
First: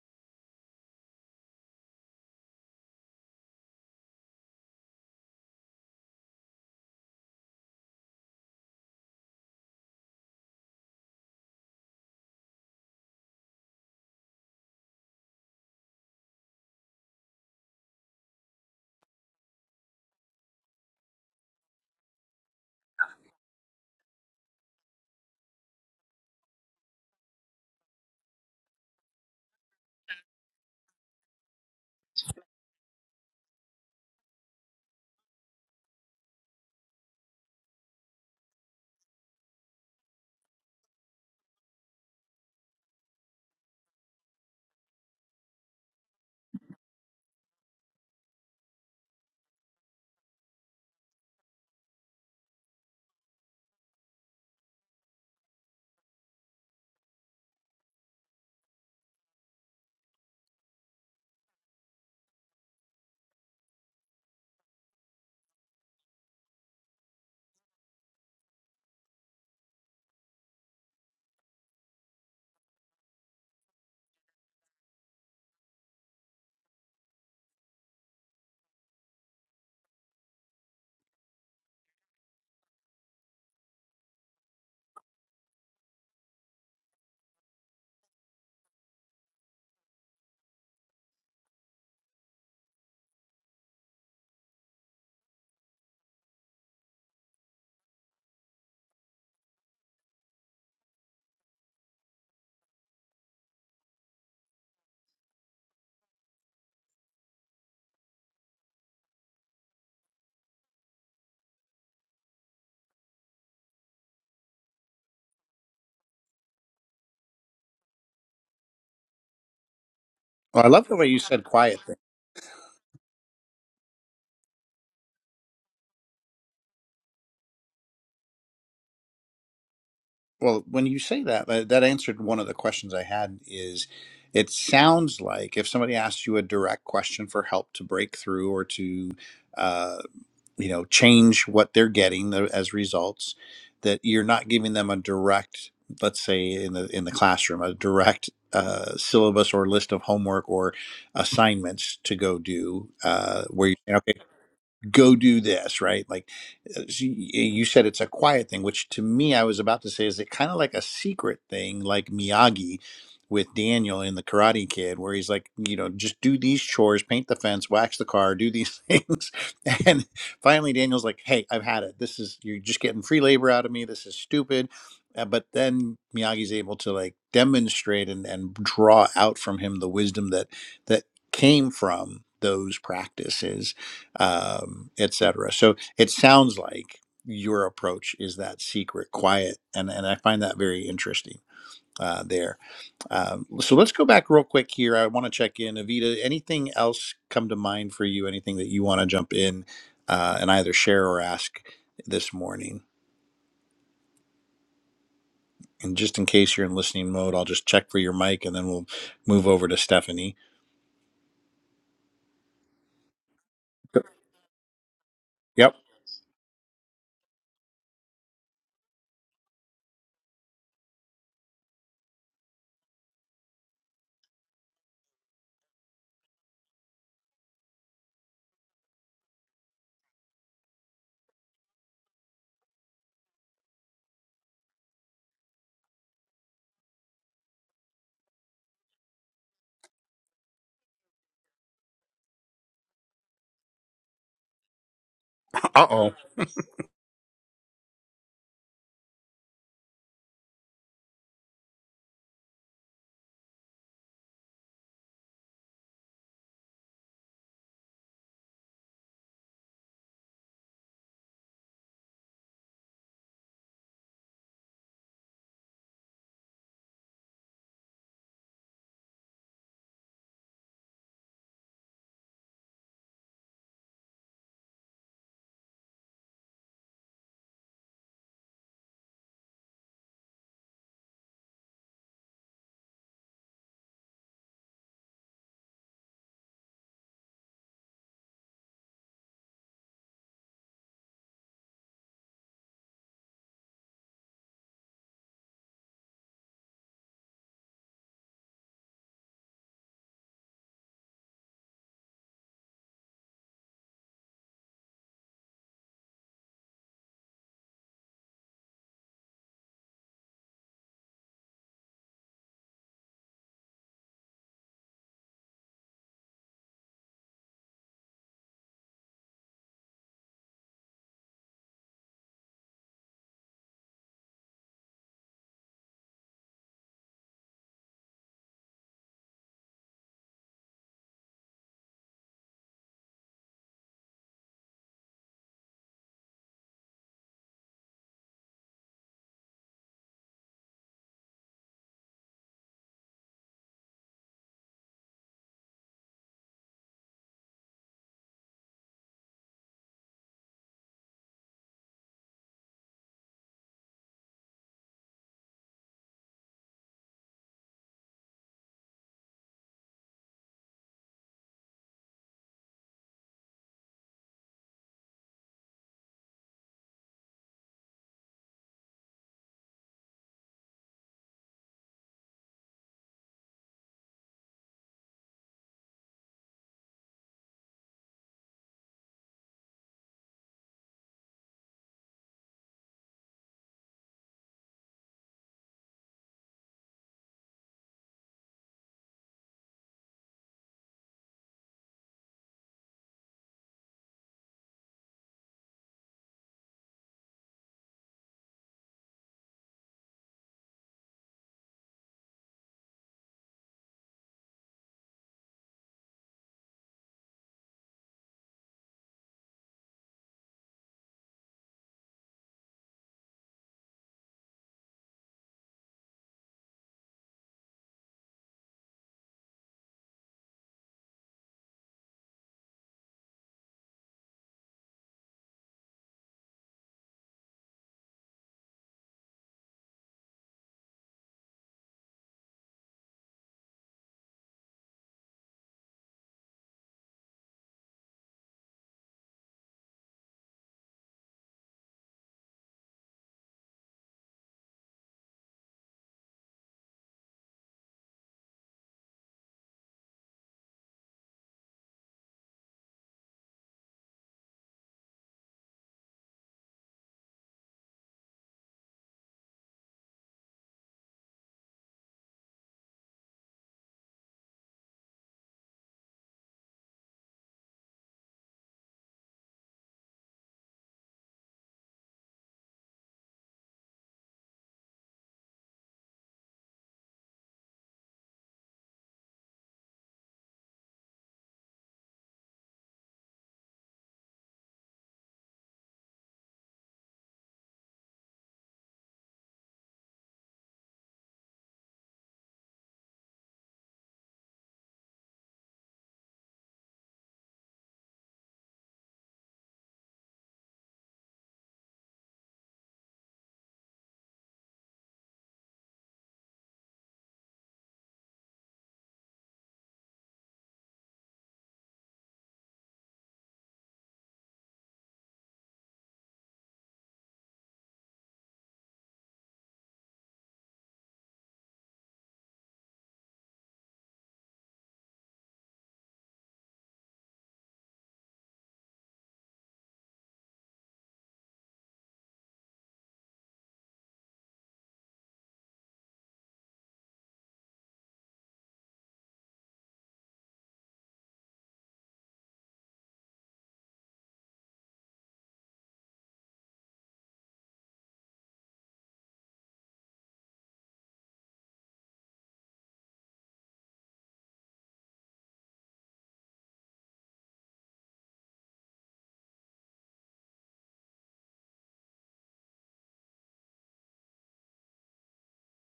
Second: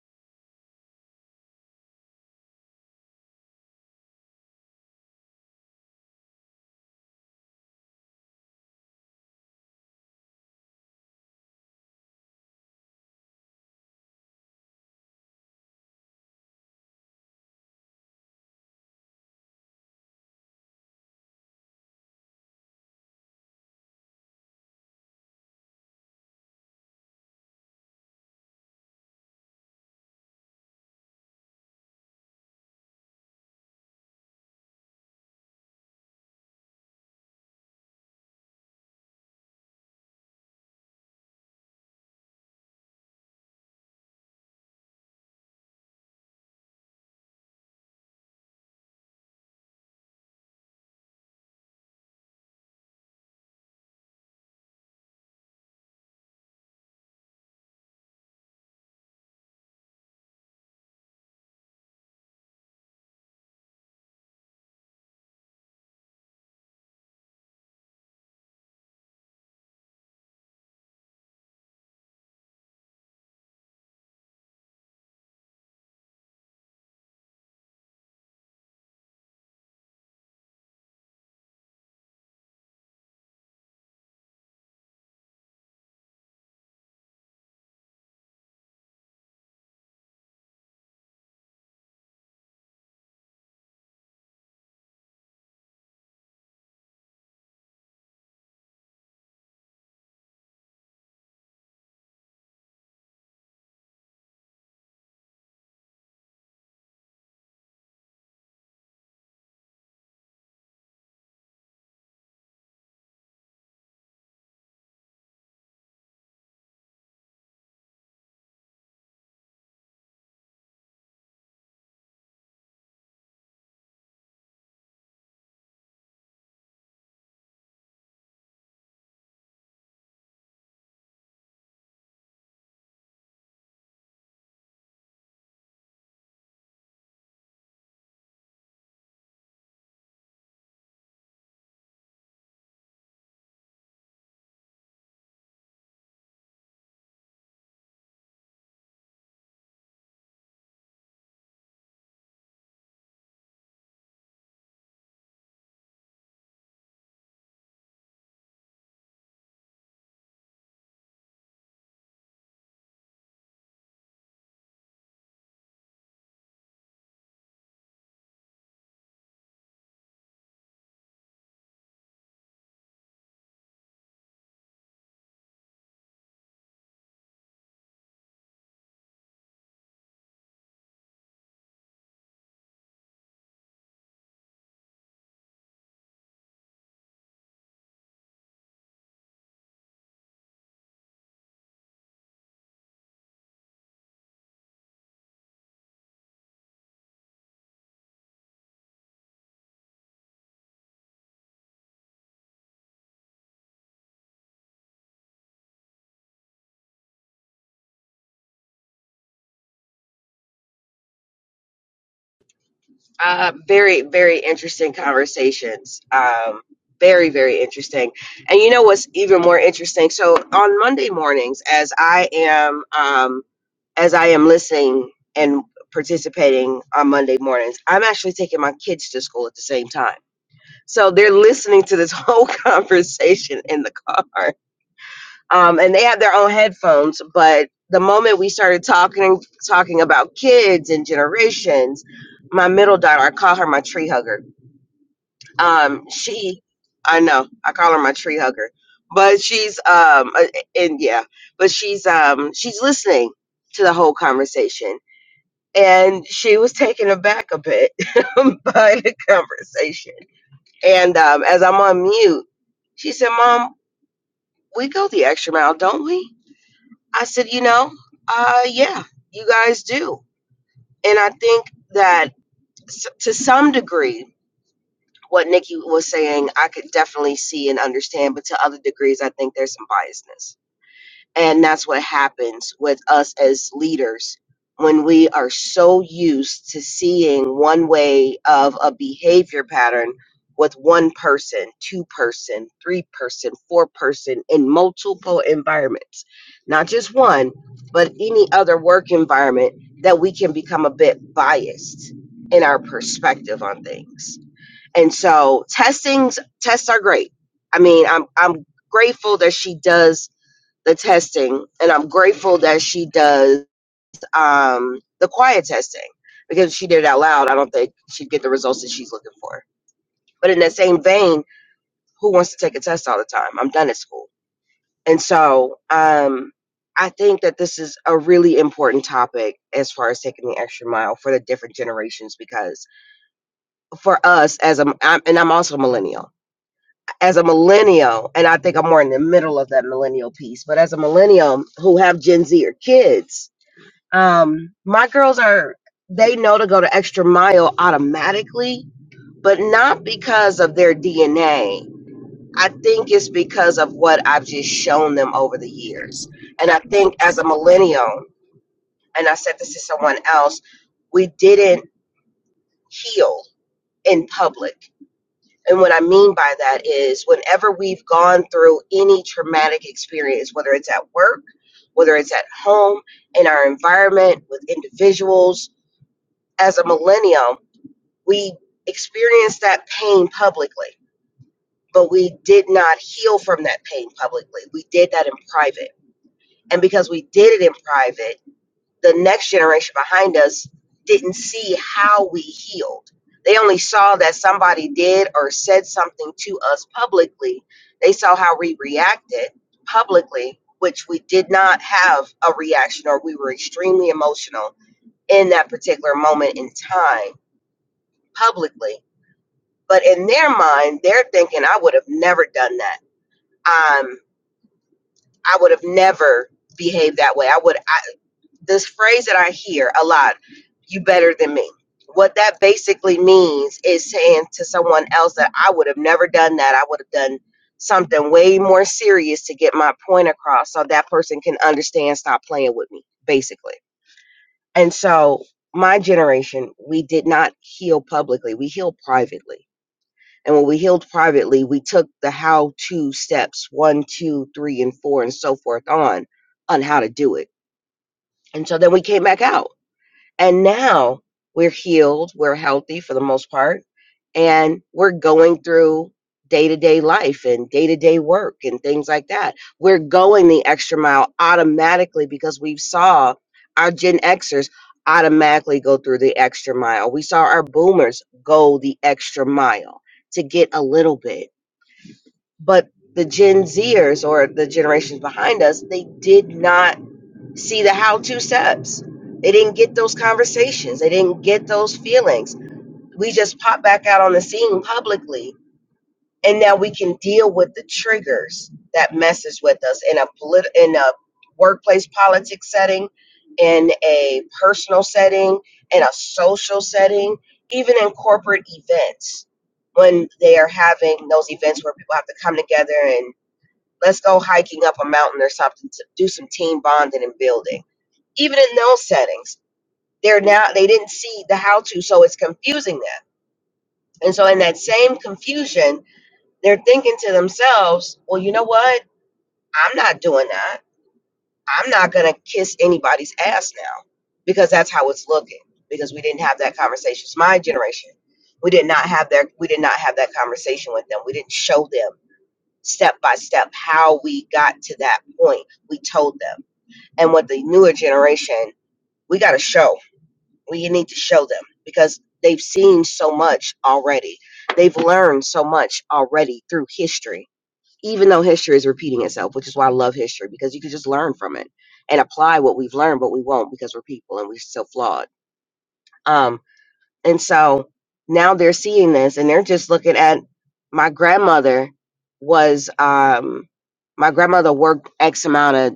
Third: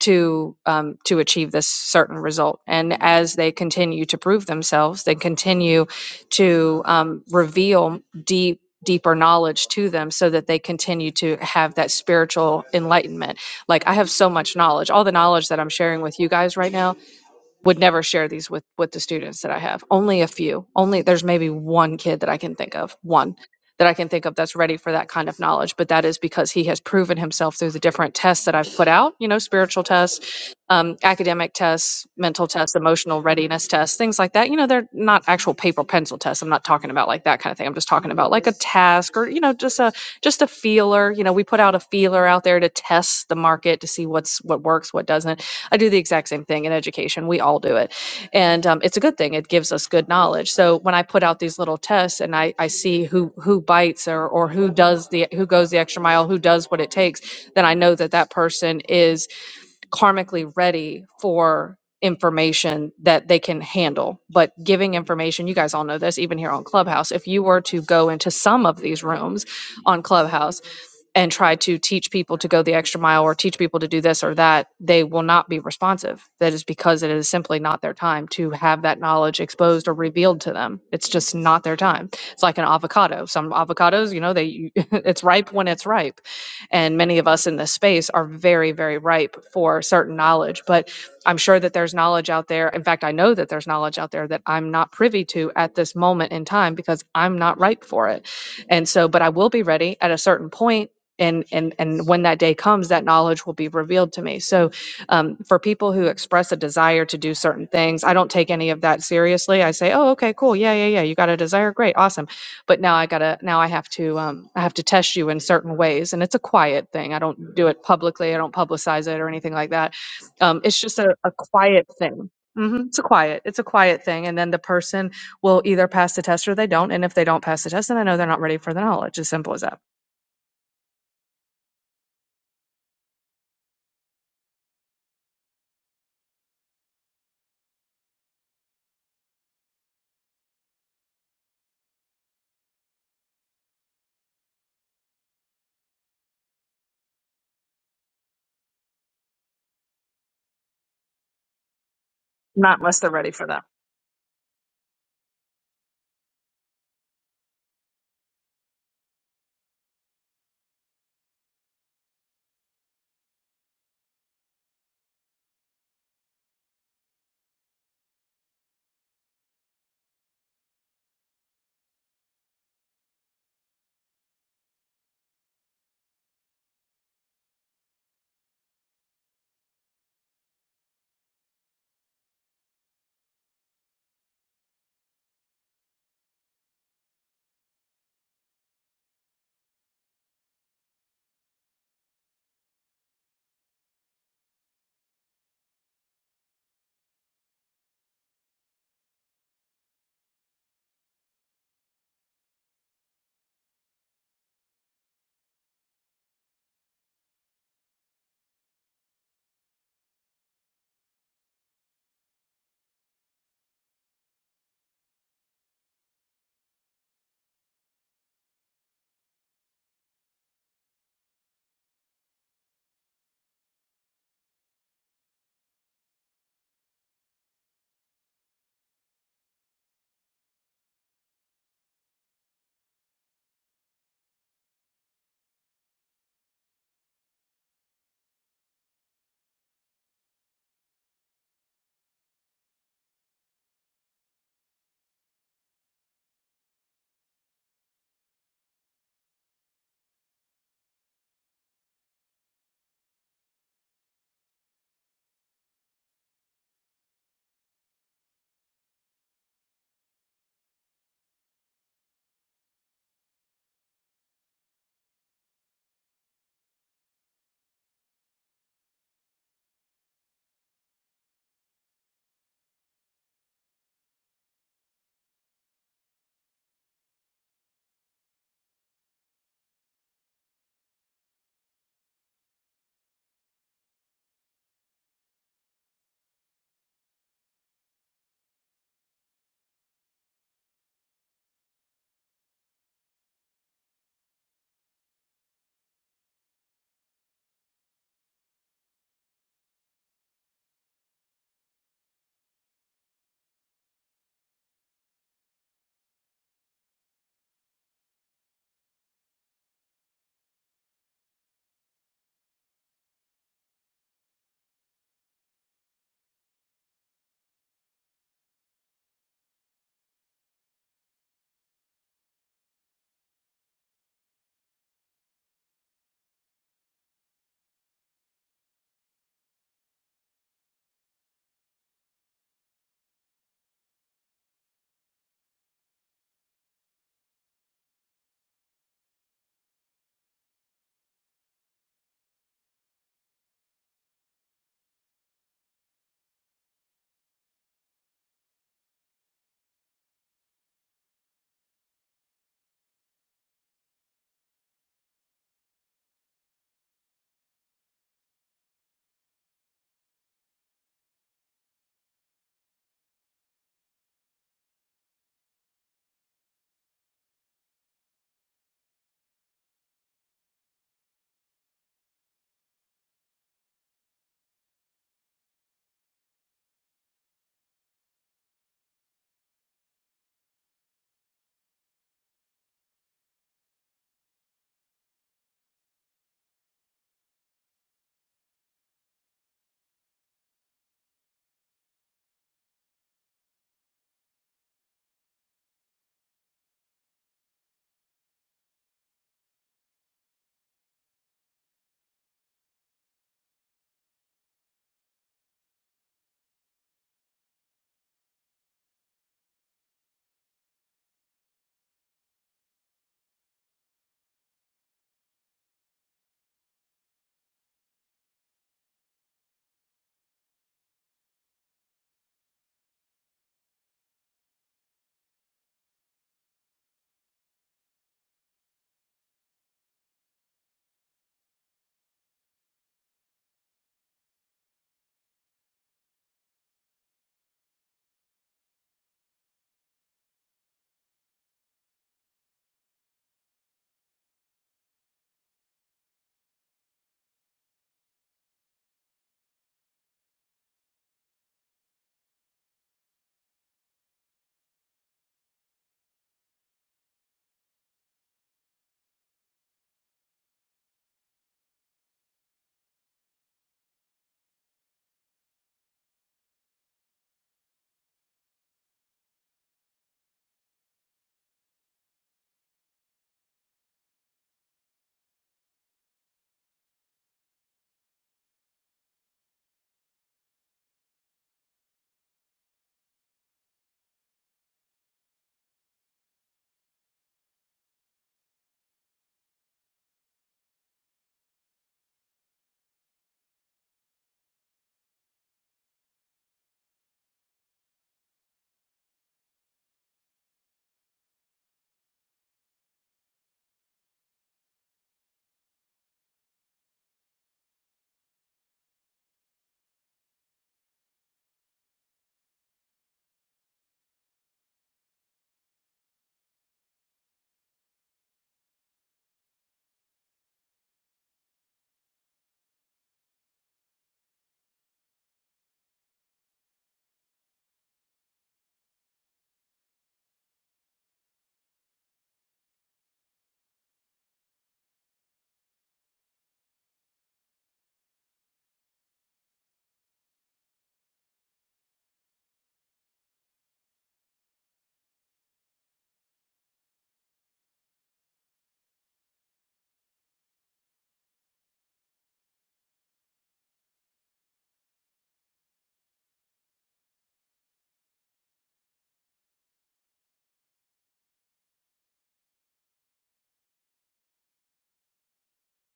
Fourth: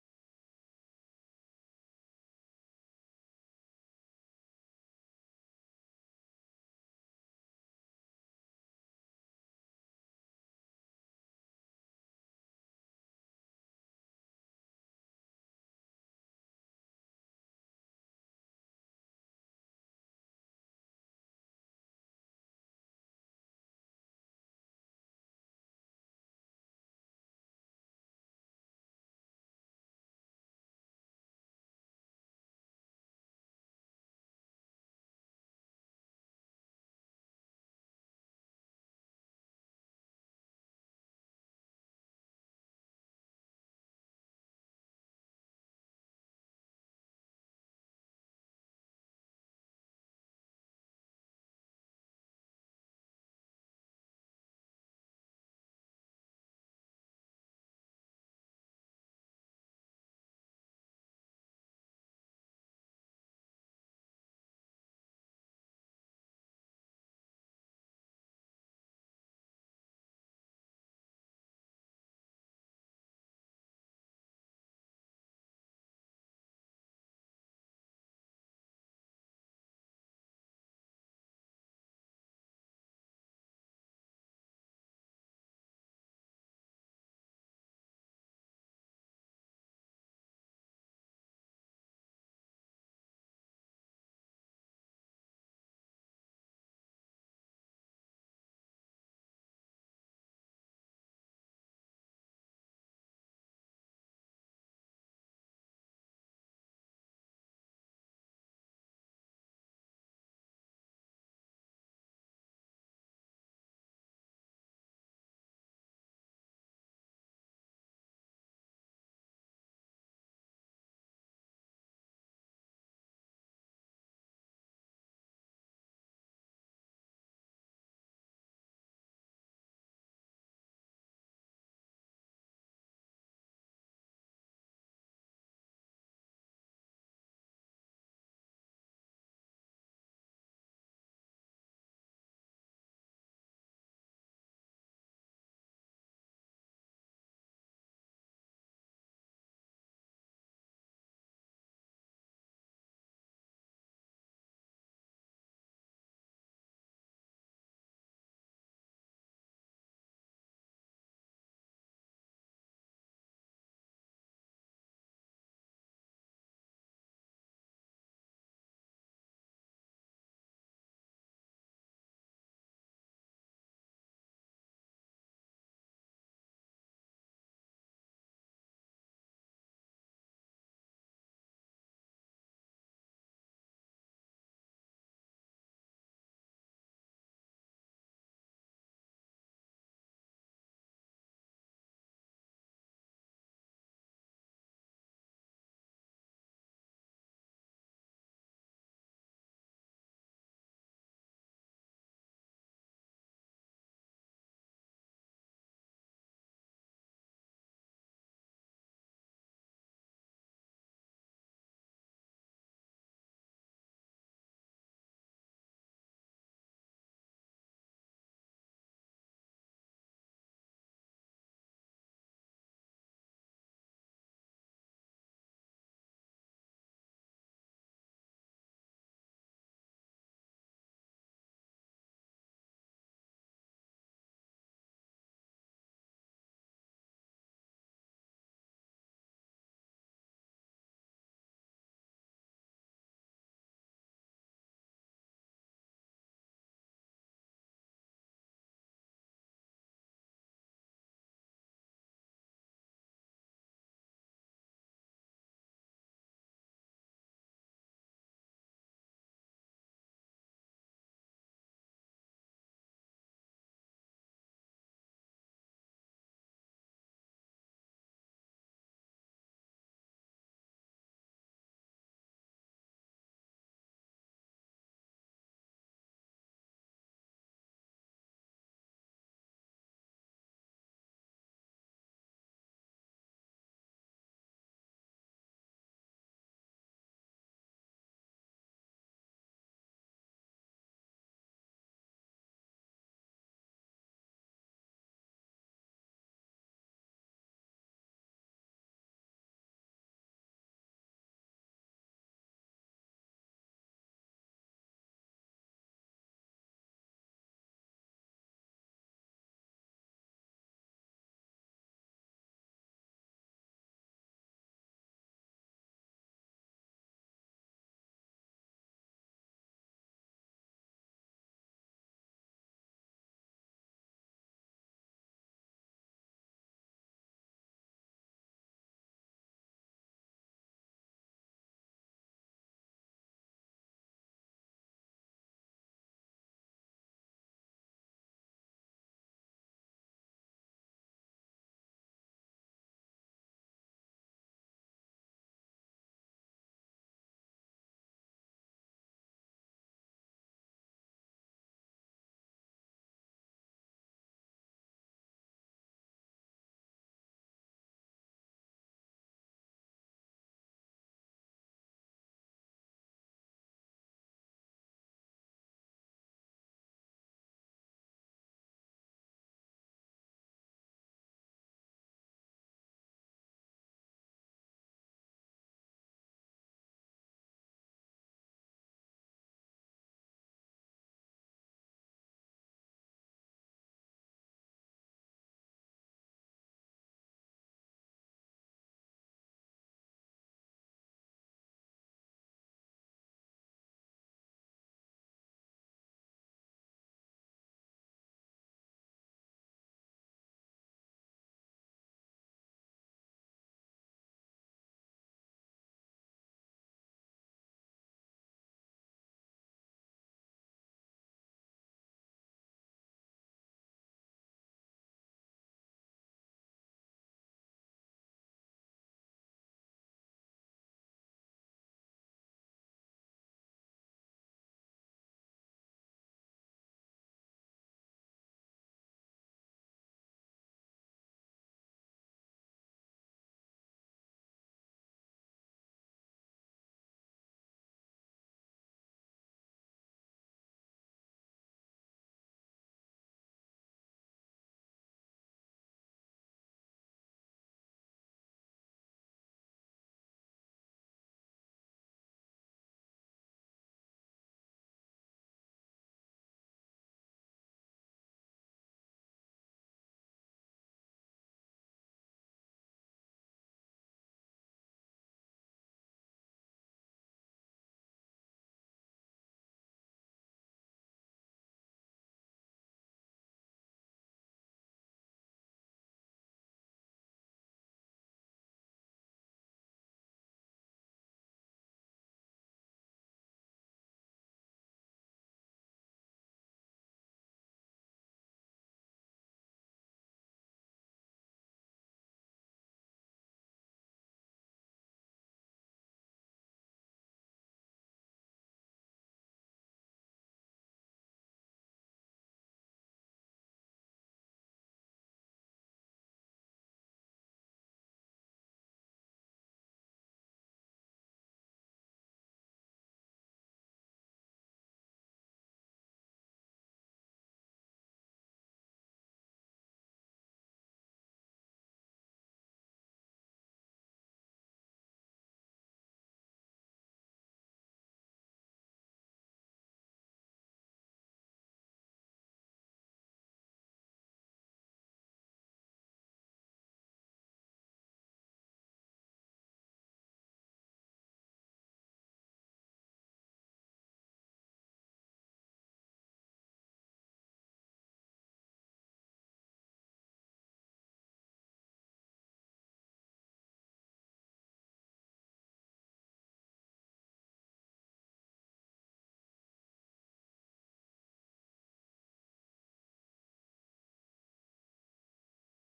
Speaker 4: to um, to achieve this certain result? And as they continue to prove themselves, they continue to um, reveal deep deeper knowledge to them so that they continue to have that spiritual enlightenment like i have so much knowledge all the knowledge that i'm sharing with you guys right now would never share these with with the students that I have. Only a few. Only there's maybe one kid that I can think of, one that I can think of that's ready for that kind of knowledge. But that is because he has proven himself through the different tests that I've put out. You know, spiritual tests, um, academic tests, mental tests, emotional readiness tests, things like that. You know, they're not actual paper pencil tests. I'm not talking about like that kind of thing. I'm just talking about like a task or you know, just a just a feeler. You know, we put out a feeler out there to test the market to see what's what works, what doesn't I do the exact same thing in education. We all do it. And um, it's a good thing. It gives us good knowledge. So when I put out these little tests and I, I see who, who bites or, or who does the, who goes the extra mile, who does what it takes, then I know that that person is karmically ready for information that they can handle. But giving information, you guys all know this, even here on Clubhouse, if you were to go into some of these rooms on Clubhouse, and try to teach people to go the extra mile or teach people to do this or that, they will not be responsive. That is because it is simply not their time to have that knowledge exposed or revealed to them. It's just not their time. It's like an avocado. Some avocados, you know, they it's ripe when it's ripe and many of us in this space are very very ripe for certain knowledge but i'm sure that there's knowledge out there in fact i know that there's knowledge out there that i'm not privy to at this moment in time because i'm not ripe for it and so but i will be ready at a certain point and and and when that day comes that knowledge will be revealed to me so um, for people who express a desire to do certain things i don't take any of that seriously i say oh okay cool yeah yeah yeah you got a desire great awesome but now I gotta now I have to um, I have to test you in certain ways, and it's a quiet thing. I don't do it publicly. I don't publicize it or anything like that. Um,
Speaker 1: Well, I
Speaker 4: it's
Speaker 1: love the
Speaker 4: just
Speaker 1: way
Speaker 4: a,
Speaker 1: you
Speaker 4: a
Speaker 1: said quiet
Speaker 4: quiet
Speaker 1: thing.
Speaker 4: thing. hmm It's a quiet. It's a quiet thing, and then the person will either pass the test or they don't. And if they don't pass the test, then I know they're not ready for the knowledge. As simple as that.
Speaker 1: Well, when you say that, that that answered one of the questions I had is it sounds like if somebody asks you a direct question for help to break through or to uh, you know change what they're getting tho- as results, that you're not giving them a direct, let's say in the in the classroom, a direct uh, syllabus or list of homework or assignments to go
Speaker 4: Not
Speaker 1: do.
Speaker 4: unless they're ready
Speaker 1: Uh,
Speaker 4: for that.
Speaker 1: where you okay, go do this right like uh, so y- you said it's a quiet thing which to me i was about to say is it kind of like a secret thing like miyagi with daniel in the karate kid where he's like you know just do these chores paint the fence wax the car do these things and finally daniel's like hey i've had it this is you're just getting free labor out of me this is stupid uh, but then miyagi's able to like demonstrate and, and draw out from him the wisdom that that came from those practices um, etc. So it sounds like your approach is that secret, quiet, and and I find that very interesting uh, there. Um, so let's go back real quick here. I want to check in, Avita. Anything else come to mind for you? Anything that you want to jump in uh, and either share or ask this morning? And just in case you're in listening mode, I'll just check for your mic, and then we'll move over to Stephanie.
Speaker 3: Uh, very, very interesting
Speaker 1: Yep.
Speaker 3: conversations. Um, very, very interesting. And you know what's even more interesting? So on Monday mornings, as I am, um, as I am listening and participating on Monday mornings, I'm actually taking my kids to school at the same time. So they're listening to this whole conversation in the car. um, and they have their own headphones. But the moment we started talking talking about kids and generations, my middle daughter, I call her my tree hugger.
Speaker 1: Uh
Speaker 3: Um,
Speaker 1: oh.
Speaker 3: she, I know, I call her my tree hugger, but she's um, uh, and yeah, but she's um, she's listening to the whole conversation. And she was taken aback a bit by the conversation. And um, as I'm on mute, she said, "Mom, we go the extra mile, don't we?" I said, you know, uh, yeah, you guys do. And I think that s- to some degree, what Nikki was saying, I could definitely see and understand, but to other degrees, I think there's some biasness. And that's what happens with us as leaders when we are so used to seeing one way of a behavior pattern with one person, two person, three person, four person in multiple environments, not just one, but any other work environment that we can become a bit biased in our perspective on things. And so testings tests are great. I mean, I'm I'm grateful that she does the testing and i'm grateful that she does um, the quiet testing because if she did it out loud i don't think she'd get the results that she's looking for but in that same vein who wants to take a test all the time i'm done at school and so um, i think that this is a really important topic as far as taking the extra mile for the different generations because for us as a I'm, and i'm also a millennial as a millennial and i think i'm more in the middle of that millennial piece but as a millennial who have gen z or kids Um, my girls are they know to go the extra mile automatically, but not because of their DNA. I think it's because of what I've just shown them over the years. And I think as a millennial, and I said this to someone else, we didn't heal in public. And what I mean by that is whenever we've gone through any traumatic experience, whether it's at work, whether it's at home, in our environment, with individuals, as a millennium, we experienced that pain publicly, but we did not heal from that pain publicly. We did that in private. And because we did it in private, the next generation behind us didn't see how we healed. They only saw that somebody did or said something to us publicly. They saw how we reacted publicly, which we did not have a reaction or we were extremely emotional in that particular moment in time publicly But in their mind, they're thinking, I would have never done that. Um, I would have never behaved that way. I would, I, this phrase that I hear a lot, you better than me. What that basically means is saying to someone else that I would have never done that. I would have done something way more serious to get my point across so that person can understand, stop playing with me, basically. And so, my generation, we did not heal publicly, we healed privately And when we healed privately, we took the how to steps one, two, three, and four, and so forth on, on how to do it. And so then we came back out. And now we're healed, we're healthy for the most part, and we're going through day to day life and day to day work and things like that. We're going the extra mile automatically because we saw our Gen Xers automatically go through the extra mile. We saw our boomers go the extra mile to get a little bit but the Gen Zers or the generations behind us, they did not see the how to steps. They didn't get those conversations. They didn't get those feelings. We just pop back out on the scene publicly, and now we can deal with the triggers that messes with us in a polit- in a workplace politics setting, in a personal setting, in a social setting, even in corporate events when they are having those events where people have to come together and. Let's go hiking up a mountain or something to do some team bonding and building. Even in those settings, they're now they didn't see the how to, so it's confusing them. And so in that same confusion, they're thinking to themselves, well, you know what? I'm not doing that. I'm not gonna kiss anybody's ass now because that's how it's looking. Because we didn't have that conversation. It's my generation. We did not have their we did not have that conversation with them. We didn't show them step by step how we got to that point. We told them. and with the newer generation we got to show we need to show them because they've seen so much already they've learned so much already through history even though history is repeating itself which is why i love history because you can just learn from it and apply what we've learned but we won't because we're people and we're still flawed um and so now they're seeing this and they're just looking at my grandmother was um my grandmother worked x amount of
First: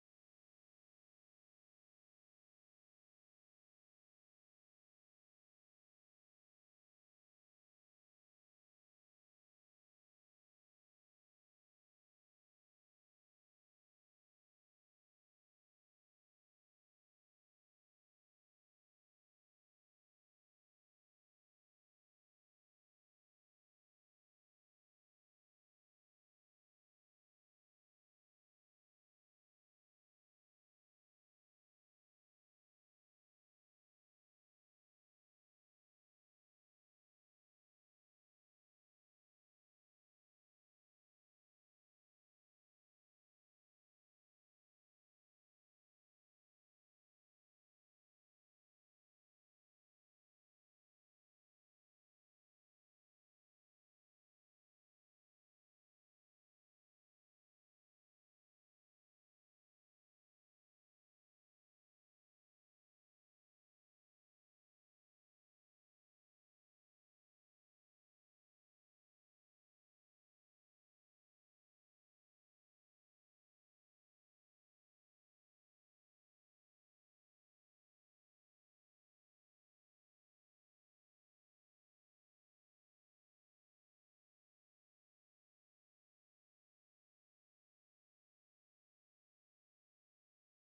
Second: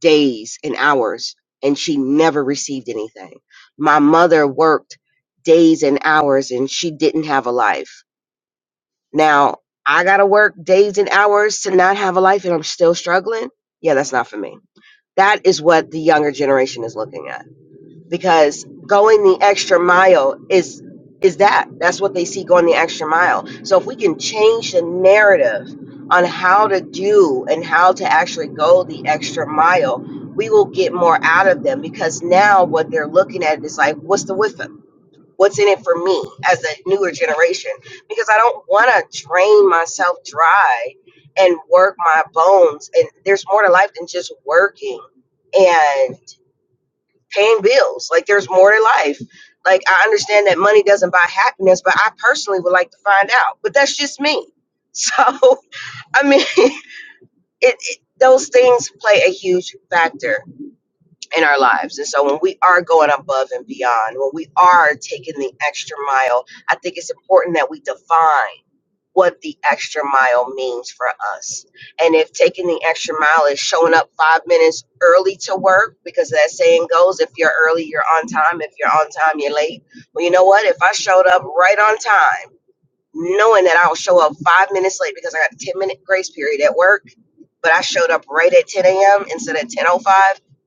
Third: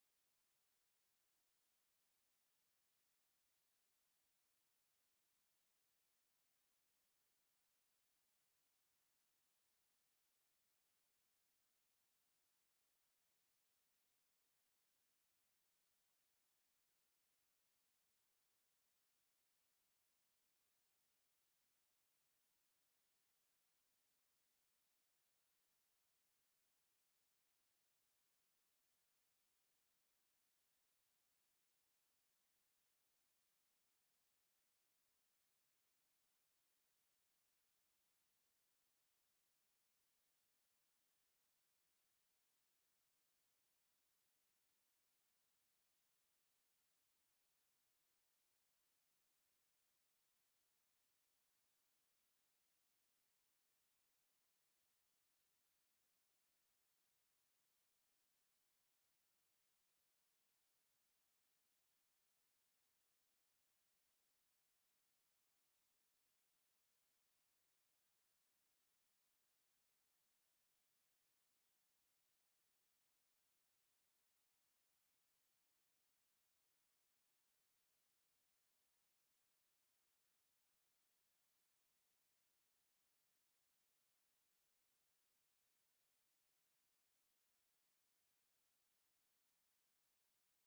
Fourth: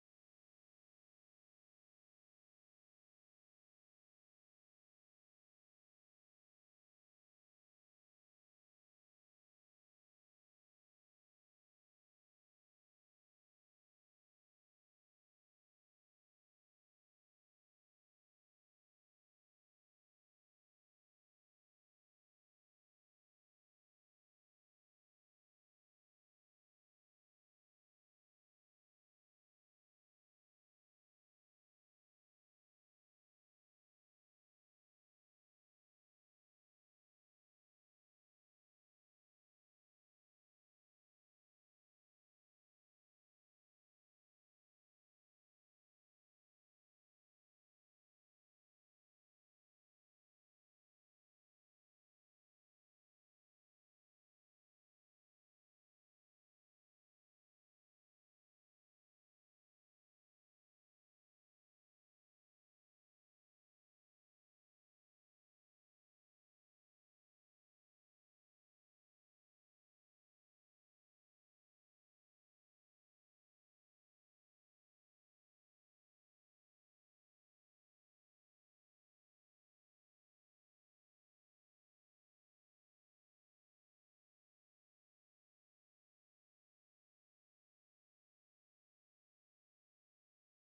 Speaker 3: days and hours and she never received anything. My mother worked days and hours and she didn't have a life. Now, I got to work days and hours to not have a life and I'm still struggling. Yeah, that's not for me. That is what the younger generation is looking at because going the extra mile is is that that's what they see going the extra mile so if we can change the narrative on how to do and how to actually go the extra mile we will get more out of them because now what they're looking at is like what's the with them what's in it for me as a newer generation because i don't want to drain myself dry and work my bones and there's more to life than just working and paying bills. Like there's more to life. Like I understand that money doesn't buy happiness, but I personally would like to find out. But that's just me. So I mean, it, it those things play a huge factor in our lives. And so when we are going above and beyond, when we are taking the extra mile, I think it's important that we define what the extra mile means for us. And if taking the extra mile is showing up five minutes early to work, because that saying goes, if you're early, you're on time. If you're on time, you're late. Well, you know what? If I showed up right on time, knowing that I'll show up five minutes late because I got a 10 minute grace period at work, but I showed up right at 10 a.m. instead of 10.05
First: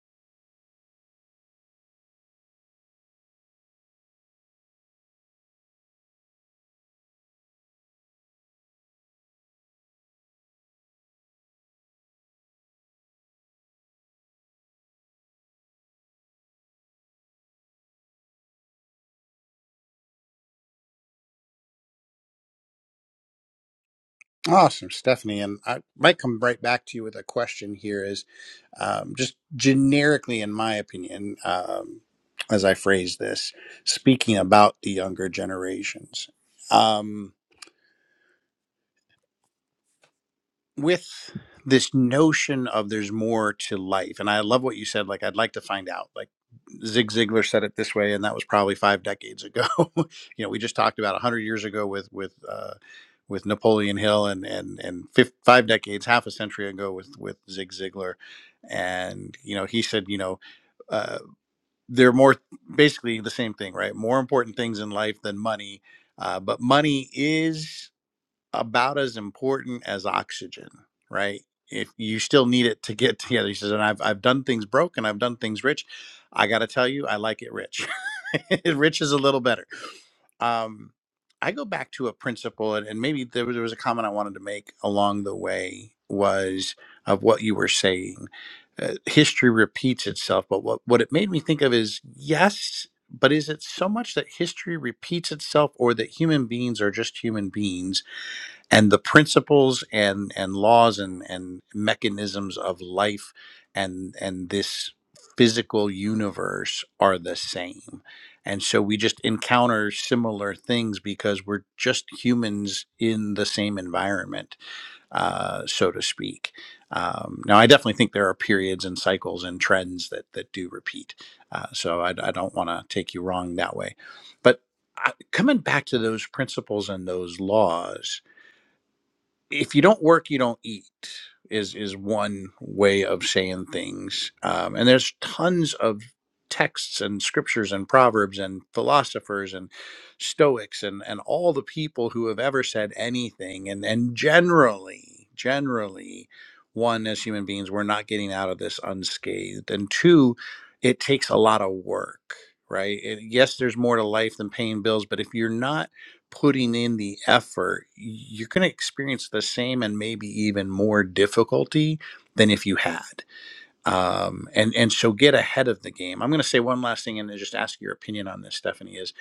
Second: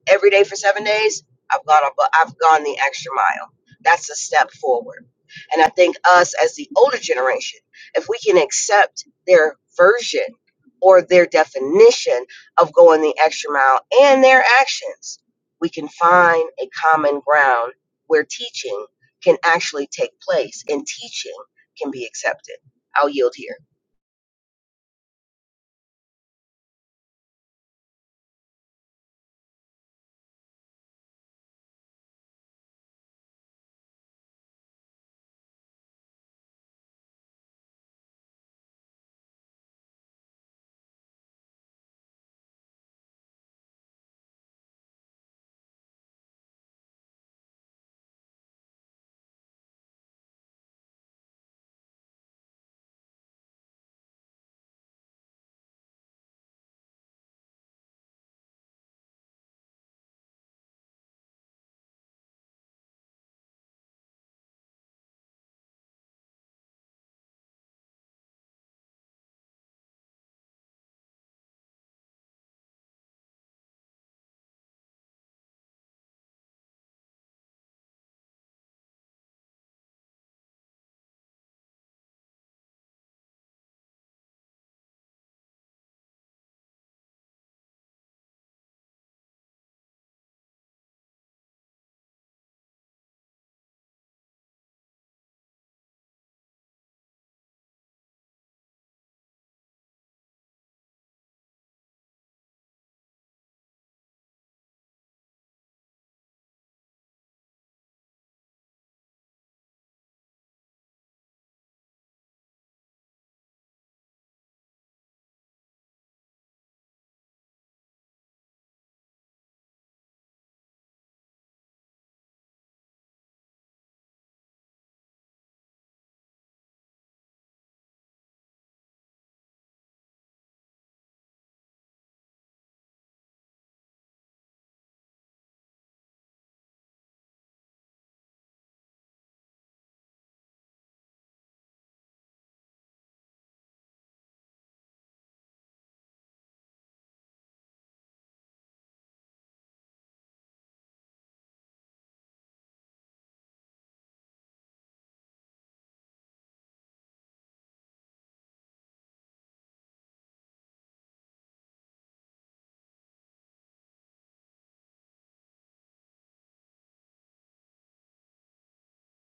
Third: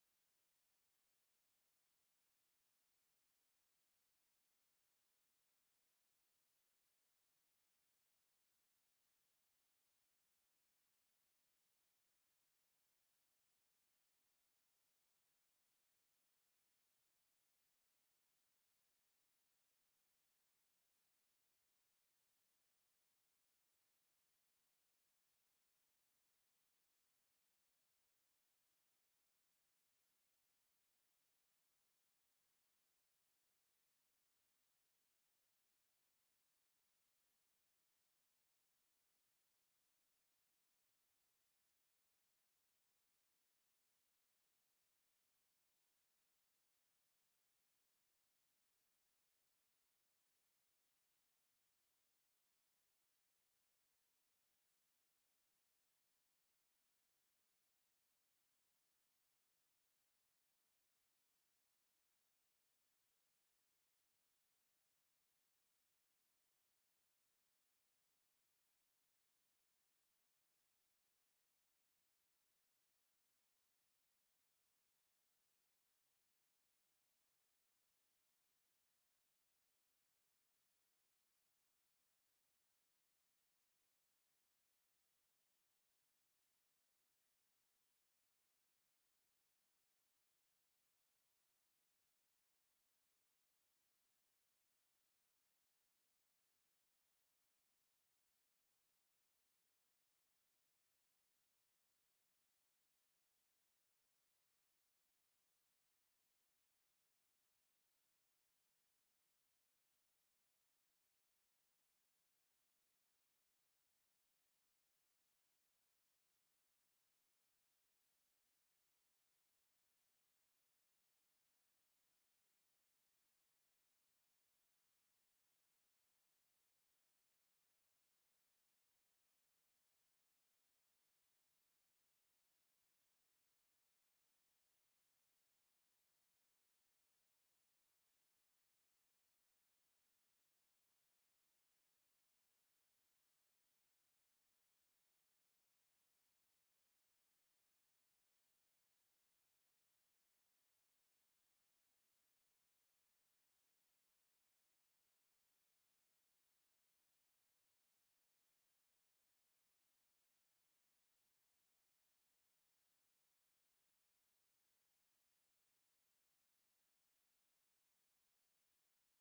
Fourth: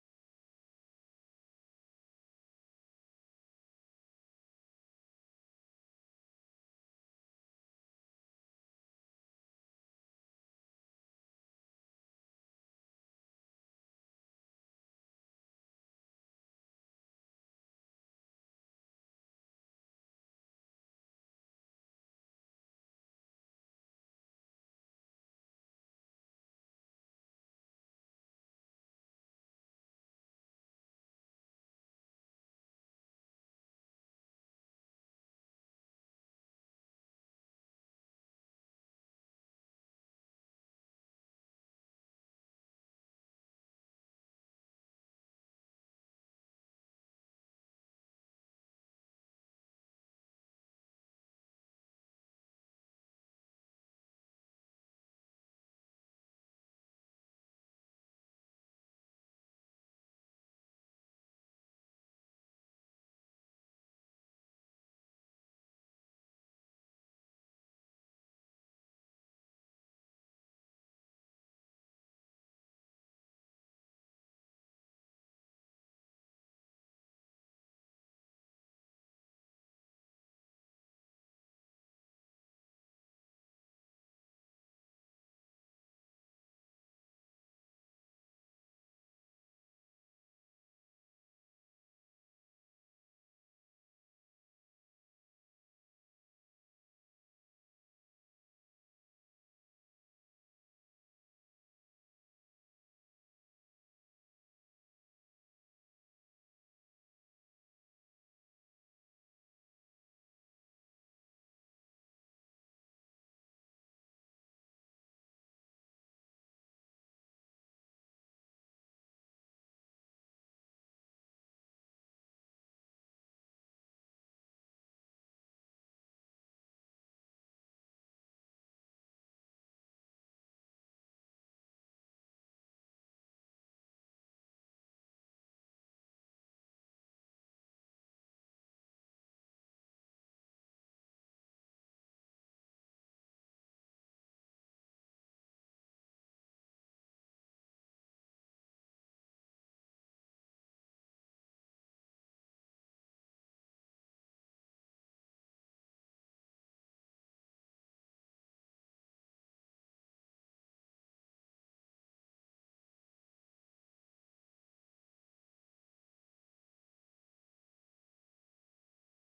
Speaker 3: every day for seven days, I've gone, up, I've gone the extra mile. That's a step forward. And I think us as the older generation, if we can accept their version or their definition of going the extra mile and their actions, we can find a common ground where teaching can actually take place in teaching can be accepted. I'll yield here.
Speaker 1: Awesome, Stephanie. And I might come right back to you with a question here is um, just generically, in my opinion, um, as I phrase this, speaking about the younger generations. Um, with this notion of there's more to life and i love what you said like i'd like to find out like zig ziglar said it this way and that was probably five decades ago you know we just talked about 100 years ago with with uh with napoleon hill and and and fif- five decades half a century ago with with zig ziglar and you know he said you know uh, they're more basically the same thing right more important things in life than money uh, but money is about as important as oxygen, right? If you still need it to get together, he says, and I've I've done things broke and I've done things rich. I gotta tell you, I like it rich. rich is a little better. Um, I go back to a principle, and, and maybe there was, there was a comment I wanted to make along the way was of what you were saying. Uh, history repeats itself, but what what it made me think of is yes, but is it so much that history repeats itself, or that human beings are just human beings? and the principles and and laws and and mechanisms of life and and this physical universe are the same and so we just encounter similar things because we're just humans in the same environment uh, so to speak um, now i definitely think there are periods and cycles and trends that that do repeat uh, so i, I don't want to take you wrong that way but I, coming back to those principles and those laws if you don't work, you don't eat is is one way of saying things. Um, and there's tons of texts and scriptures and proverbs and philosophers and stoics and and all the people who have ever said anything and and generally generally one as human beings we're not getting out of this unscathed and two it takes a lot of work right It- yes there's more to life than paying bills but if you're not putting in the effort, you're going to experience the same and maybe even more difficulty than if you had. Um, and and so get ahead of the game. I'm going to say one last thing and then just ask your opinion on this, Stephanie. Is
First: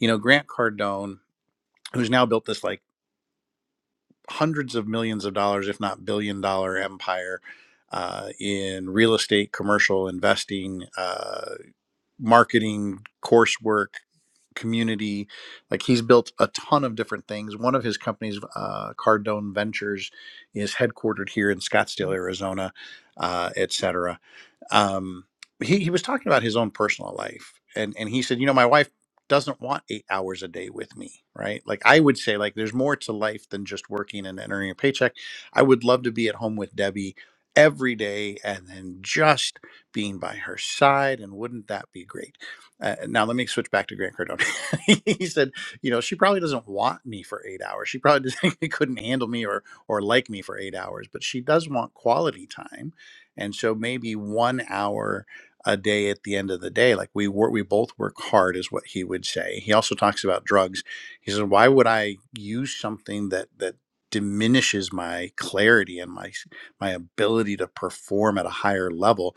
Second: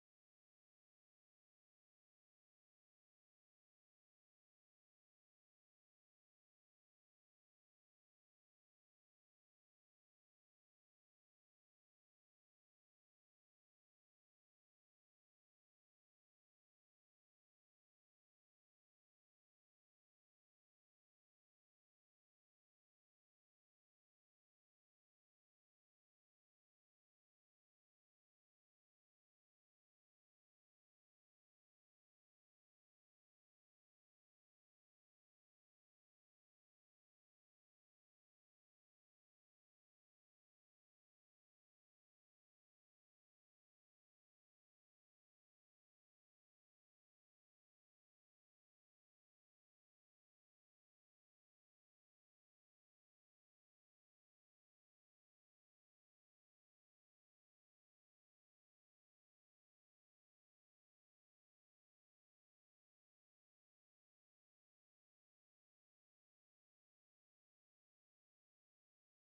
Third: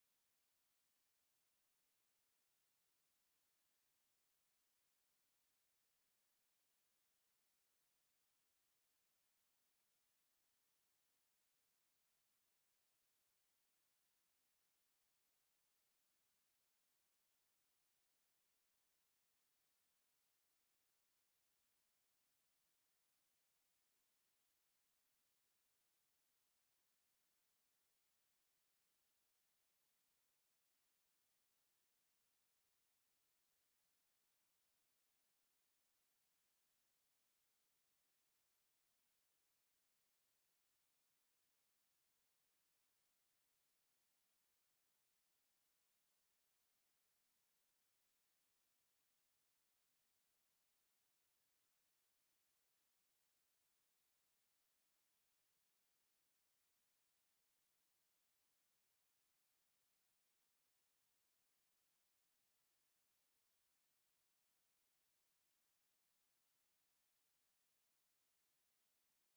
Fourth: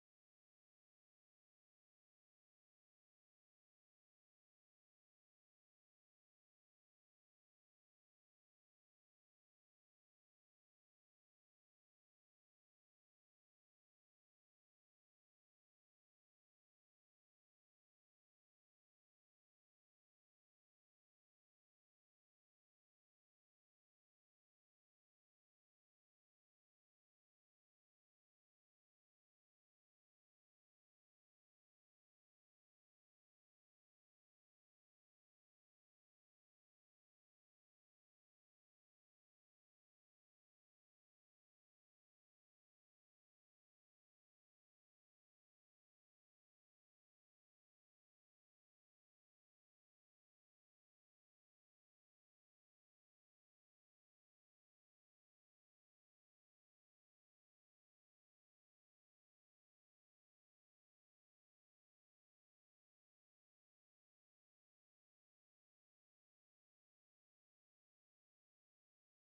Speaker 1: you know Grant Cardone, who's now built this like hundreds of millions of dollars, if not billion dollar empire. Uh, in real estate, commercial investing, uh, marketing, coursework, community. Like he's built a ton of different things. One of his companies, uh, Cardone Ventures, is headquartered here in Scottsdale, Arizona, uh, et cetera um, he, he was talking about his own personal life and, and he said you know my wife doesn't want eight hours a day with me right like i would say like there's more to life than just working and earning a paycheck i would love to be at home with debbie every day and then just being by her side and wouldn't that be great uh, now let me switch back to grant cardone he said you know she probably doesn't want me for eight hours she probably doesn't, couldn't handle me or or like me for eight hours but she does want quality time and so maybe one hour a day at the end of the day like we work we both work hard is what he would say he also talks about drugs he says why would i use something that that diminishes my clarity and my my ability to perform at a higher level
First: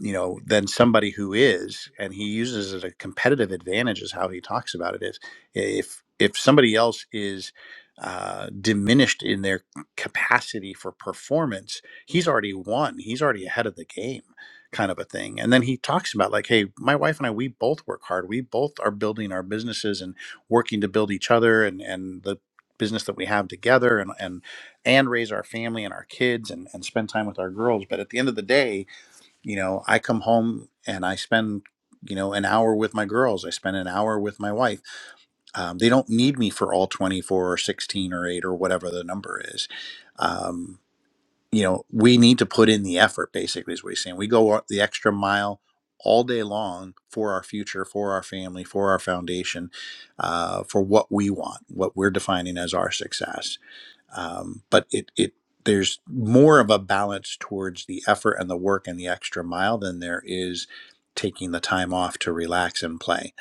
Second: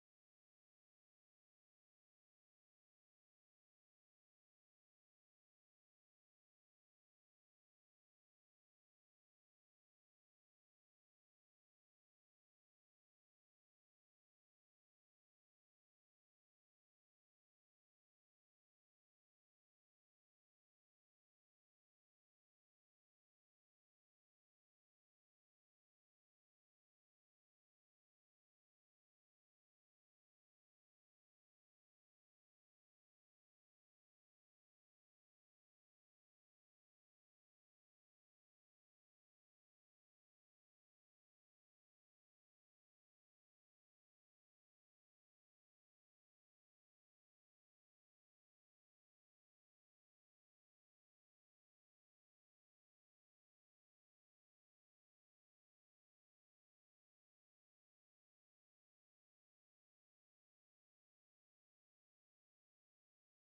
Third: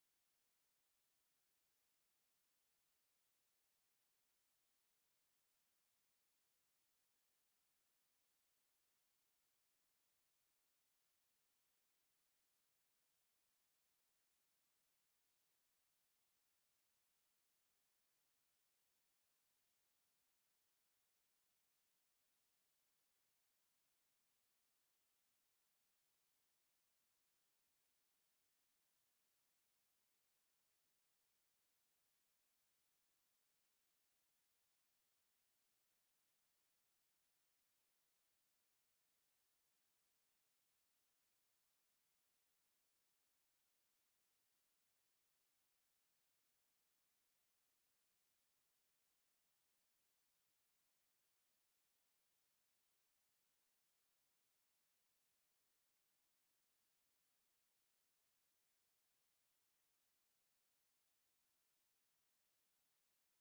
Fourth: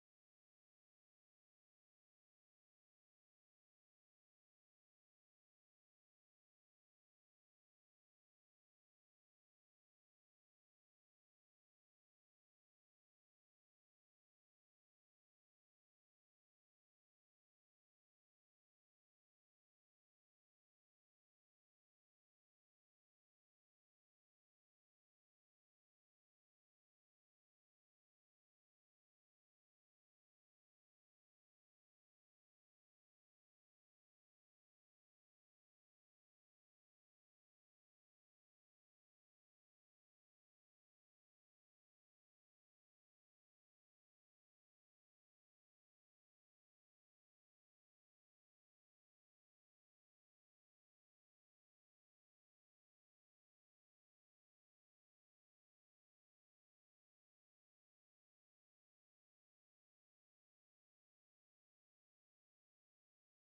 Speaker 1: you know, than somebody who is, and he uses it as a competitive advantage is how he talks about it is if if somebody else is uh, diminished in their capacity for performance, he's already won. He's already ahead of the game, kind of a thing. And then he talks about like, hey, my wife and I, we both work hard. We both are building our businesses and working to build each other and and the business that we have together and and and raise our family and our kids and and spend time with our girls. But at the end of the day, you know, I come home and I spend, you know, an hour with my girls. I spend an hour with my wife. Um, they don't need me for all 24 or 16 or 8 or whatever the number is. Um, you know, we need to put in the effort, basically, is what he's saying. We go the extra mile all day long for our future, for our family, for our foundation, uh, for what we want, what we're defining as our success um, but it it there's more of a balance towards the effort and the work and the extra mile than there is taking the time off to relax and play.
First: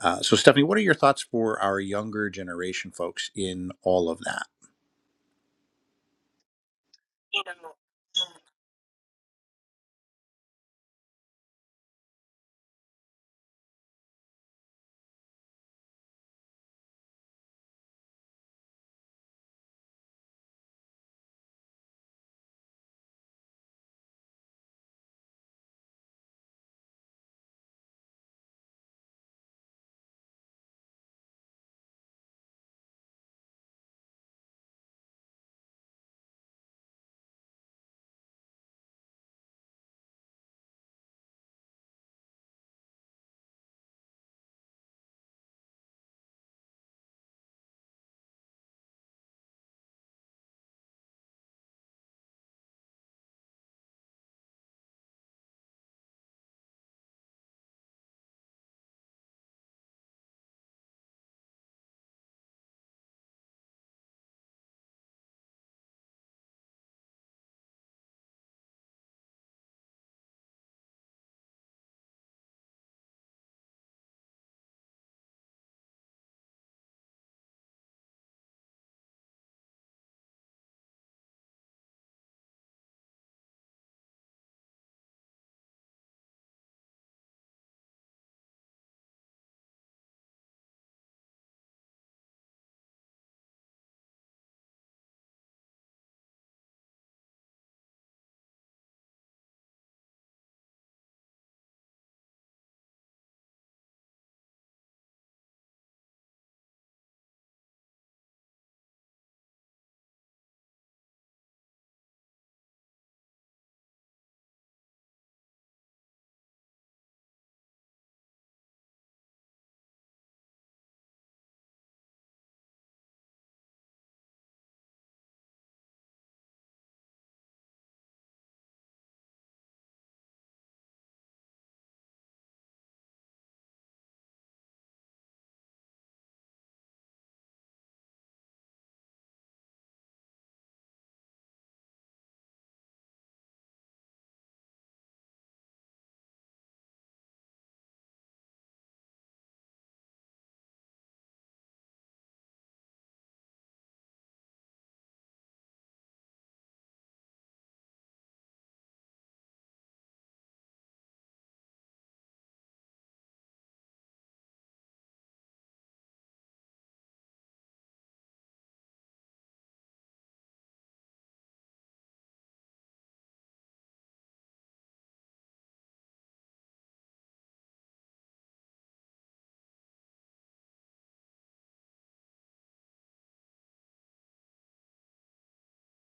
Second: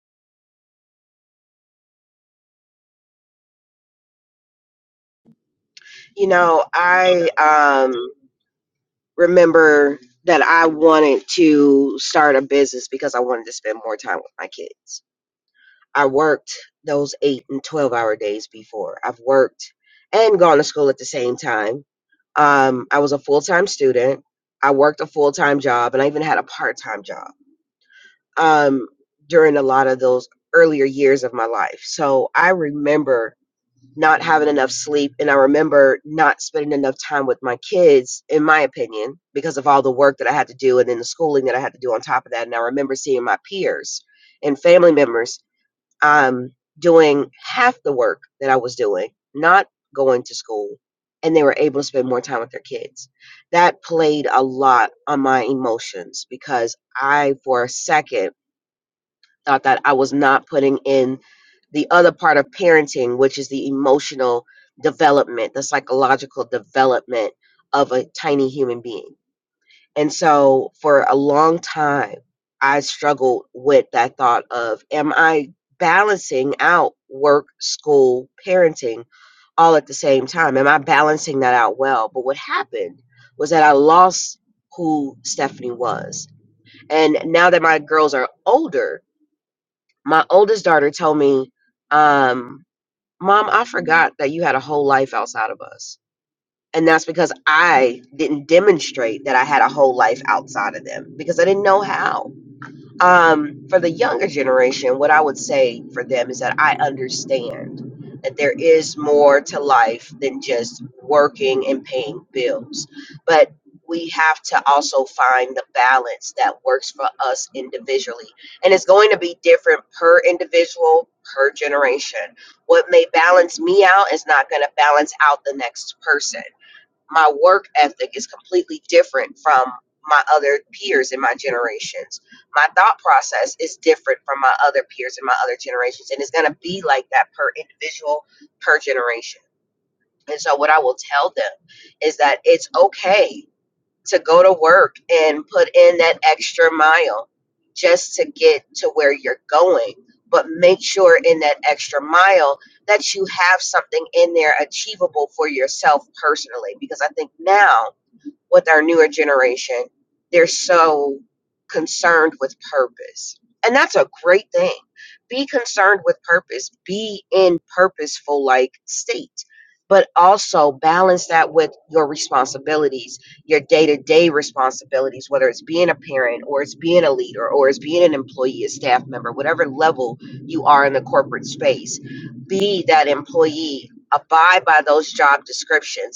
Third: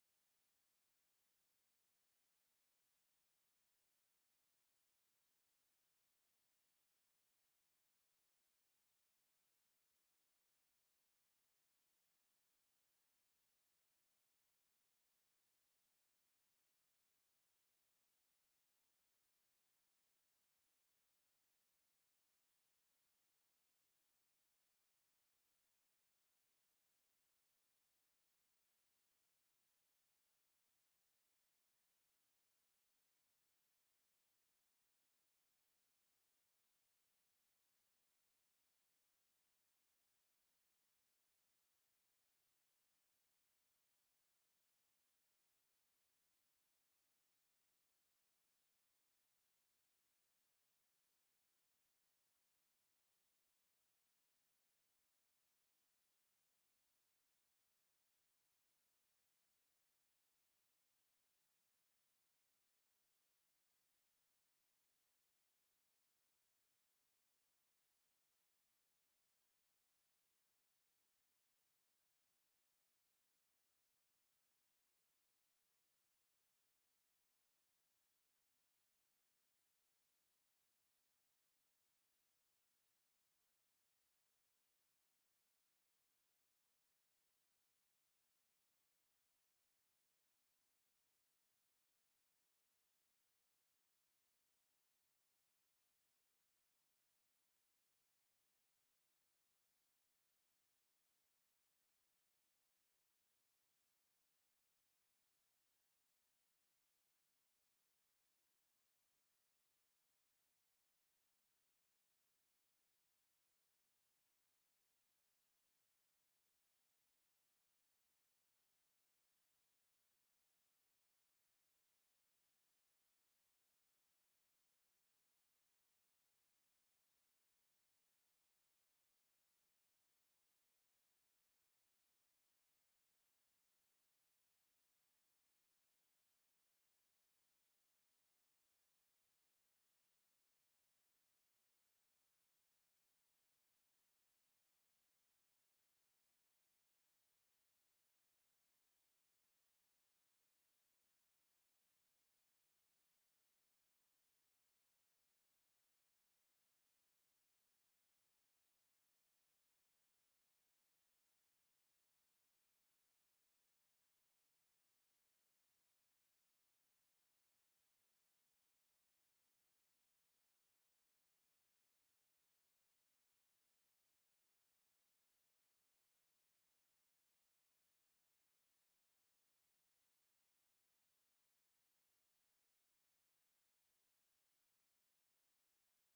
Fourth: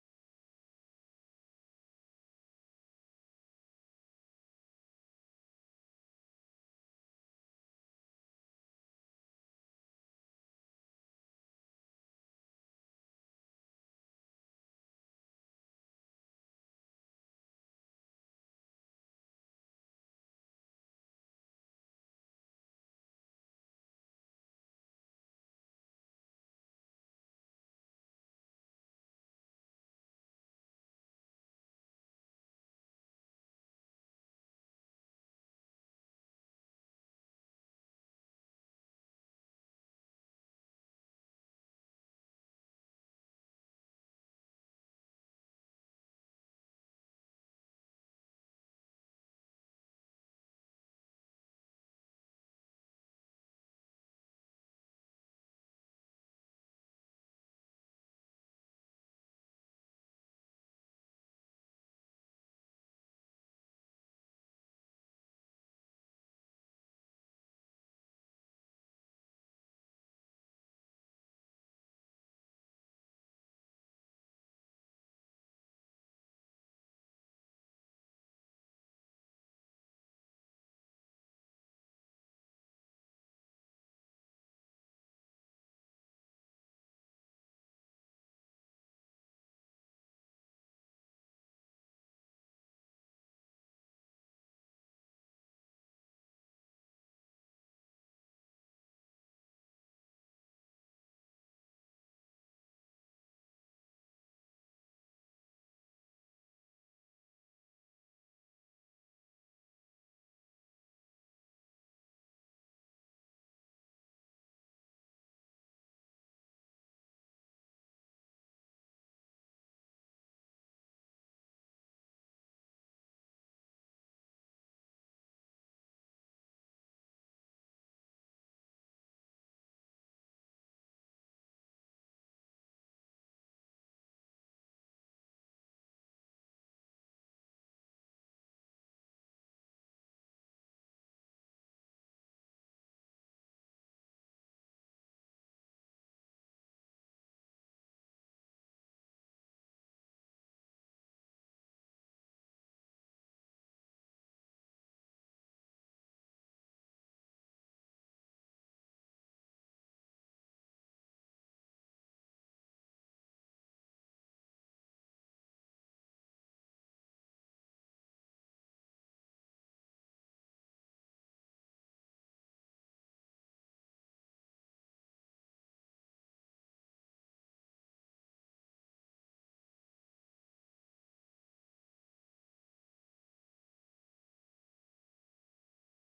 Speaker 1: Uh, so, Stephanie, what are your thoughts for our younger generation folks in all of that?
Speaker 3: You know, I um, remember that I wanted to start a business because I wanted to spend more time with my kids. I worked those eight and 12 hour days before. I've worked and gone to school at the same time. Um, I was a full time student. I worked a full time job and I even had a part time job um, during a lot of those earlier years of my life. So I remember not having enough sleep and i remember not spending enough time with my kids in my opinion because of all the work that i had to do and then the schooling that i had to do on top of that and i remember seeing my peers and family members um, doing half the work that i was doing not going to school and they were able to spend more time with their kids that played a lot on my emotions because i for a second thought that I was not putting in the other part of parenting, which is the emotional development, the psychological development of a tiny human being. And so for a long time, I struggled with that thought of, am I balancing out work, school, parenting all at the same time? Am I balancing that out well? But what happened was that I lost who Stephanie was. And now that my girls are older, my oldest daughter told me, um, Mom, I forgot that you had a whole life outside of us. And that's because I didn't demonstrate that I had a whole life outside of them because I didn't know how. Um, for the younger generation, what I would say for them is that I understand that there is more to life than just working and paying bills. But we have to also find the balance that works for us individually. And it's going to be different per individual, per generation. What may balance me out is not going to balance out the next person my work ethic is completely different from my other peers in my generations. My thought process is different from my other peers in my other generations. And it's going to be like that per individual, per generation. And so, what I will tell them is that it's okay to go to work and put in that extra mile just to get to where you're going. But make sure in that extra mile that you have something in there achievable for yourself personally. Because I think now with our newer generation. They're so concerned with purpose. And that's a great thing. Be concerned with purpose, be in purposeful like state, but also balance that with your responsibilities, your day to day responsibilities, whether it's being a parent or it's being a leader or it's being an employee, a staff member, whatever level you are in the corporate space. Be that employee, abide by those job descriptions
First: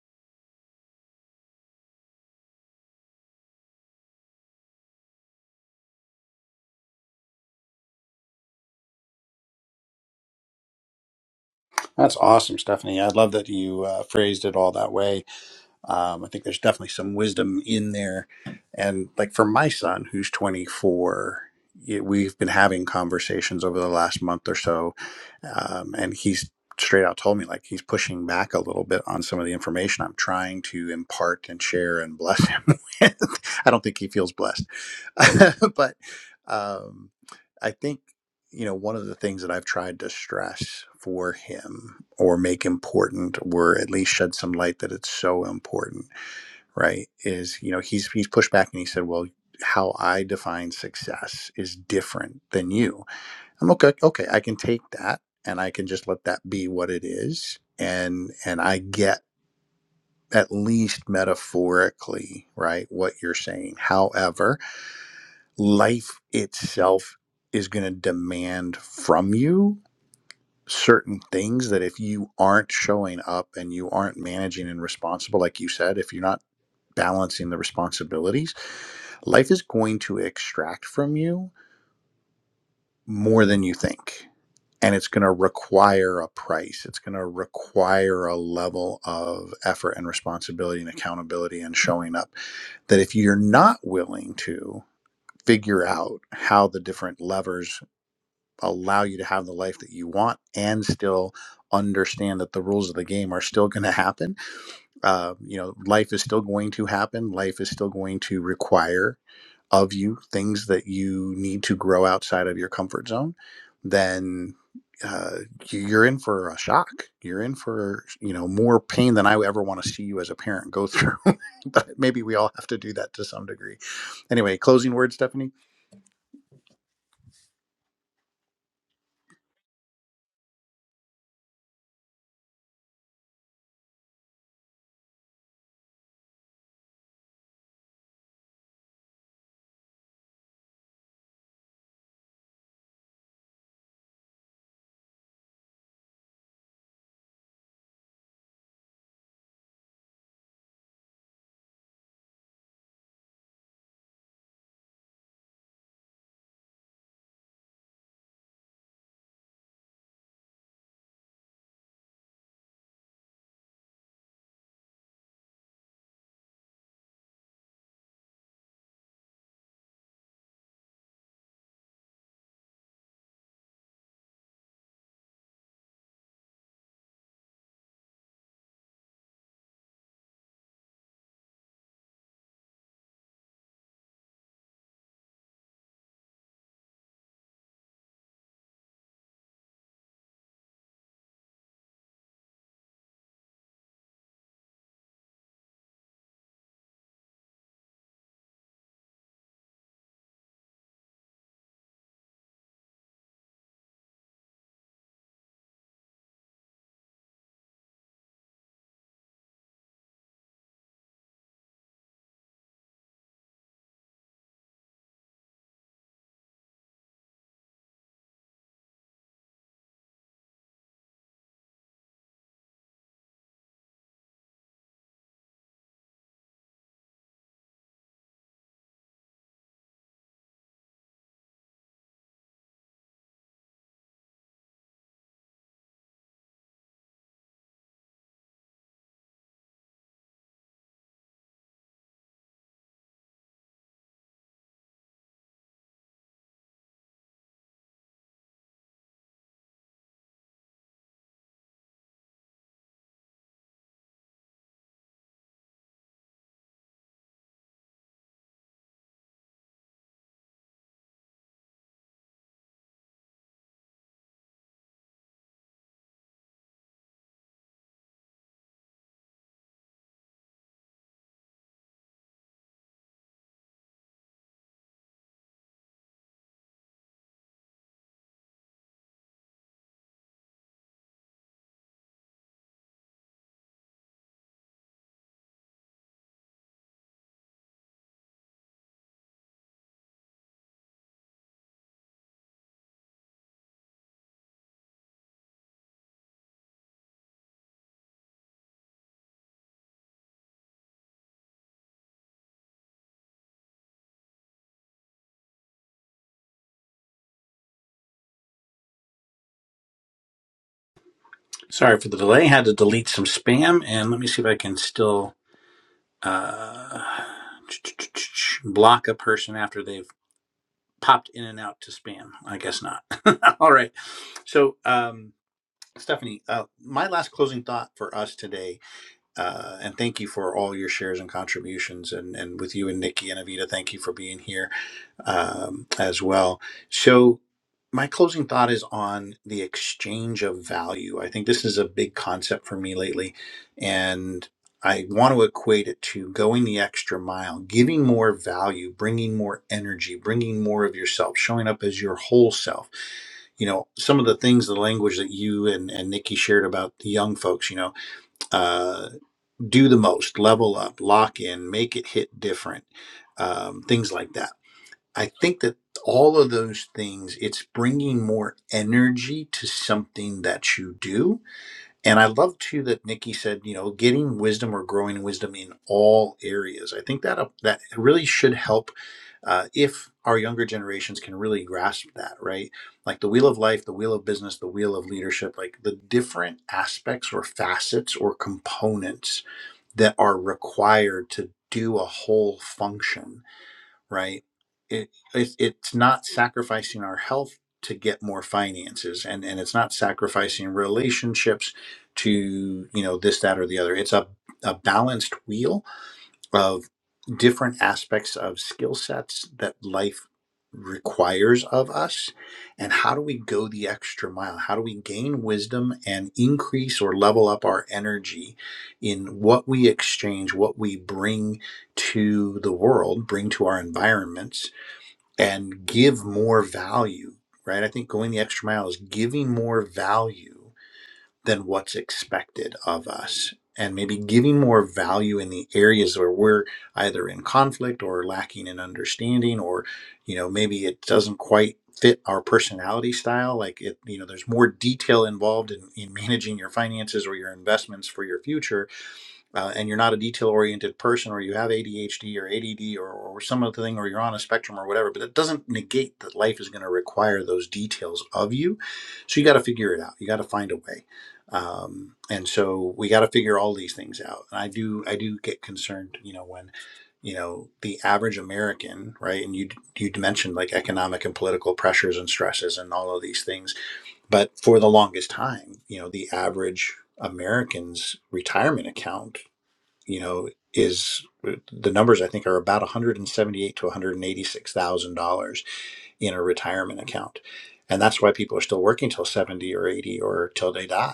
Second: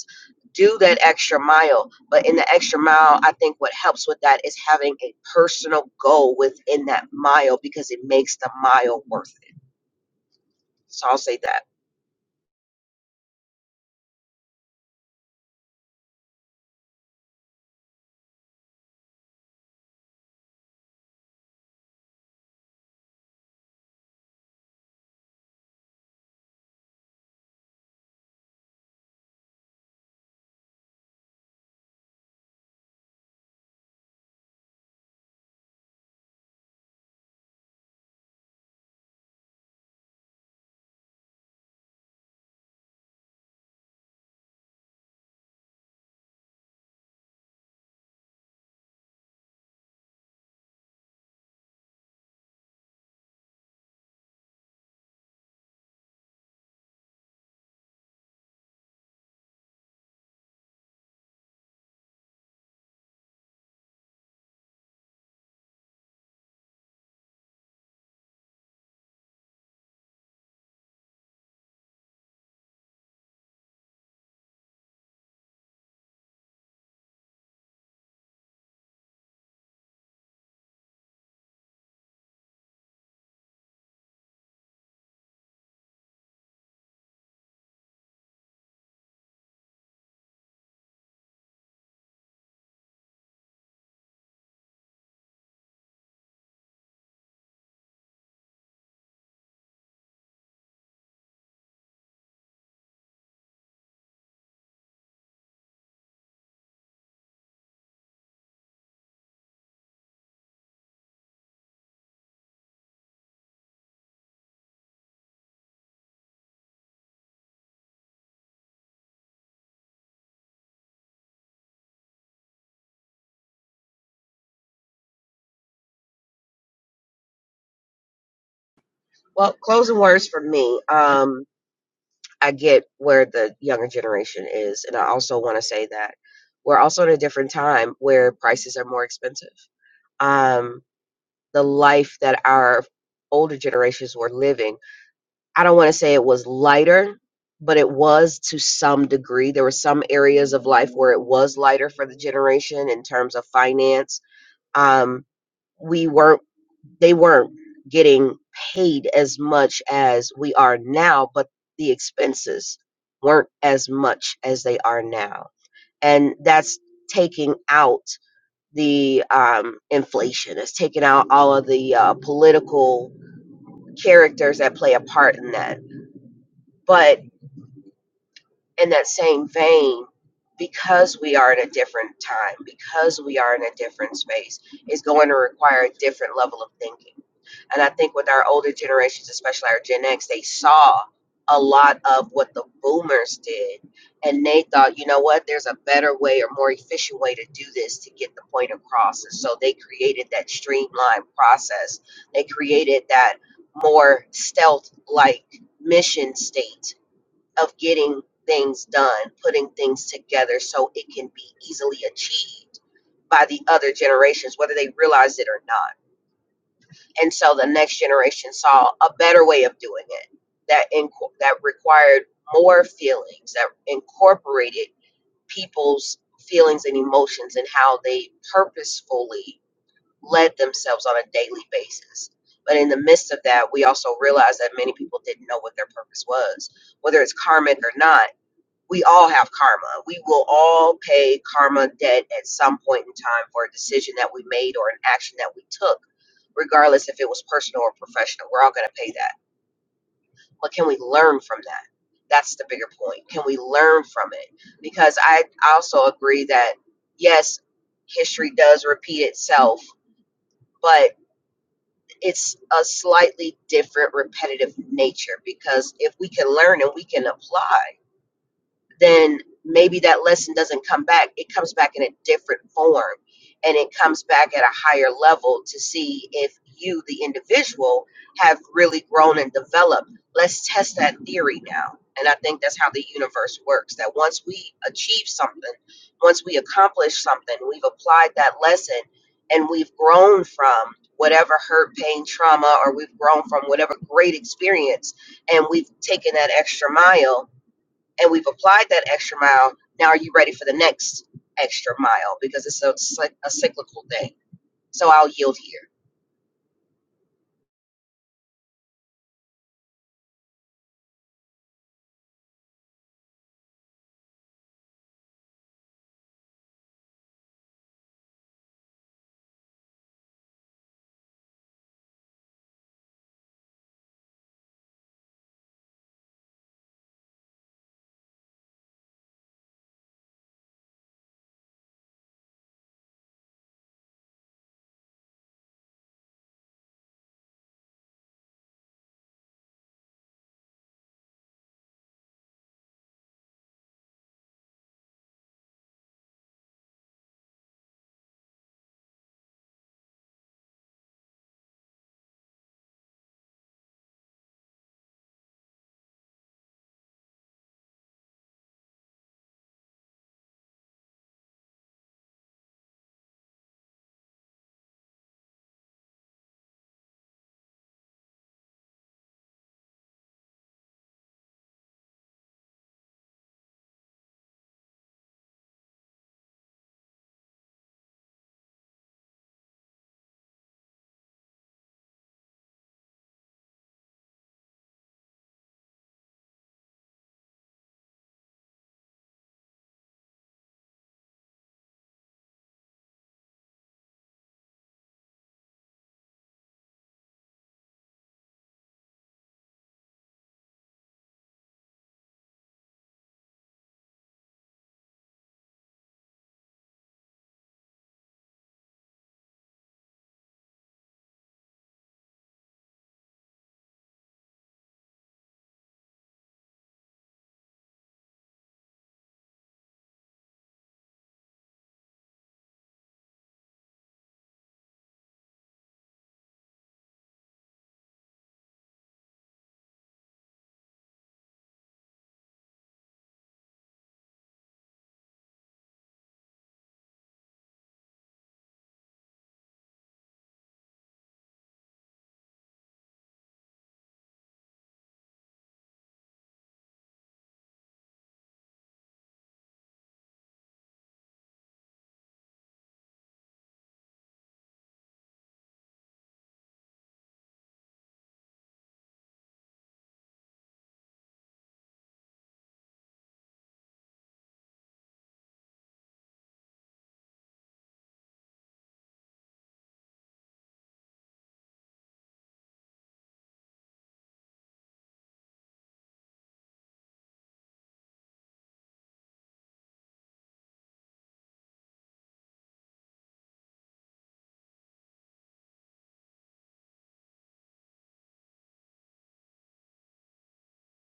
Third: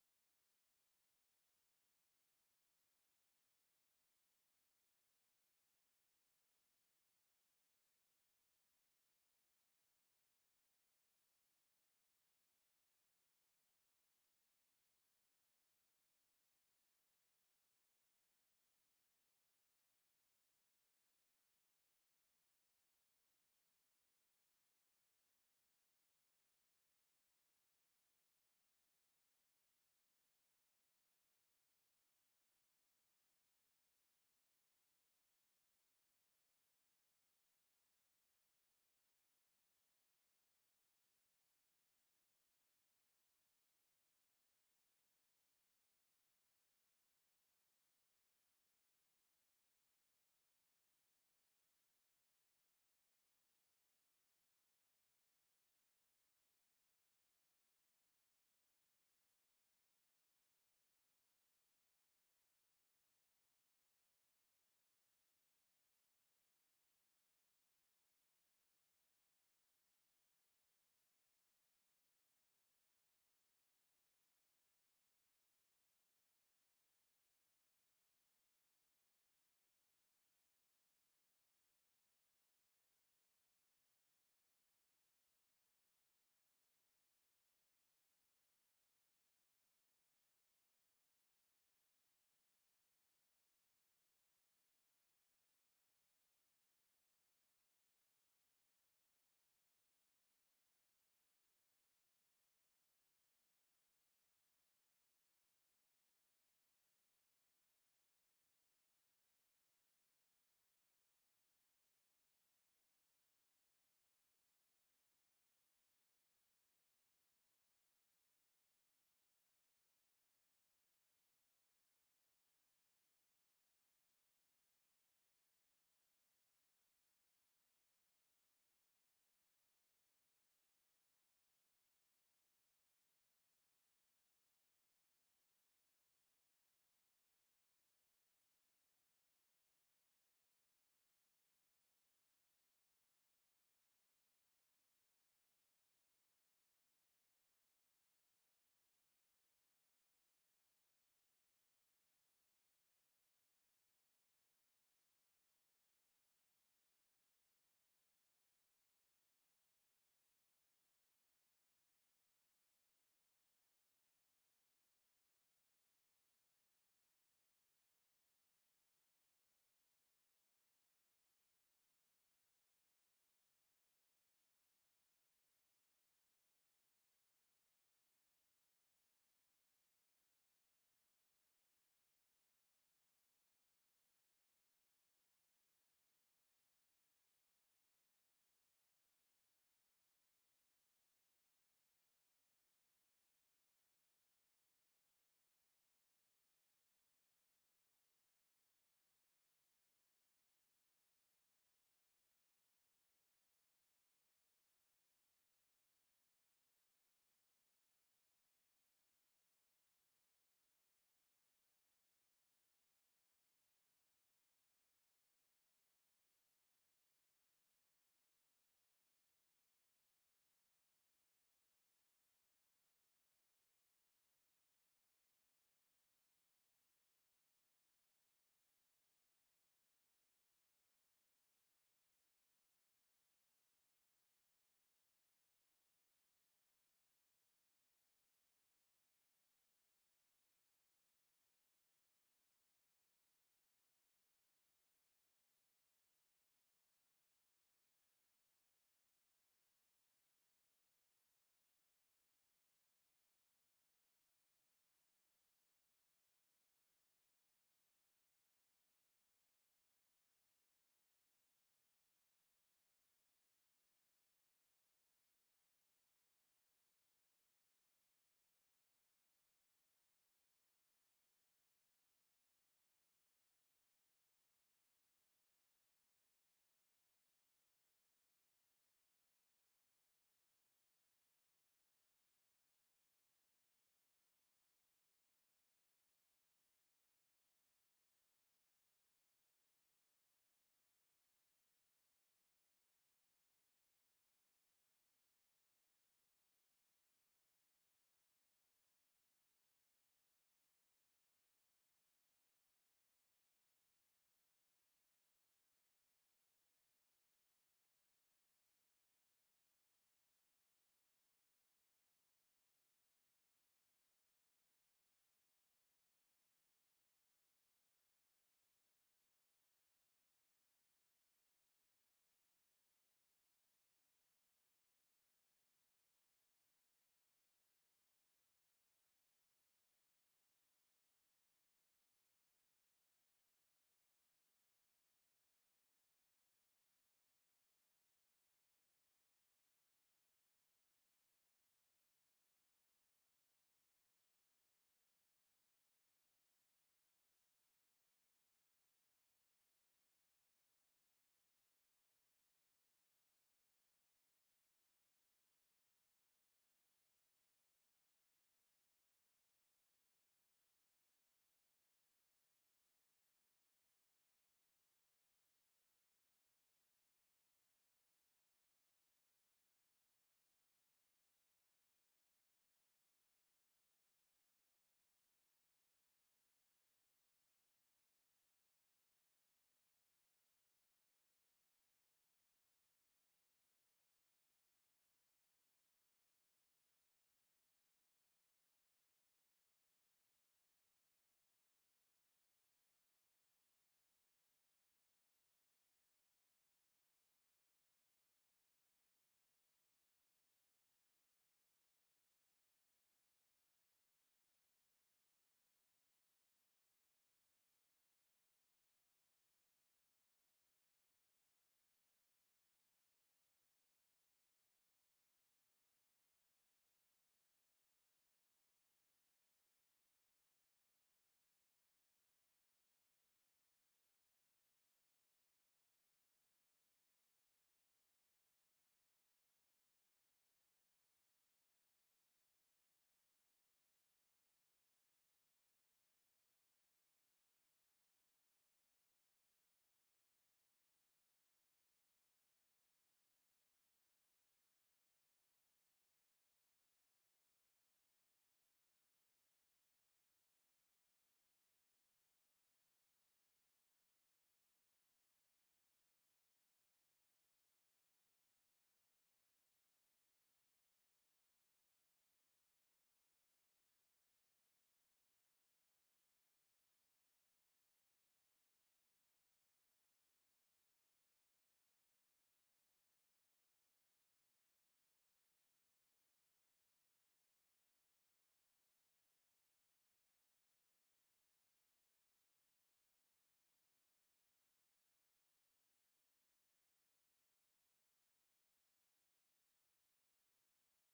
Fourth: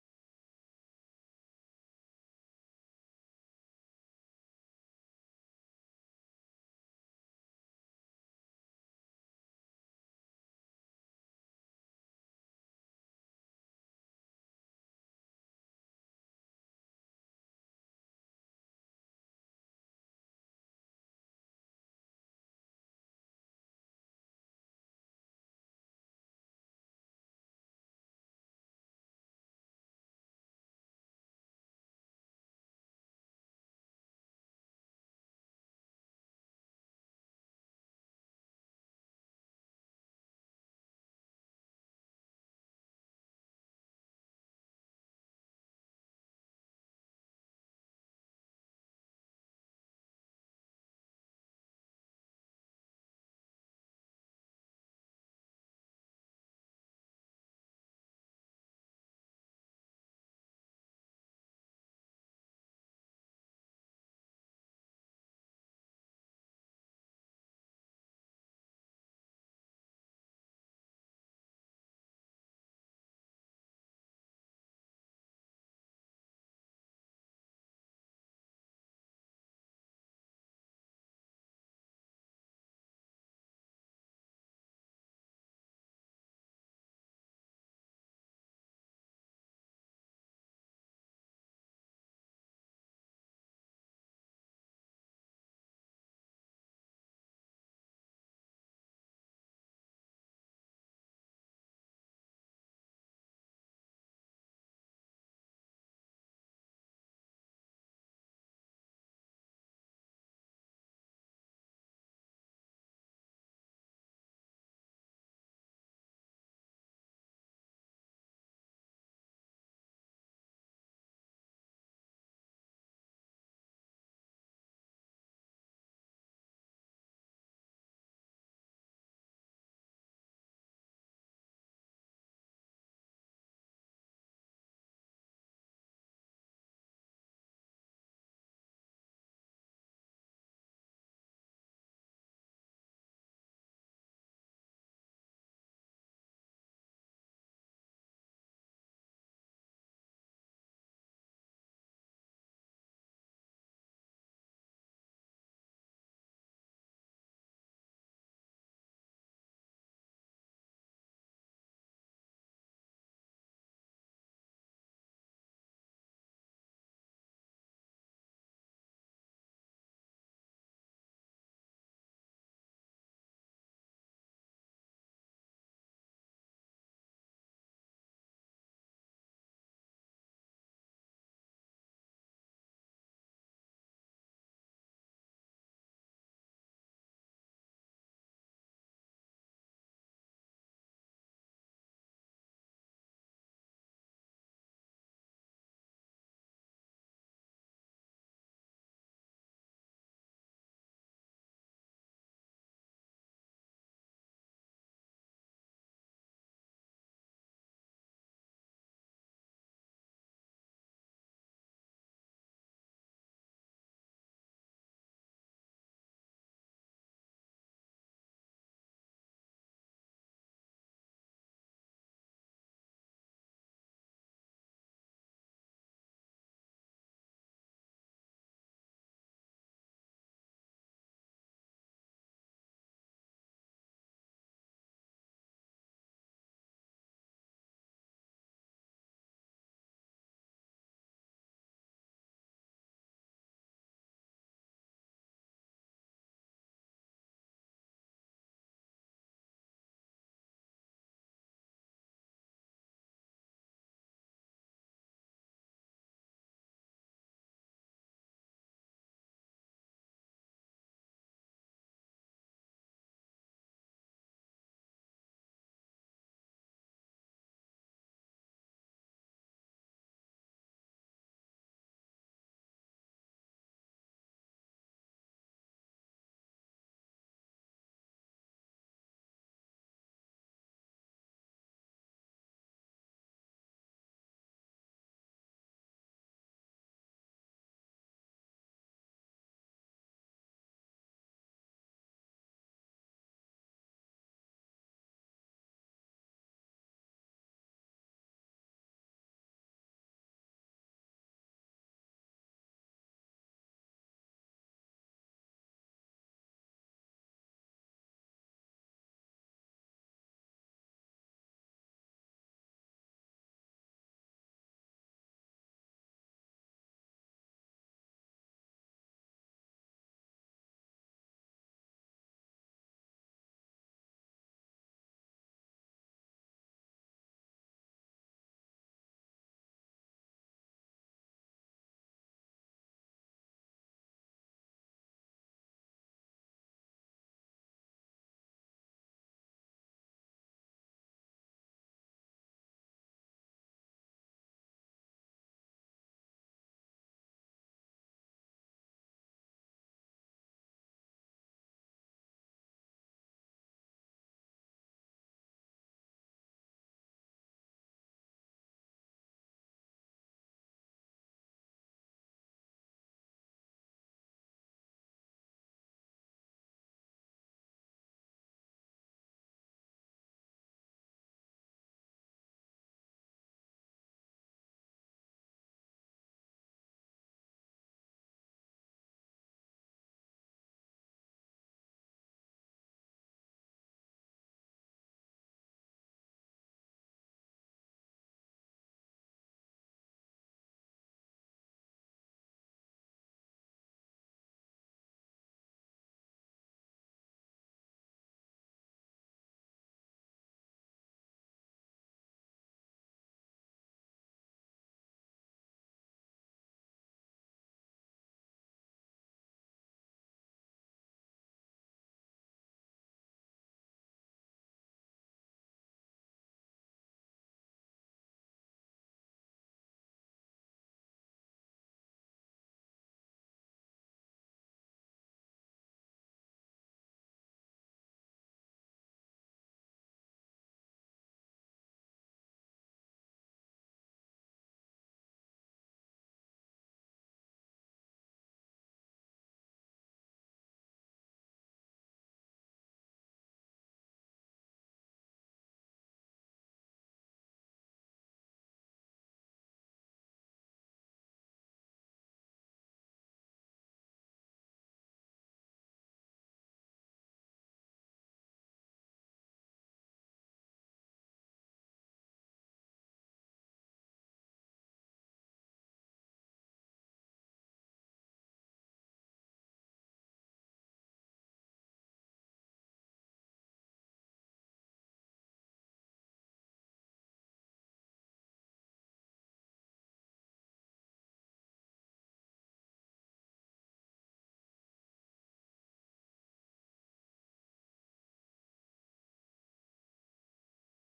Speaker 3: do that extra mile. But in the extra mile, I think what helps with that is having a personal goal within that mile because it makes the mile worth it. So I'll say that.
Speaker 1: That's awesome, Stephanie. I love that you uh, phrased it all that way. Um, I think there's definitely some wisdom in there. And like for my son, who's 24, y- we've been having conversations over the last month or so. Um, and he's straight out told me like he's pushing back a little bit on some of the information I'm trying to impart and share and bless him with. I don't think he feels blessed. but um, I think you know, one of the things that I've tried to stress for him or make important or at least shed some light that it's so important, right? Is, you know, he's he's pushed back and he said, Well, how I define success is different than you. I'm okay, okay, I can take that and I can just let that be what it is. And and I get at least metaphorically, right, what you're saying. However, life itself is going to demand from you certain things that if you aren't showing up and you aren't managing and responsible, like you said, if you're not balancing the responsibilities, life is going to extract from you more than you think. And it's going to require a price. It's going to require a level of effort and responsibility and accountability and showing up that if you're not willing to figure out how the different levers allow you to have the life that you want and still understand that the rules of the game are still going to happen. Uh, you know, life is still going to happen. Life is still going to require of you things that you need to grow outside of your comfort zone. Then uh, you- are in for a shock. You're in for you know more pain than I ever want to see you as a parent go through. but maybe we all have to do that to some degree. Anyway, closing words, Stephanie.
Speaker 3: Well, closing words for me. Um, I get where the younger generation is, and I also want to say that we're also in a different time where prices are more expensive. Um, the life that our older generations were living I don't want to say it was lighter, but it was to some degree. There were some areas of life where it was lighter for the generation in terms of finance. Um, we weren't, they weren't getting paid as much as we are now, but the expenses weren't as much as they are now. And that's taking out the um, inflation, it's taking out all of the uh, political characters that play a part in that. But in that same vein, because we are in a different time, because we are in a different space, is going to require a different level of thinking. And I think with our older generations, especially our Gen X, they saw a lot of what the boomers did. And they thought, you know what, there's a better way or more efficient way to do this to get the point across. And so they created that streamlined process. They created that more stealth like mission state of getting things done, putting things together so it can be easily achieved by the other generations, whether they realize it or not. And so the next generation saw a better way of doing it that inco- that required more feelings, that incorporated people's feelings and emotions and how they purposefully led themselves on a daily basis. But in the midst of that, we also realized that many people didn't know what their purpose was, whether it's karmic or not we all have karma. We will all pay karma debt at some point in time for a decision that we made or an action that we took, regardless if it was personal or professional. We're all going to pay that. But can we learn from that? That's the bigger point. Can we learn from it? Because I also agree that, yes, history does repeat itself, but it's a slightly different repetitive nature because if we can learn and we can apply then maybe that lesson doesn't come back. It comes back in a different form and it comes back at a higher level to see if you, the individual, have really grown and developed. Let's test that theory now. And I think that's how the universe works that once we achieve something, once we accomplish something, we've applied that lesson and we've grown from whatever hurt, pain, trauma, or we've grown from whatever great experience, and we've taken that extra mile and we've applied that extra mile. Now, are you ready for the next extra mile? Because it's a, a cyclical thing. So I'll yield here.
Speaker 1: Sorry for the delay. I Had to delete some spam, and let me see if I can still uh, block a person after they've popped in and out to spam. I guess not. All right. So, um, Stephanie, uh, my last closing thought for us today, uh, and thank you for all your shares and contributions, and and with you and Nikki and Avita, thank you for being here um, as well. So, my closing thought is on the exchange of value. I think this is a big concept for me lately, and I want to equate it to going the extra mile, giving more value, bringing more energy, bringing more of yourself, showing up as your whole self you know some of the things the language that you and, and nikki shared about the young folks you know uh, do the most level up lock in make it hit different um, things like that I think that all of those things, it's bringing more energy to something that you do. And I love too that Nikki said, you know, getting wisdom or growing wisdom in all areas. I think that uh, that really should help uh, if our younger generations can really grasp that, right? Like the wheel of life, the wheel of business, the wheel of leadership, like the different aspects or facets or components that are required to do a whole function right? It, it it's not sacrificing our health to get more finances, and and it's not sacrificing relationships to you know this that or the other. It's a a balanced wheel of different aspects of skill sets that life requires of us and how do we go the extra mile how do we gain wisdom and increase or level up our energy in what we exchange what we bring to the world bring to our environments and give more value right i think going the extra mile is giving more value than what's expected of us and maybe giving more value in the areas where we're either in conflict or lacking in understanding or you know maybe it doesn't quite fit our personality style like it you know there's more detail involved in, in managing your finances or your investments for your future uh, and you're not a detail oriented person or you have ADHD or ADD or, or some other thing or you're on a spectrum or whatever, but it doesn't negate that life is going to require those details of you. So you got to figure it out. You got to find a way. Um, and so we got to figure all these things out. And I do, I do get concerned, you know, when, you know, the average American, right. And you, you mentioned like economic and political pressures and stresses and all of these things. But for the longest time, you know, the average American's retirement account you know, is the numbers I think are about 178 to 186 thousand dollars in a retirement account, and that's why people are still working till 70 or 80 or till they die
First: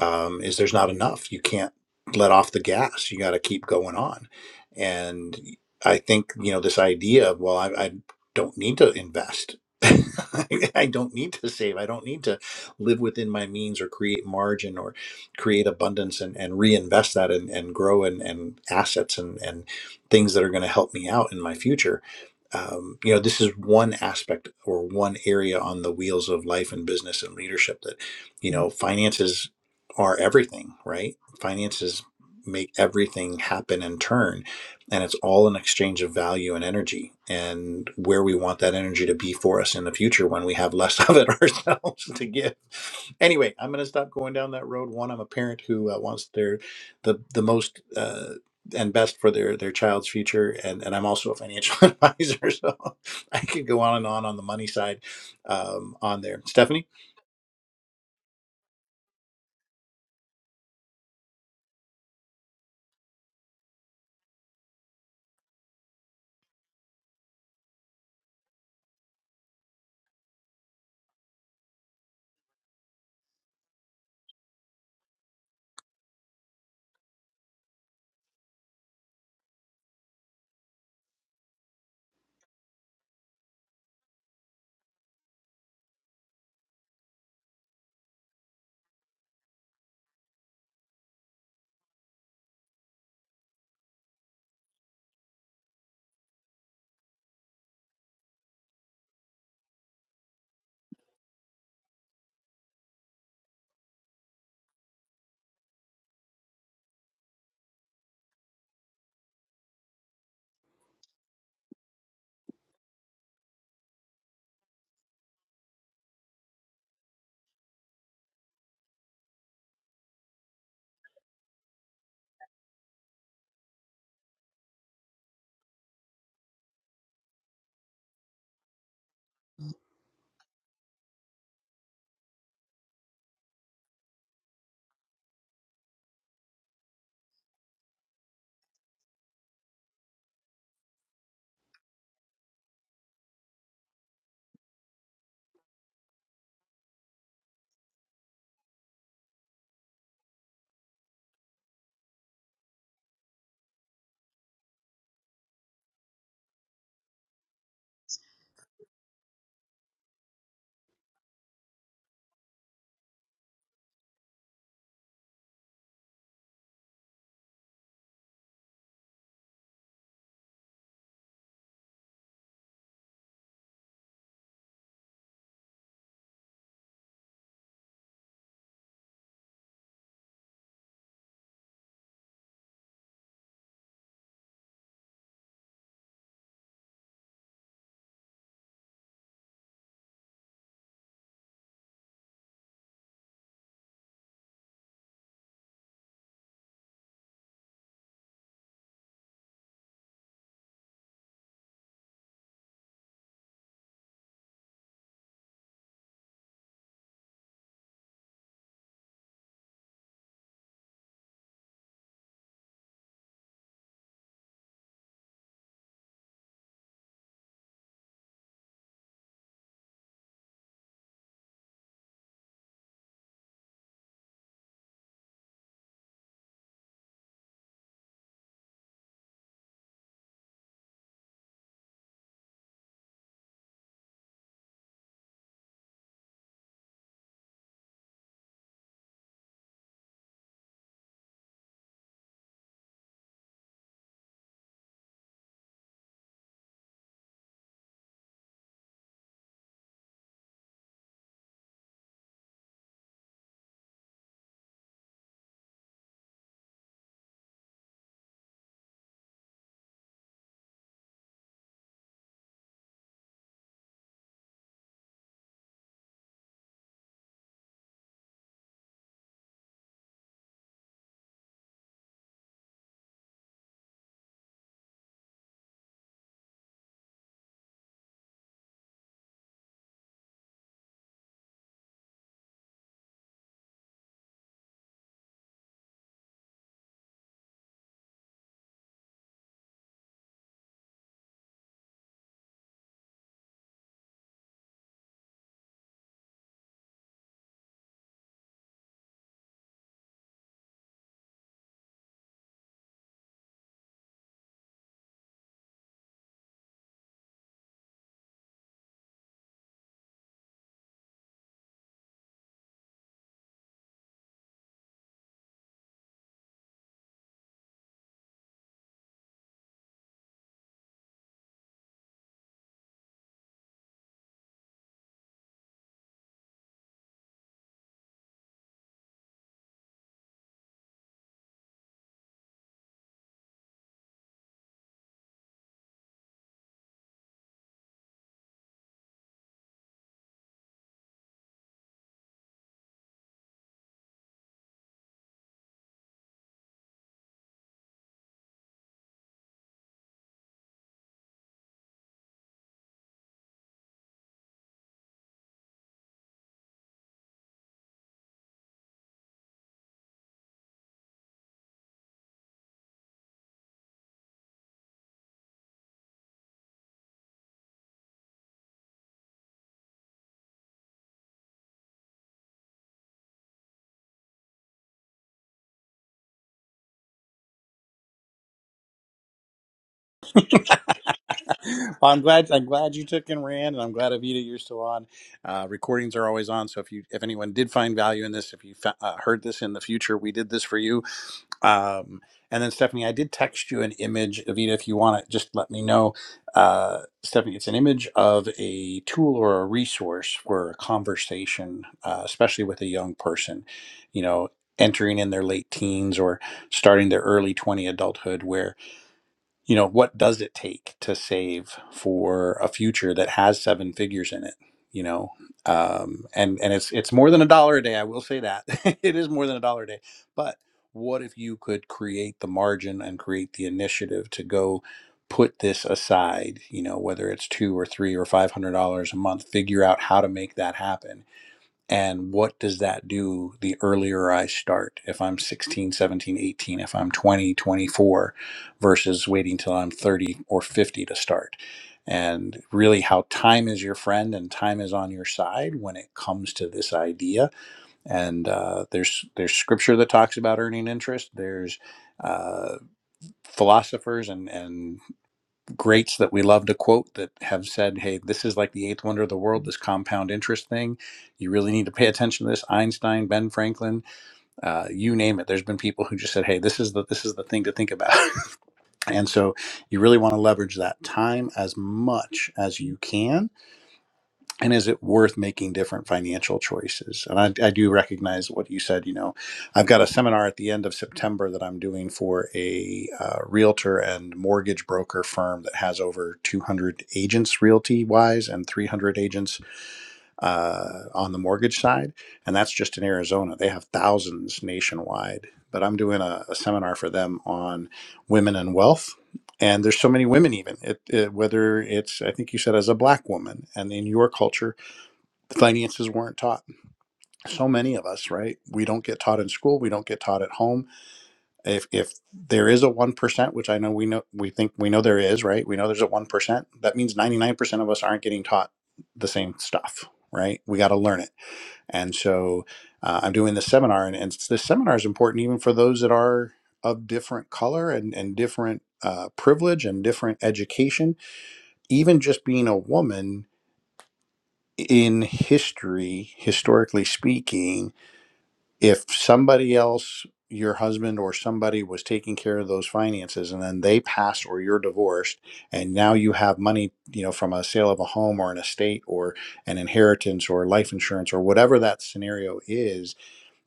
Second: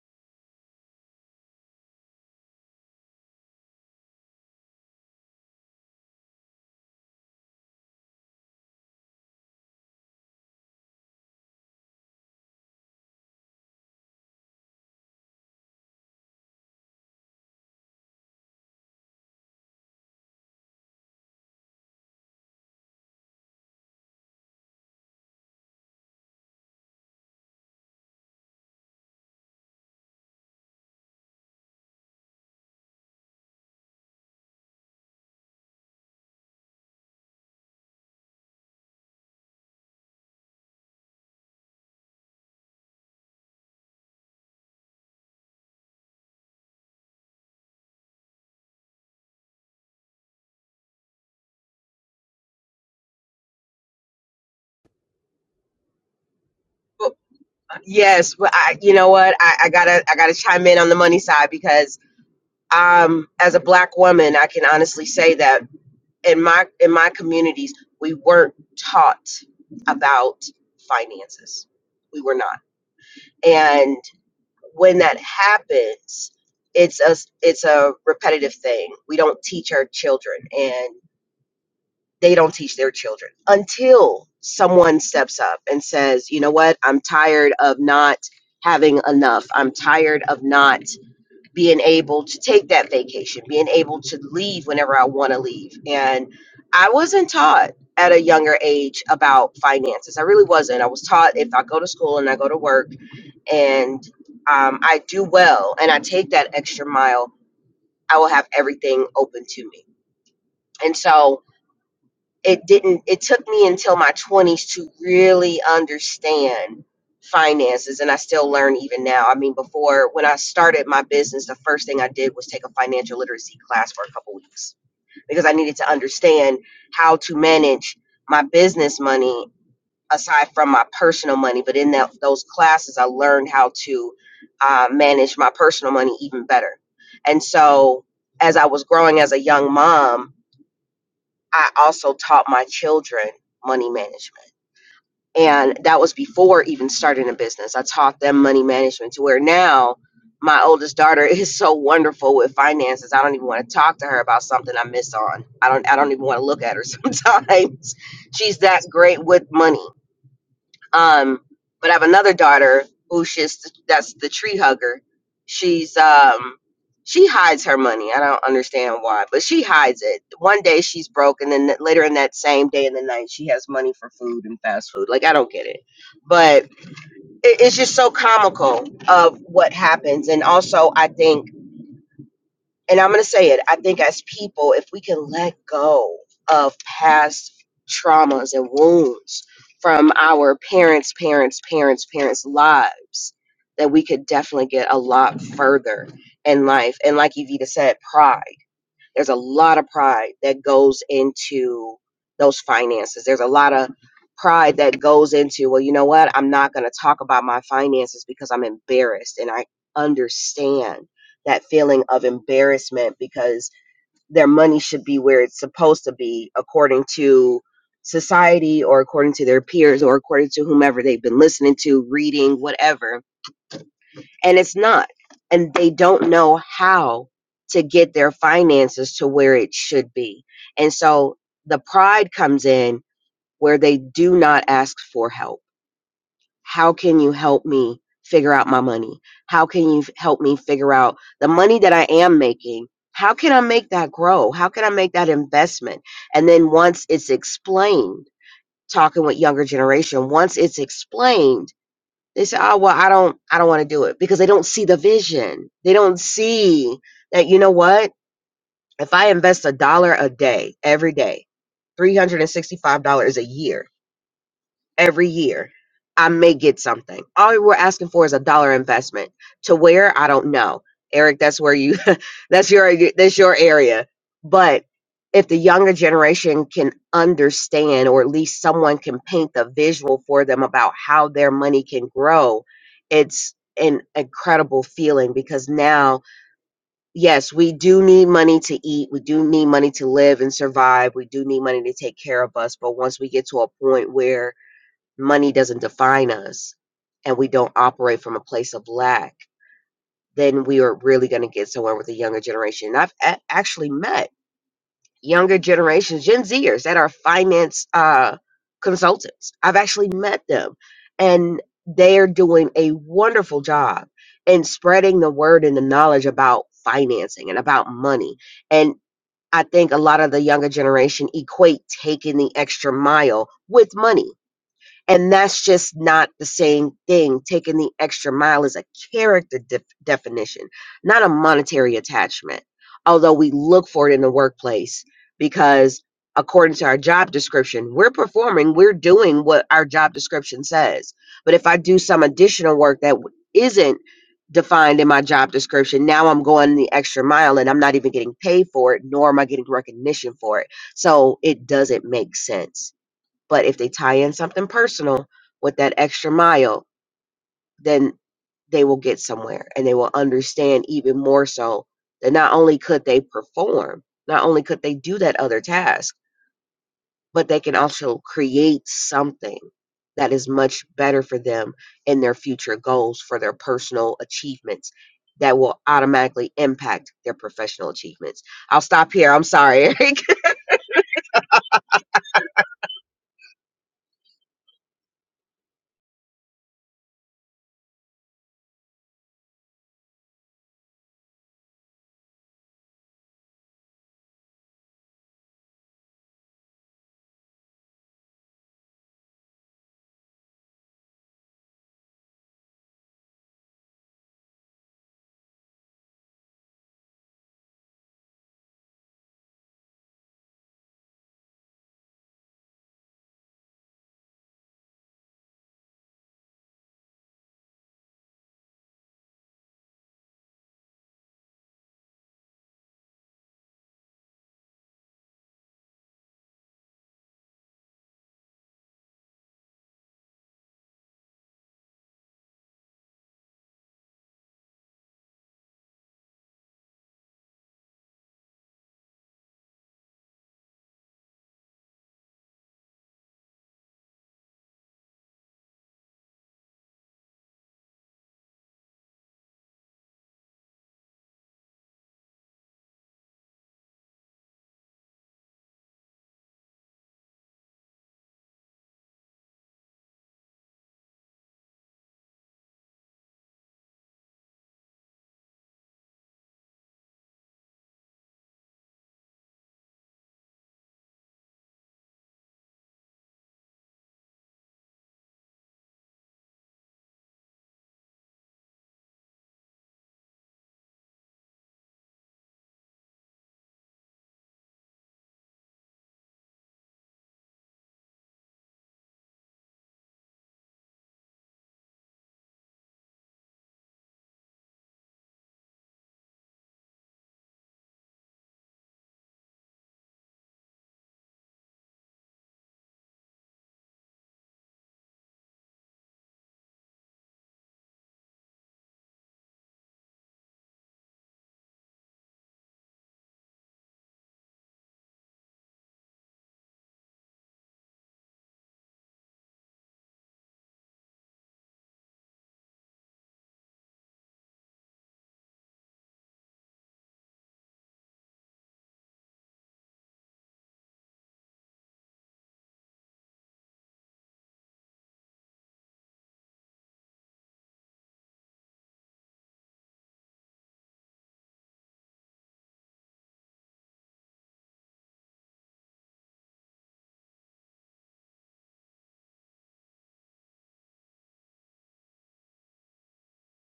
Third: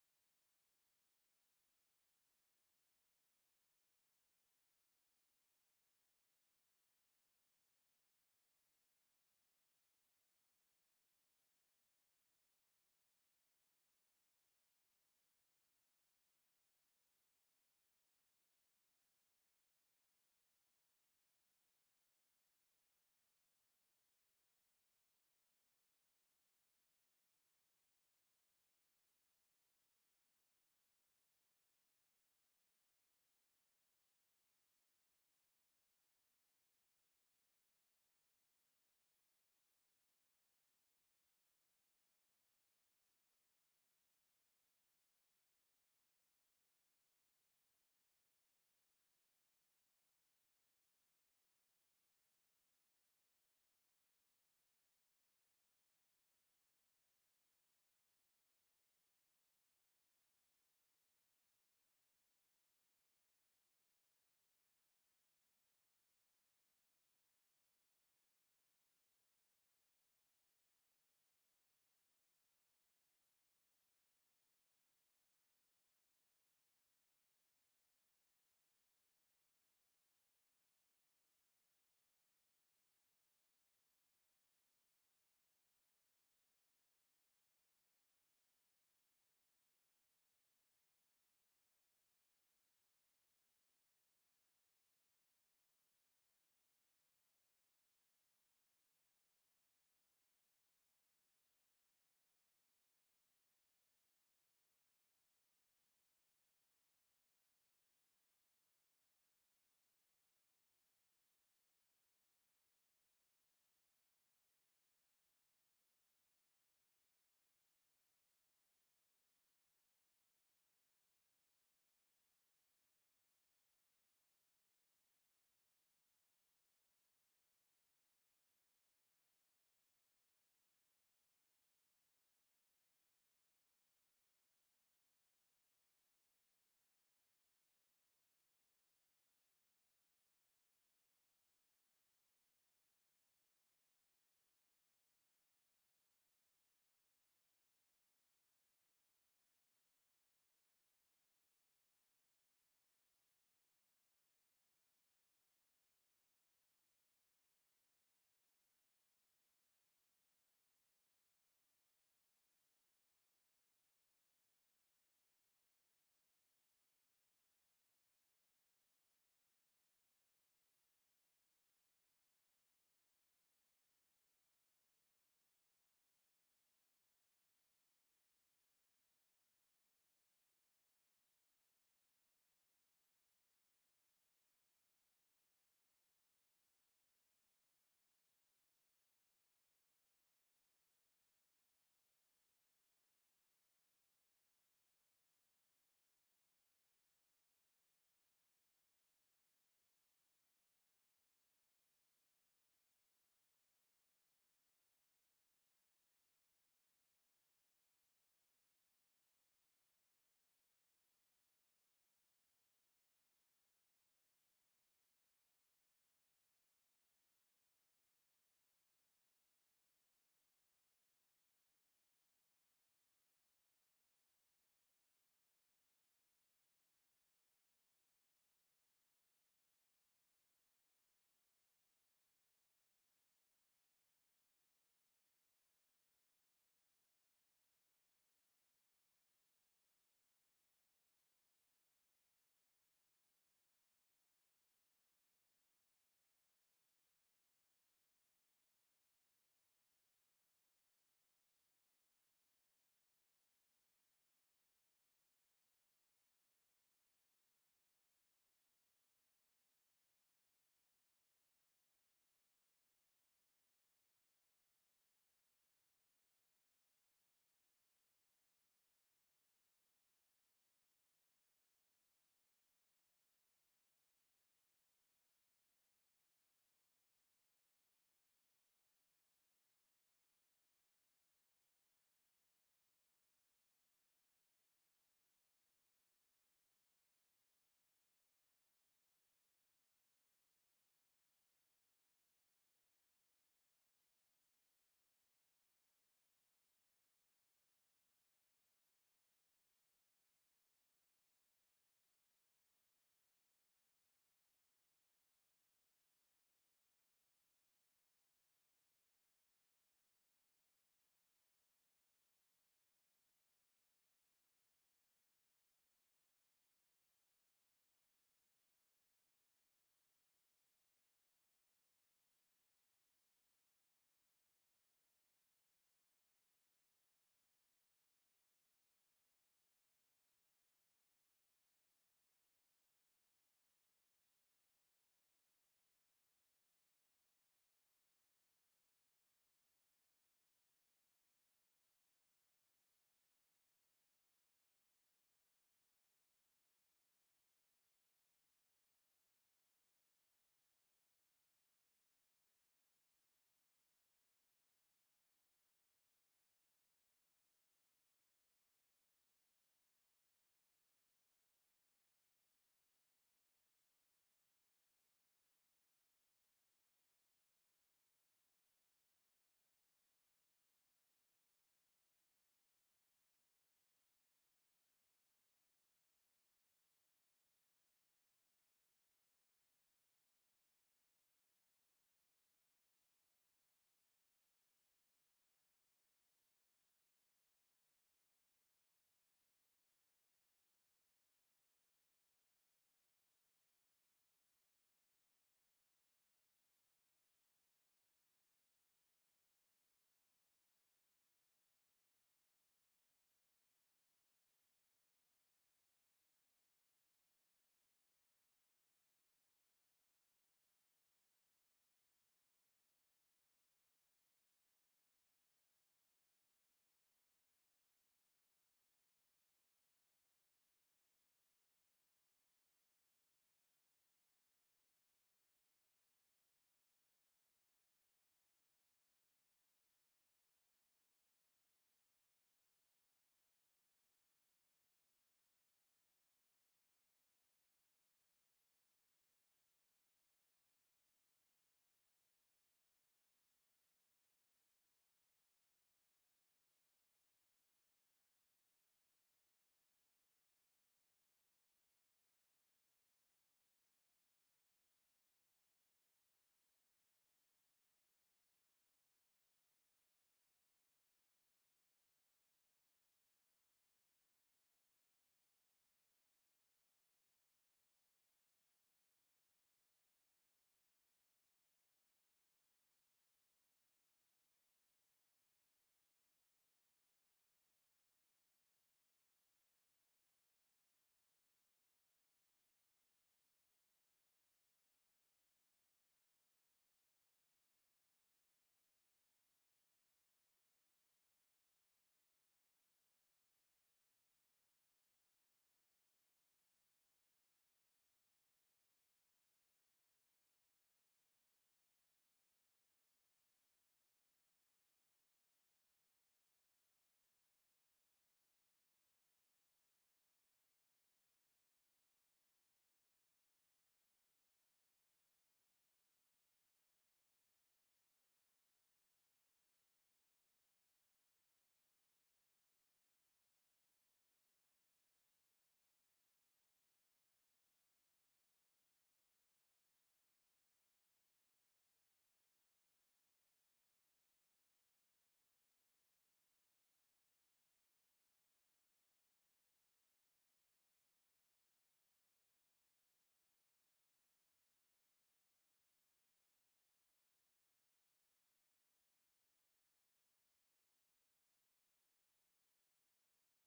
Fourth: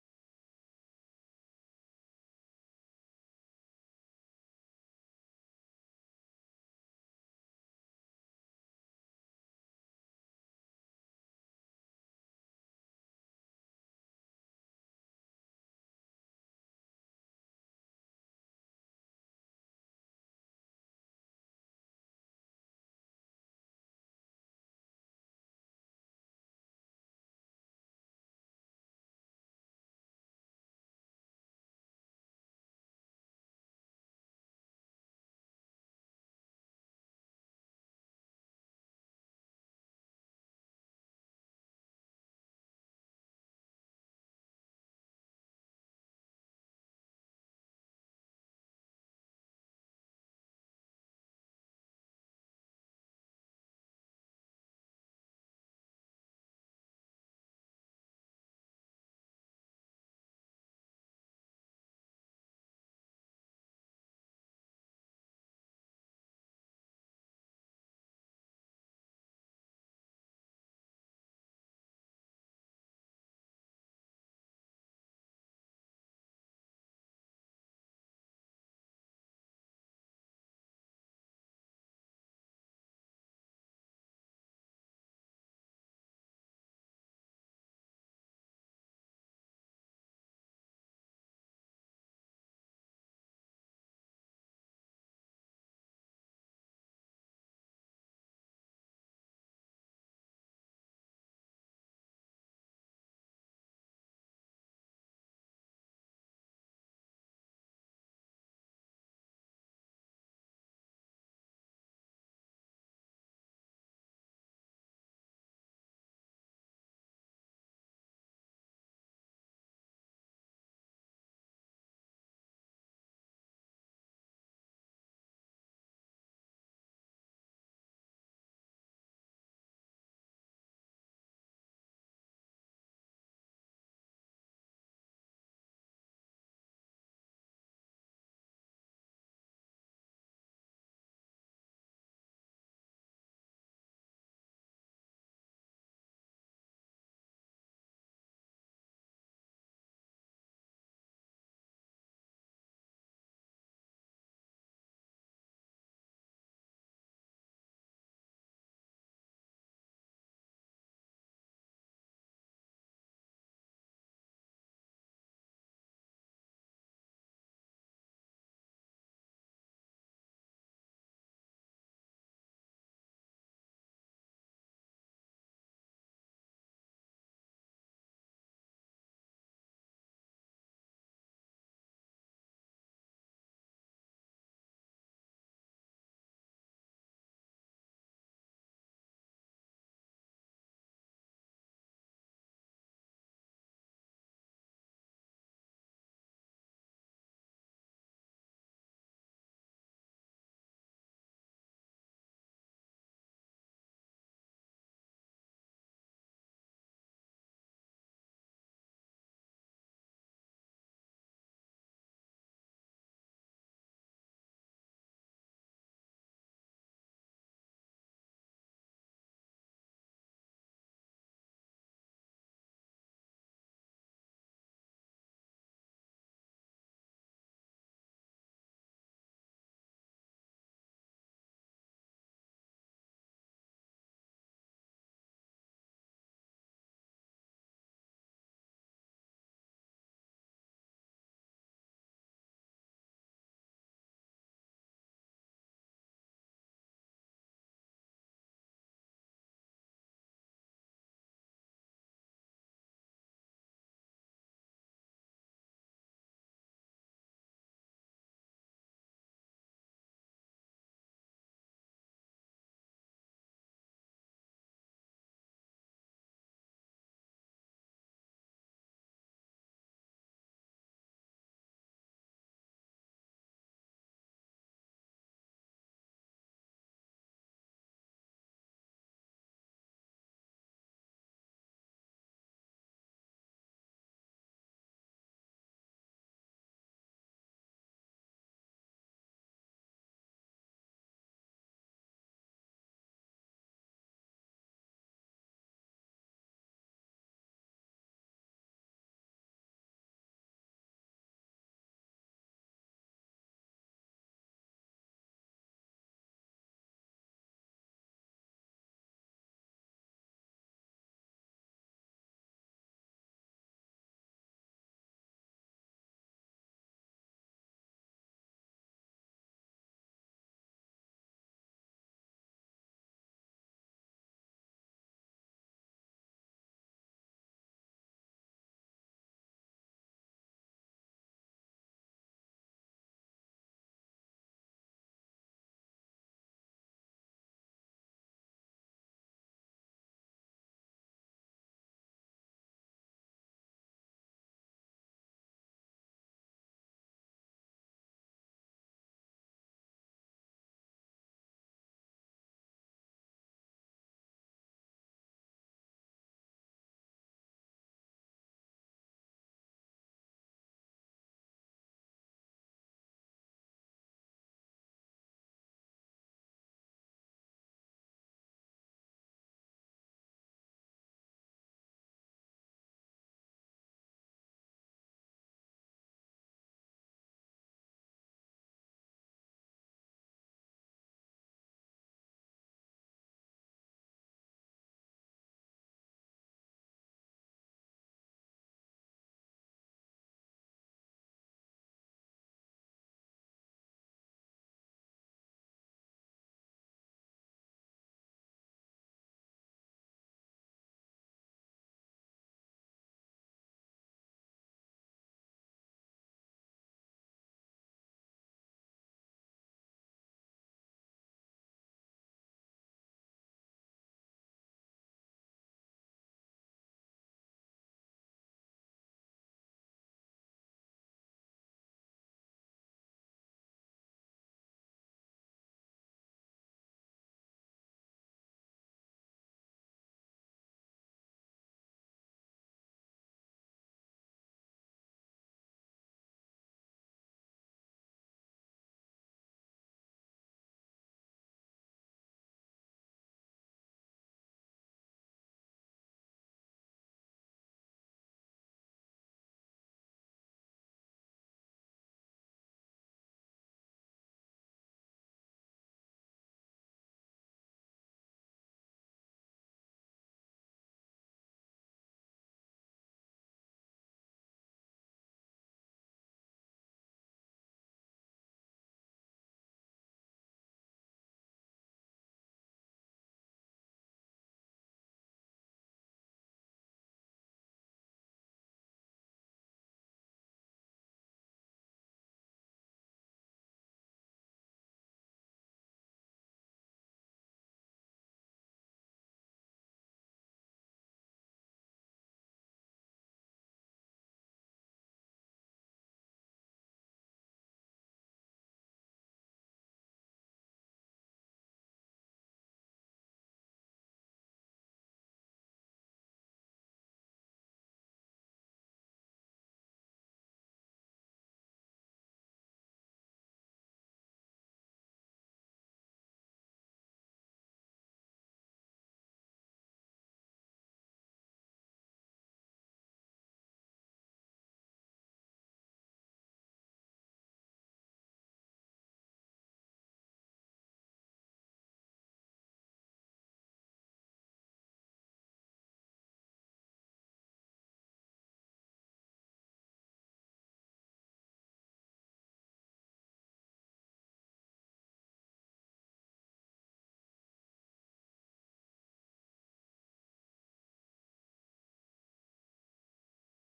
Speaker 1: um, is there's not enough. You can't let off the gas. You got to keep going on. And I think you know this idea of well, I, I don't need to invest. I I don't need to save. I don't need to live within my means or create margin or create abundance and, and reinvest that and, and grow and, and assets and, and things that are going to help me out in my future. Um, you know, this is one aspect or one area on the wheels of life and business and leadership that you know finances are everything, right? Finances make everything happen and turn. And it's all an exchange of value and energy and where we want that energy to be for us in the future when we have less of it ourselves to give. Anyway, I'm going to stop going down that road. One, I'm a parent who uh, wants their the the most uh, and best for their their child's future, and and I'm also a financial advisor, so I could go on and on on the money side um, on there. Stephanie.
Speaker 3: Yes, but I, you know what? I, I gotta, I gotta chime in on the money side because, um, as a black woman, I can honestly say that in my in my communities, we weren't taught about finances. We were not, and when that happens, it's a it's a repetitive thing. We don't teach our children, and. they don't teach their children until someone steps up and says, you know what, I'm tired of not having enough. I'm tired of not being able to take that vacation, being able to leave whenever I want to leave. And I wasn't taught at a younger age about finances. I really wasn't. I was taught if I go to school and I go to work and um, I do well and I take that extra mile, I will have everything open to me. And so, it didn't it took me until my 20s to really understand finances and I still learn even now. I mean before when I started my business the first thing I did was take a financial literacy class for a couple weeks because I needed to understand how to manage my business money aside from my personal money but in that those classes I learned how to uh, manage my personal money even better. And so as I was growing as a young mom I also taught my children money management. And that was before even starting a business. I taught them money management to where now my oldest daughter is so wonderful with finances. I don't even want to talk to her about something I miss on. I don't I don't even want to look at her sometimes. She's that great with money. Um, but I have another daughter who she's that's the tree hugger. She's um she hides her money. I don't understand why, but she hides it. One day she's broke, and then th- later in that same day in the night, she has money for food and fast food. Like I don't get it, but it, it's just so comical of what happens. And also, I think and I'm going to say it, I think as people, if we can let go of past traumas and wounds from our parents, parents, parents, parents' lives, that we could definitely get a lot further in life. And like Evita said, pride. There's a lot of pride that goes into those finances. There's a lot of pride that goes into, well, you know what? I'm not going to talk about my finances because I'm embarrassed. And I understand that feeling of embarrassment because their money should be where it's supposed to be according to society or according to their peers or according to whomever they've been listening to, reading, whatever and it's not. And they don't know how to get their finances to where it should be. And so the pride comes in where they do not ask for help. How can you help me figure out my money? How can you f- help me figure out the money that I am making? How can I make that grow? How can I make that investment? And then once it's explained, talking with younger generation, once it's explained, they say oh well i don't i don't want to do it because they don't see the vision they don't see that you know what if i invest a dollar a day every day $365 a year every year i may get something all we're asking for is a dollar investment to where i don't know eric that's where you that's your that's your area but if the younger generation can understand or at least someone can paint the visual for them about how their money can grow it's an incredible feeling because now yes we do need money to eat we do need money to live and survive we do need money to take care of us but once we get to a point where money doesn't define us and we don't operate from a place of lack, then we are really going to get somewhere with the younger generation. And I've a- actually met younger generations, Gen Zers, that are finance uh, consultants. I've actually met them, and they are doing a wonderful job in spreading the word and the knowledge about financing and about money. And I think a lot of the younger generation equate taking the extra mile with money and that's just not the same thing. Taking the extra mile is a character def- definition, not a monetary attachment. Although we look for it in the workplace because, according to our job description, we're performing, we're doing what our job description says. But if I do some additional work that w- isn't defined in my job description, now I'm going the extra mile and I'm not even getting paid for it, nor am I getting recognition for it. So it doesn't make sense but if they tie in something personal with that extra mile, then they will get somewhere and they will understand even more so that not only could they perform, not only could they do that other task, but they can also create something that is much better for them in their future goals for their personal achievements that will automatically impact their professional achievements. I'll stop here. I'm sorry, Eric.
Speaker 1: Well, I'm glad. I'm glad you took and ran, and I'm glad Avita you're still on. Uh, recordings are always on, so if you, if anyone did find value in this, if you fa- uh, heard this in the future, we did this for you. Um, and then Stephanie, I did text you an image, Avita. If you want it, just let me know. Uh, Stephanie, it's an image of a tool or a resource for a conversation, uh, especially with a young person. You know, entering in their late teens or starting their early 20 adulthood, where you know what does it take to save for a future that has seven figures in it you know um, and and it's it's more than a dollar a day i will say that it is more than a dollar a day but what if you could create the margin and create the initiative to go put this aside you know whether it's two or three or five hundred dollars a month figure out how to make that happen and what does that do the earlier i start if i'm sixteen, seventeen, eighteen, if i'm twenty, twenty-four, versus waiting till i'm 30 or 50 to start and really how time is your friend and time is on your side when it comes to this idea and uh, there's there's scripture that talks about earning interest there's uh, philosophers and and greats that we love to quote that have said, hey, this is like the eighth wonder of the world, this compound interest thing. You really need to pay attention to this. Einstein, Ben Franklin, uh, you name it. There's been people who just said, hey, this is the this is the thing to think about. and so you really want to leverage that time as much as you can and is it worth making different financial choices and I, I do recognize what you said you know i've got a seminar at the end of september that i'm doing for a uh, realtor and mortgage broker firm that has over 200 agents realty wise and 300 agents uh, on the mortgage side and that's just in arizona they have thousands nationwide but i'm doing a, a seminar for them on women and wealth and there's so many women even it, it, whether it's i think you said as a black woman and in your culture finances weren't taught so many of us right we don't get taught in school we don't get taught at home if if there is a 1% which i know we know we think we know there is right we know there's a 1% that means 99% of us aren't getting taught the same stuff right we got to learn it and so uh, i'm doing this seminar and, and this seminar is important even for those that are of different color and and different uh, privilege and different education even just being a woman in history historically speaking if somebody else your husband or somebody was taking care of those finances and then they pass or you're divorced and now you have money you know from a sale of a home or an estate or an inheritance or life insurance or whatever that scenario is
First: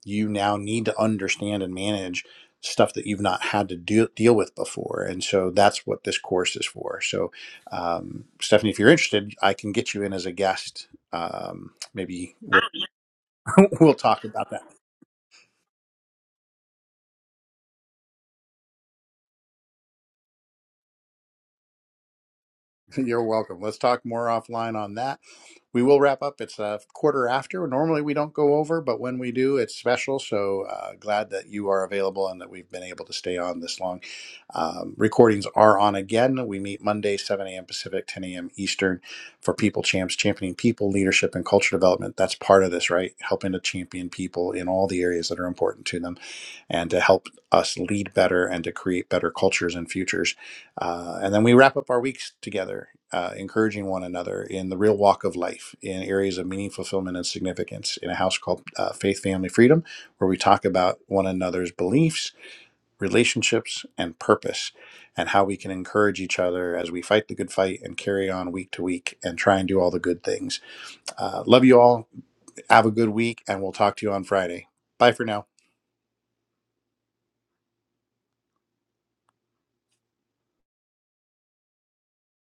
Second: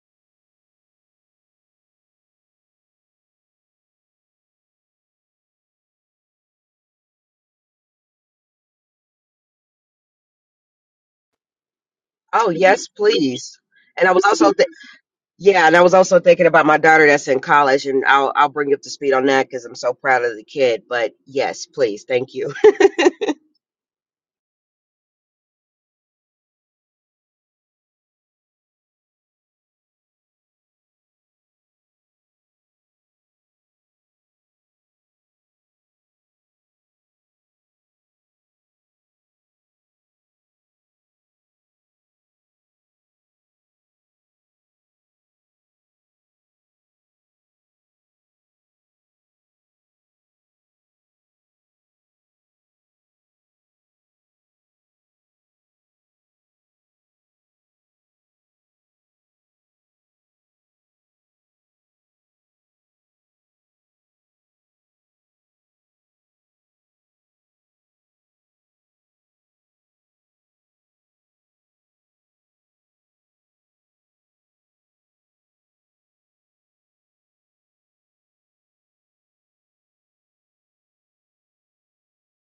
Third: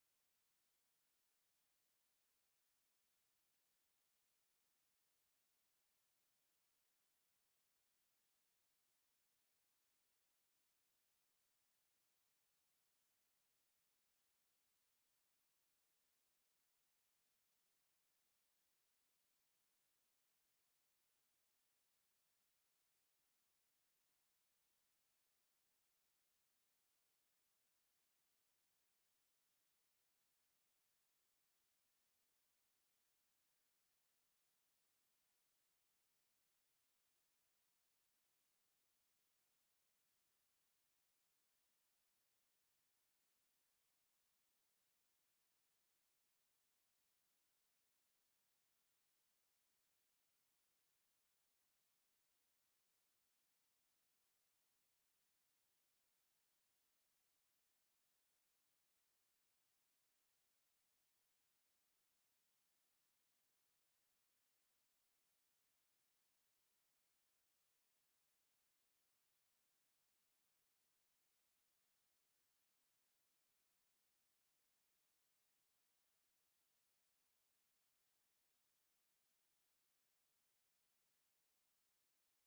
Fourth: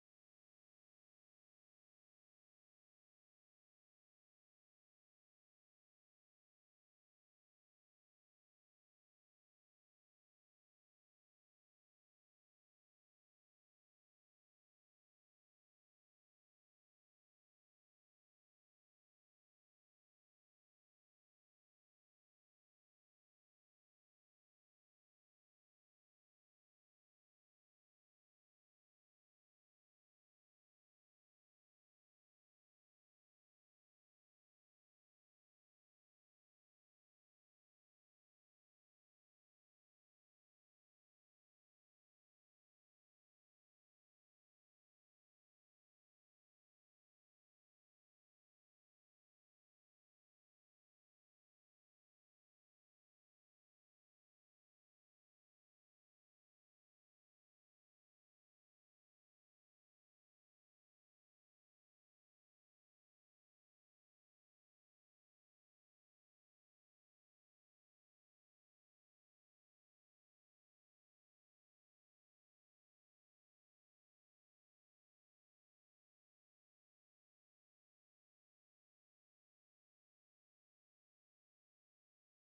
Speaker 1: you now need to understand and manage stuff that you've not had to deal deal with before and so that's what this course is for so um, stephanie if you're interested i can get you in as a guest um, maybe
Speaker 3: Oh,
Speaker 1: we'll,
Speaker 3: yes, please.
Speaker 1: we'll
Speaker 3: And I was
Speaker 1: talk about
Speaker 3: also
Speaker 1: that
Speaker 3: Yeah, and I was also thinking about my daughter that's in college, and I'll I'll bring you up to speed on that because I'm so proud of the kid. But yes, please, thank you.
Speaker 1: You're welcome. Let's talk more offline on that. We will wrap up. It's a quarter after. Normally we don't go over, but when we do, it's special. So uh, glad that you are available and that we've been able to stay on this long. Um, recordings are on again. We meet Monday, 7 a.m. Pacific, 10 a.m. Eastern for People Champs, championing people, leadership, and culture development. That's part of this, right? Helping to champion people in all the areas that are important to them and to help us lead better and to create better cultures and futures uh, and then we wrap up our weeks together, uh, encouraging one another in the real walk of life, in areas of meaning, fulfillment, and significance, in a house called uh, Faith, Family, Freedom, where we talk about one another's beliefs, relationships, and purpose, and how we can encourage each other as we fight the good fight and carry on week to week and try and do all the good things. Uh, love you all. Have a good week, and we'll talk to you on Friday. Bye for now.